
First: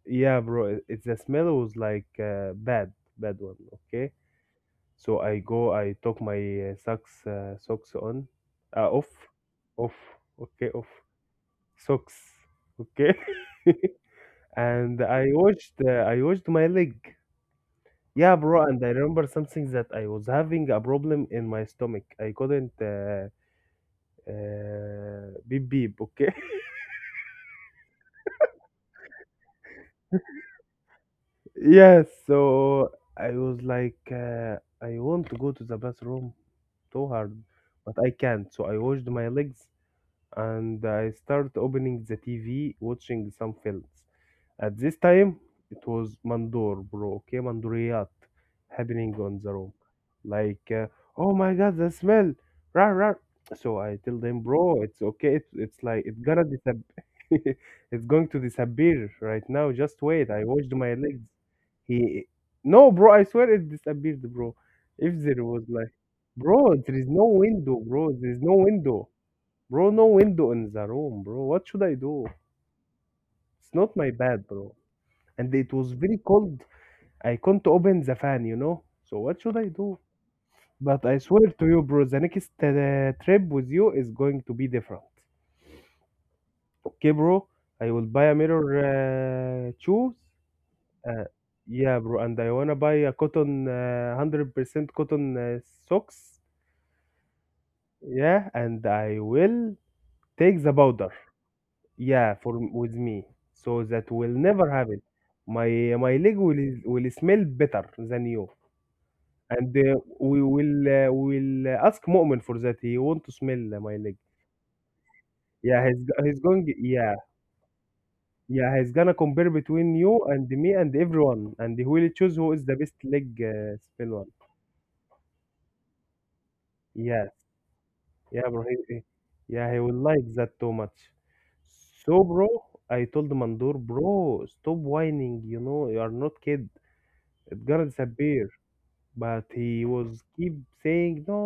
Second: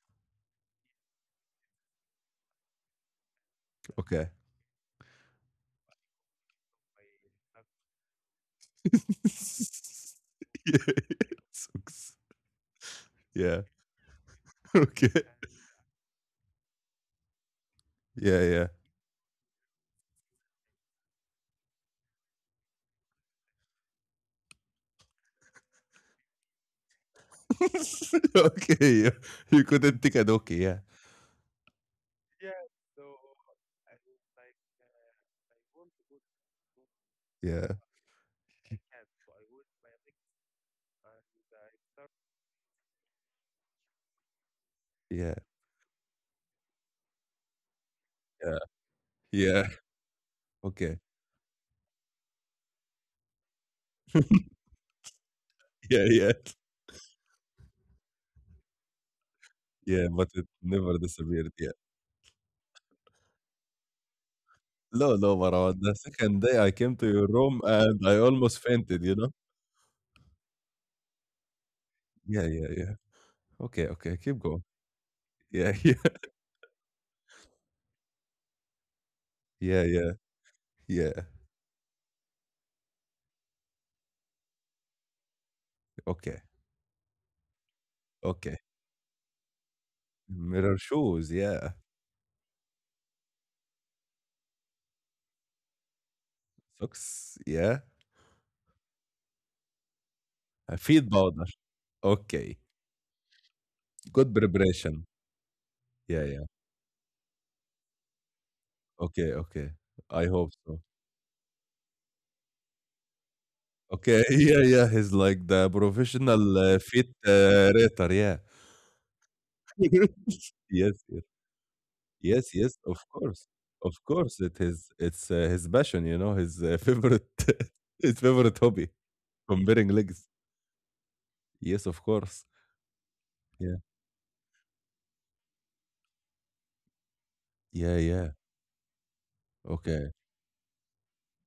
[SPEAKER 2] yeah, bro, it- it's the smell was like bad, bad one, okay?
[SPEAKER 1] Okay.
[SPEAKER 2] So I go, I took my socks, socks on, off,
[SPEAKER 1] (laughs)
[SPEAKER 2] off, okay,
[SPEAKER 1] Yeah,
[SPEAKER 2] off,
[SPEAKER 1] yeah, sucks.
[SPEAKER 2] socks, okay?
[SPEAKER 1] Yeah. (laughs)
[SPEAKER 2] (laughs) And
[SPEAKER 1] Okay.
[SPEAKER 2] I washed my leg. Yeah,
[SPEAKER 1] Yeah,
[SPEAKER 2] bro,
[SPEAKER 1] yeah.
[SPEAKER 2] and I remember something that I was having a problem in my stomach. I couldn't. Beep beep, okay? (laughs)
[SPEAKER 1] (laughs) Okay. Yeah. You couldn't think an okay. Yeah.
[SPEAKER 2] Yes, so I was like, uh, I want to go to the bathroom too hard,
[SPEAKER 1] Yeah.
[SPEAKER 2] but I can't. So I washed my legs and I start opening the TV, watching some films. At this
[SPEAKER 1] Yeah.
[SPEAKER 2] time, it was Mandor, bro. Okay, Mandoriyat
[SPEAKER 1] Yeah.
[SPEAKER 2] happening on the
[SPEAKER 1] Yeah.
[SPEAKER 2] room. Like,
[SPEAKER 1] Okay.
[SPEAKER 2] oh my god, the smell. Rah, rah. So I tell them, bro, it's okay.
[SPEAKER 1] Yeah,
[SPEAKER 2] It's
[SPEAKER 1] yeah.
[SPEAKER 2] gonna disappear. (laughs) It's going to disappear right now. Just
[SPEAKER 1] Yeah, but
[SPEAKER 2] wait. I
[SPEAKER 1] it
[SPEAKER 2] washed my
[SPEAKER 1] never
[SPEAKER 2] legs.
[SPEAKER 1] disappeared, yeah.
[SPEAKER 2] He, no, bro, I swear it disappeared, bro.
[SPEAKER 1] No,
[SPEAKER 2] If
[SPEAKER 1] no,
[SPEAKER 2] there was
[SPEAKER 1] Marwan,
[SPEAKER 2] like,
[SPEAKER 1] the second day I
[SPEAKER 2] bro, there
[SPEAKER 1] came to
[SPEAKER 2] is no
[SPEAKER 1] your room
[SPEAKER 2] window,
[SPEAKER 1] and
[SPEAKER 2] bro.
[SPEAKER 1] I
[SPEAKER 2] There is no
[SPEAKER 1] almost fainted,
[SPEAKER 2] window,
[SPEAKER 1] you know?
[SPEAKER 2] bro. No window in the room, bro. What should I do?
[SPEAKER 1] Yeah, yeah, yeah.
[SPEAKER 2] It's
[SPEAKER 1] Okay,
[SPEAKER 2] not my
[SPEAKER 1] okay, keep
[SPEAKER 2] bad,
[SPEAKER 1] going.
[SPEAKER 2] bro, and
[SPEAKER 1] Yeah,
[SPEAKER 2] it
[SPEAKER 1] (laughs)
[SPEAKER 2] was
[SPEAKER 1] yeah.
[SPEAKER 2] very cold. I couldn't open the fan, you know. So what should I
[SPEAKER 1] Yeah,
[SPEAKER 2] do?
[SPEAKER 1] yeah,
[SPEAKER 2] But I
[SPEAKER 1] yeah.
[SPEAKER 2] swear to you, bro, the next trip with you is going to be different.
[SPEAKER 1] Okay,
[SPEAKER 2] Okay, bro, I will buy a
[SPEAKER 1] okay.
[SPEAKER 2] mirror shoes.
[SPEAKER 1] Mirror
[SPEAKER 2] Uh,
[SPEAKER 1] shoes, yeah.
[SPEAKER 2] yeah, bro, and I wanna buy a cotton, 100% cotton socks.
[SPEAKER 1] Socks, yeah.
[SPEAKER 2] Yeah, and I will take the powder.
[SPEAKER 1] Feet powder.
[SPEAKER 2] Yeah,
[SPEAKER 1] Okay.
[SPEAKER 2] for with me, so that will
[SPEAKER 1] Good
[SPEAKER 2] never happen.
[SPEAKER 1] preparation.
[SPEAKER 2] My my
[SPEAKER 1] Yeah,
[SPEAKER 2] leg
[SPEAKER 1] yeah.
[SPEAKER 2] will smell better than you.
[SPEAKER 1] Okay, okay.
[SPEAKER 2] And uh,
[SPEAKER 1] I
[SPEAKER 2] we
[SPEAKER 1] hope so.
[SPEAKER 2] will uh, we will uh, ask Mu'min for that. He want to smell my leg.
[SPEAKER 1] Okay, (laughs) yeah, yeah. He's like the
[SPEAKER 2] He's
[SPEAKER 1] professional
[SPEAKER 2] going.
[SPEAKER 1] feet
[SPEAKER 2] Yeah,
[SPEAKER 1] rater, yeah.
[SPEAKER 2] yeah, he's gonna compare between you
[SPEAKER 1] (laughs)
[SPEAKER 2] and me
[SPEAKER 1] Yes,
[SPEAKER 2] and
[SPEAKER 1] yes.
[SPEAKER 2] everyone, and he will choose
[SPEAKER 1] Yes,
[SPEAKER 2] who is the
[SPEAKER 1] yes,
[SPEAKER 2] best
[SPEAKER 1] of
[SPEAKER 2] leg
[SPEAKER 1] course, of
[SPEAKER 2] smell one.
[SPEAKER 1] course. It is. It's his passion, his (laughs) favorite,
[SPEAKER 2] Yes,
[SPEAKER 1] (laughs) his
[SPEAKER 2] yeah,
[SPEAKER 1] favorite
[SPEAKER 2] bro.
[SPEAKER 1] hobby,
[SPEAKER 2] Yeah, he
[SPEAKER 1] comparing
[SPEAKER 2] will
[SPEAKER 1] legs.
[SPEAKER 2] like that too much.
[SPEAKER 1] Yes, of
[SPEAKER 2] So,
[SPEAKER 1] course.
[SPEAKER 2] bro, I told Mandur,
[SPEAKER 1] Yeah,
[SPEAKER 2] bro, stop whining. You know, you are not kid. It's gonna
[SPEAKER 1] yeah, yeah.
[SPEAKER 2] disappear. But he
[SPEAKER 1] Okay,
[SPEAKER 2] was keep saying no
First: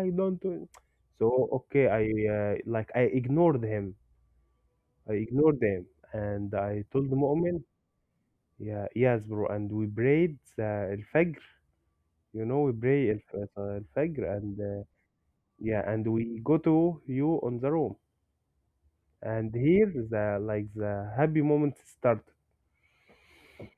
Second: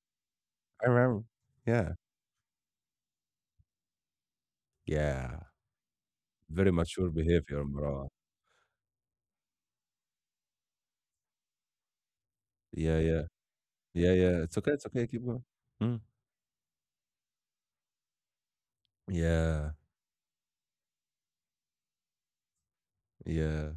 [SPEAKER 2] I don't do it.
[SPEAKER 1] I remember.
[SPEAKER 2] So okay,
[SPEAKER 1] Yeah,
[SPEAKER 2] I ignored him, I
[SPEAKER 1] yeah.
[SPEAKER 2] ignored him and
[SPEAKER 1] Very
[SPEAKER 2] I
[SPEAKER 1] mature
[SPEAKER 2] told the Mu'min,
[SPEAKER 1] behavior, Marwan.
[SPEAKER 2] yeah, yes, bro. And we prayed al-fajr, you know, we
[SPEAKER 1] Yeah,
[SPEAKER 2] pray
[SPEAKER 1] yeah, yeah,
[SPEAKER 2] al-fajr,
[SPEAKER 1] yeah.
[SPEAKER 2] and
[SPEAKER 1] It's okay. It's okay. Keep going.
[SPEAKER 2] yeah.
[SPEAKER 1] Mm.
[SPEAKER 2] And we go to you on the room, and
[SPEAKER 1] Yeah,
[SPEAKER 2] here the like the happy moment start.
[SPEAKER 1] yeah.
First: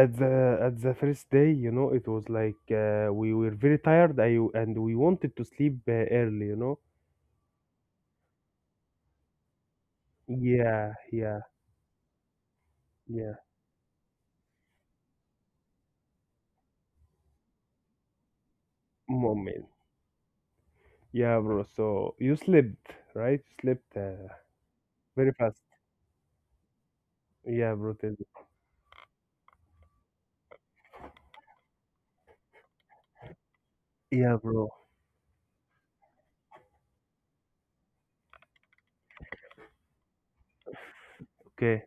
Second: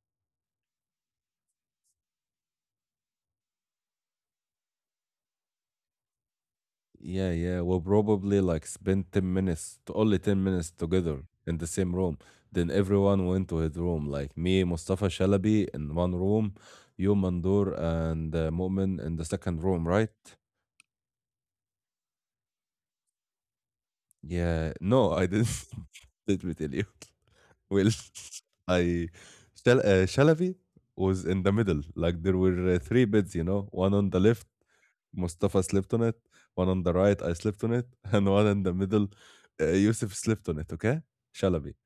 [SPEAKER 2] At the first day, you know, it was like we were very and we wanted to sleep early, you know.
[SPEAKER 1] Yeah, yeah. We'll probably like spend 10 minutes, to only 10 minutes
[SPEAKER 2] Yeah,
[SPEAKER 1] together
[SPEAKER 2] yeah.
[SPEAKER 1] in the same room. Then everyone
[SPEAKER 2] Yeah,
[SPEAKER 1] went to his room, like me, Mustafa Shalabi in one room, you, Mandur, and Mu'min in the second
[SPEAKER 2] moment.
[SPEAKER 1] room, right?
[SPEAKER 2] Yeah, bro. So you slept, right? You slept
[SPEAKER 1] Yeah. No, I
[SPEAKER 2] very
[SPEAKER 1] didn't.
[SPEAKER 2] fast.
[SPEAKER 1] (laughs) Let me tell you.
[SPEAKER 2] Yeah,
[SPEAKER 1] Well,
[SPEAKER 2] bro. Tell me.
[SPEAKER 1] (laughs) I Shal Shalavi was in the middle. Like, there were three beds, one on the
[SPEAKER 2] Yeah,
[SPEAKER 1] left,
[SPEAKER 2] bro.
[SPEAKER 1] Mustafa slept on it, one on the right, I slept on it, (laughs) and one in the middle, Yusuf slept on it. Okay, Shalavi.
[SPEAKER 2] Okay,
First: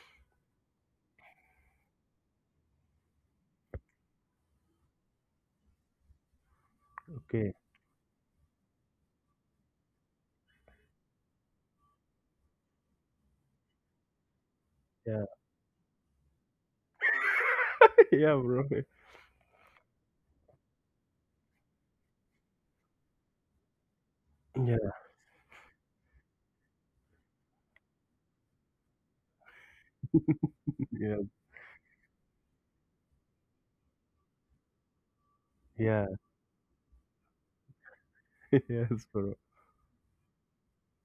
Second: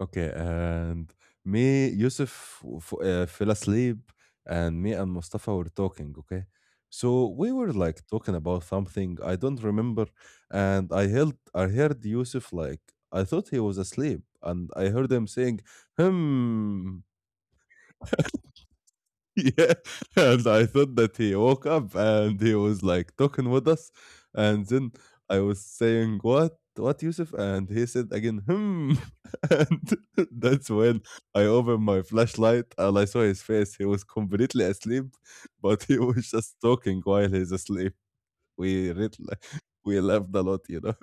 [SPEAKER 1] Okay, and me, Yusuf fell asleep, and me and Mustafa were talking. Okay, so
[SPEAKER 2] okay.
[SPEAKER 1] we were like talking about something I don't remember, and I heard Yusuf like, I thought he was asleep, and I heard
[SPEAKER 2] Yeah,
[SPEAKER 1] him saying, "Hmm,"
[SPEAKER 2] (laughs) yeah, bro.
[SPEAKER 1] yeah. (laughs) And I thought that he woke up and he was like talking with us. And then
[SPEAKER 2] Yeah,
[SPEAKER 1] I was saying, what Yusuf?" And he said again, "Hmm." (laughs) And (laughs) that's when
[SPEAKER 2] yeah,
[SPEAKER 1] I opened my flashlight and I saw his face. He was completely asleep, but he
[SPEAKER 2] yeah.
[SPEAKER 1] was (laughs) just talking while he's asleep.
[SPEAKER 2] (laughs)
[SPEAKER 1] we
[SPEAKER 2] Yes,
[SPEAKER 1] read
[SPEAKER 2] bro.
[SPEAKER 1] like, we laughed a lot,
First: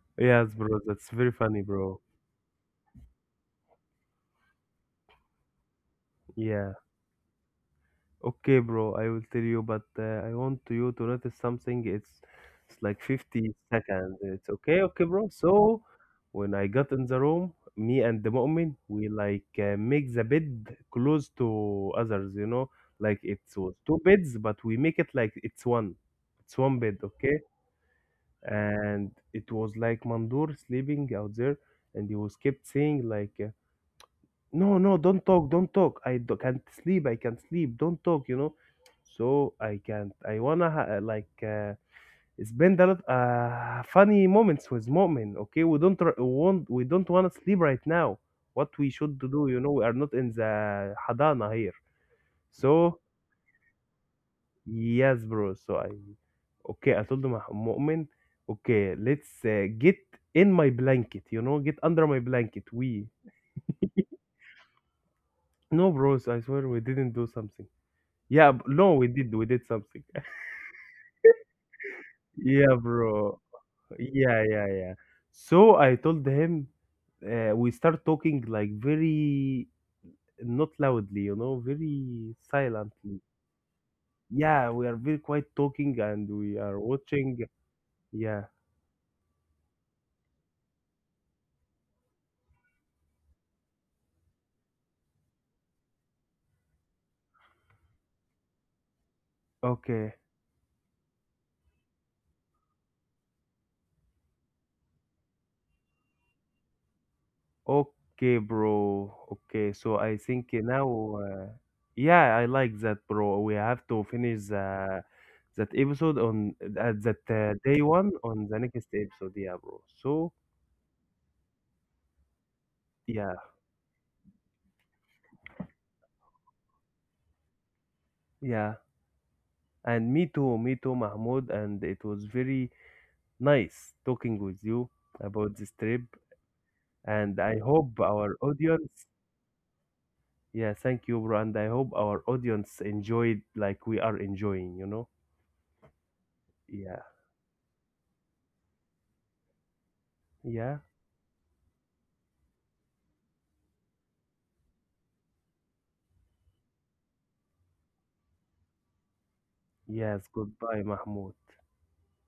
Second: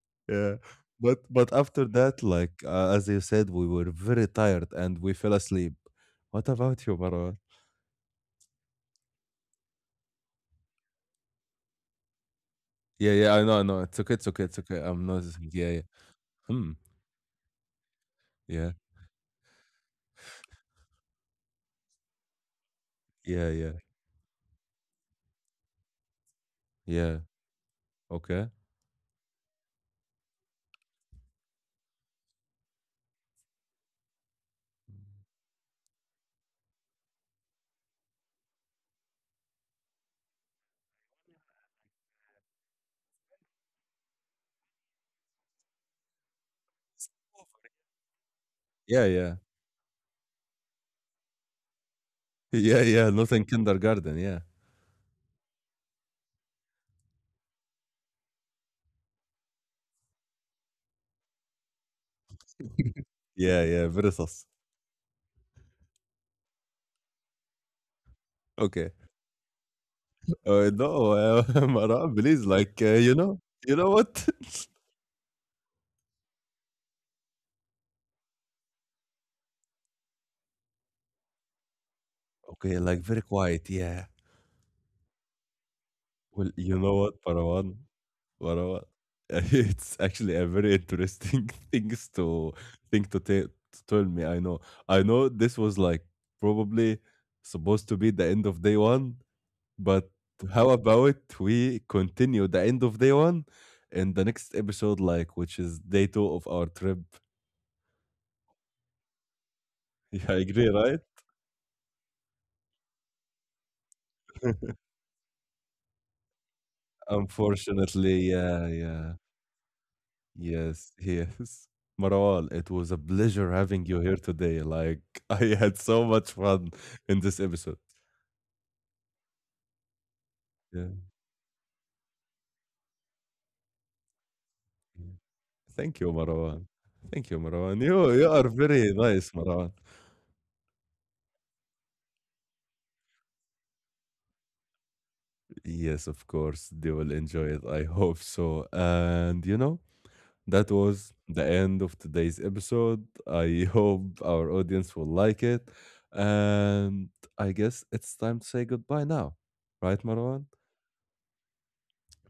[SPEAKER 1] (laughs) yeah.
[SPEAKER 2] Yes, bro. That's
[SPEAKER 1] but
[SPEAKER 2] very
[SPEAKER 1] but
[SPEAKER 2] funny,
[SPEAKER 1] after
[SPEAKER 2] bro.
[SPEAKER 1] that, like, as you said, we were very tired and we fell asleep. What
[SPEAKER 2] Yeah.
[SPEAKER 1] about you, Marwan?
[SPEAKER 2] Okay, bro, I will tell you, but I want you to notice something. It's like
[SPEAKER 1] Yeah, yeah, I
[SPEAKER 2] 50
[SPEAKER 1] know, I know. It's okay,
[SPEAKER 2] seconds.
[SPEAKER 1] it's okay,
[SPEAKER 2] It's
[SPEAKER 1] it's okay.
[SPEAKER 2] okay, okay,
[SPEAKER 1] I'm not.
[SPEAKER 2] bro.
[SPEAKER 1] Yeah, yeah.
[SPEAKER 2] So when I
[SPEAKER 1] Hmm.
[SPEAKER 2] got in the room, me and the
[SPEAKER 1] Yeah,
[SPEAKER 2] Mu'min, we like make the bed close to others, you know, like it
[SPEAKER 1] yeah, yeah,
[SPEAKER 2] was two beds, but we make it like it's one. It's one bed,
[SPEAKER 1] yeah.
[SPEAKER 2] okay?
[SPEAKER 1] Okay.
[SPEAKER 2] And it was like Mandur sleeping out there, and he was kept saying like no, no, don't talk, don't talk, can't sleep, I can't sleep, don't talk, you know. So I can't, I wanna ha- like spend a lot funny moments with Mu'min. Okay, we don't wanna sleep right now. What we
[SPEAKER 1] Yeah,
[SPEAKER 2] should
[SPEAKER 1] yeah. (laughs)
[SPEAKER 2] do, you know, we are not in the hadana here.
[SPEAKER 1] Yeah,
[SPEAKER 2] So
[SPEAKER 1] yeah. Not in kindergarten. Yeah.
[SPEAKER 2] yes, bro, so I okay, I told him, Mu'min, okay, let's get in my blanket, you know, get under my blanket. We
[SPEAKER 1] Yeah, yeah. Very sus.
[SPEAKER 2] No, bros, I swear we didn't do something.
[SPEAKER 1] Okay.
[SPEAKER 2] No, we did something. (laughs)
[SPEAKER 1] No, (laughs) Maran, please,
[SPEAKER 2] Yeah,
[SPEAKER 1] like,
[SPEAKER 2] bro.
[SPEAKER 1] you know what?
[SPEAKER 2] Yeah, yeah,
[SPEAKER 1] (laughs)
[SPEAKER 2] yeah. So I told him we start talking like very not loudly, you know, very
[SPEAKER 1] Okay, like, very
[SPEAKER 2] silently.
[SPEAKER 1] quiet. Yeah.
[SPEAKER 2] Yeah, we are very quiet talking and
[SPEAKER 1] Well,
[SPEAKER 2] we
[SPEAKER 1] you
[SPEAKER 2] are
[SPEAKER 1] know what,
[SPEAKER 2] watching.
[SPEAKER 1] Parawan?
[SPEAKER 2] Yeah.
[SPEAKER 1] What a what? (laughs) It's actually a very interesting (laughs) things to think to, te- to tell me. I know this was like probably supposed to be the end of day one, but
[SPEAKER 2] Okay.
[SPEAKER 1] how about we continue the end of day one in the next episode, like, which is day two of our trip? (laughs)
[SPEAKER 2] Okay, bro. Okay. So I
[SPEAKER 1] Yeah, I
[SPEAKER 2] think
[SPEAKER 1] agree, right?
[SPEAKER 2] now yeah, I like that, bro. We have to finish
[SPEAKER 1] (laughs)
[SPEAKER 2] the that episode on at that day
[SPEAKER 1] Unfortunately,
[SPEAKER 2] one on the
[SPEAKER 1] yeah,
[SPEAKER 2] next
[SPEAKER 1] yeah.
[SPEAKER 2] episode, yeah, bro. So
[SPEAKER 1] Yes, (laughs) yes. Marwal, it was a
[SPEAKER 2] yeah,
[SPEAKER 1] pleasure having you here today. Like, (laughs) I had so much fun in this episode.
[SPEAKER 2] yeah. And me
[SPEAKER 1] Yeah.
[SPEAKER 2] too, Mahmoud. And it was very nice talking with you
[SPEAKER 1] Yeah.
[SPEAKER 2] about this
[SPEAKER 1] Thank
[SPEAKER 2] trip.
[SPEAKER 1] you, Marwan. Thank
[SPEAKER 2] And
[SPEAKER 1] you,
[SPEAKER 2] I
[SPEAKER 1] Marwan. You
[SPEAKER 2] hope
[SPEAKER 1] you
[SPEAKER 2] our
[SPEAKER 1] are very
[SPEAKER 2] audience,
[SPEAKER 1] nice, Marwan.
[SPEAKER 2] yeah, thank you, bro. And I hope our audience enjoyed like we are enjoying, you know?
[SPEAKER 1] Yes, of course. They
[SPEAKER 2] Yeah,
[SPEAKER 1] will enjoy it. I hope so. And that
[SPEAKER 2] yeah,
[SPEAKER 1] was the end of today's episode. I (laughs) hope our audience will like it. And I guess it's time to say goodbye now. Right,
[SPEAKER 2] yes.
[SPEAKER 1] Marwan?
[SPEAKER 2] Goodbye, Mahmoud.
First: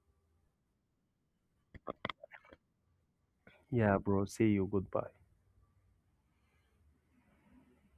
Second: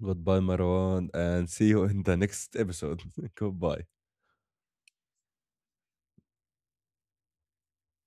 [SPEAKER 1] Goodbye, Marwan, and see you in the next episode. (laughs) Goodbye.
[SPEAKER 2] Yeah, bro. See you. Goodbye.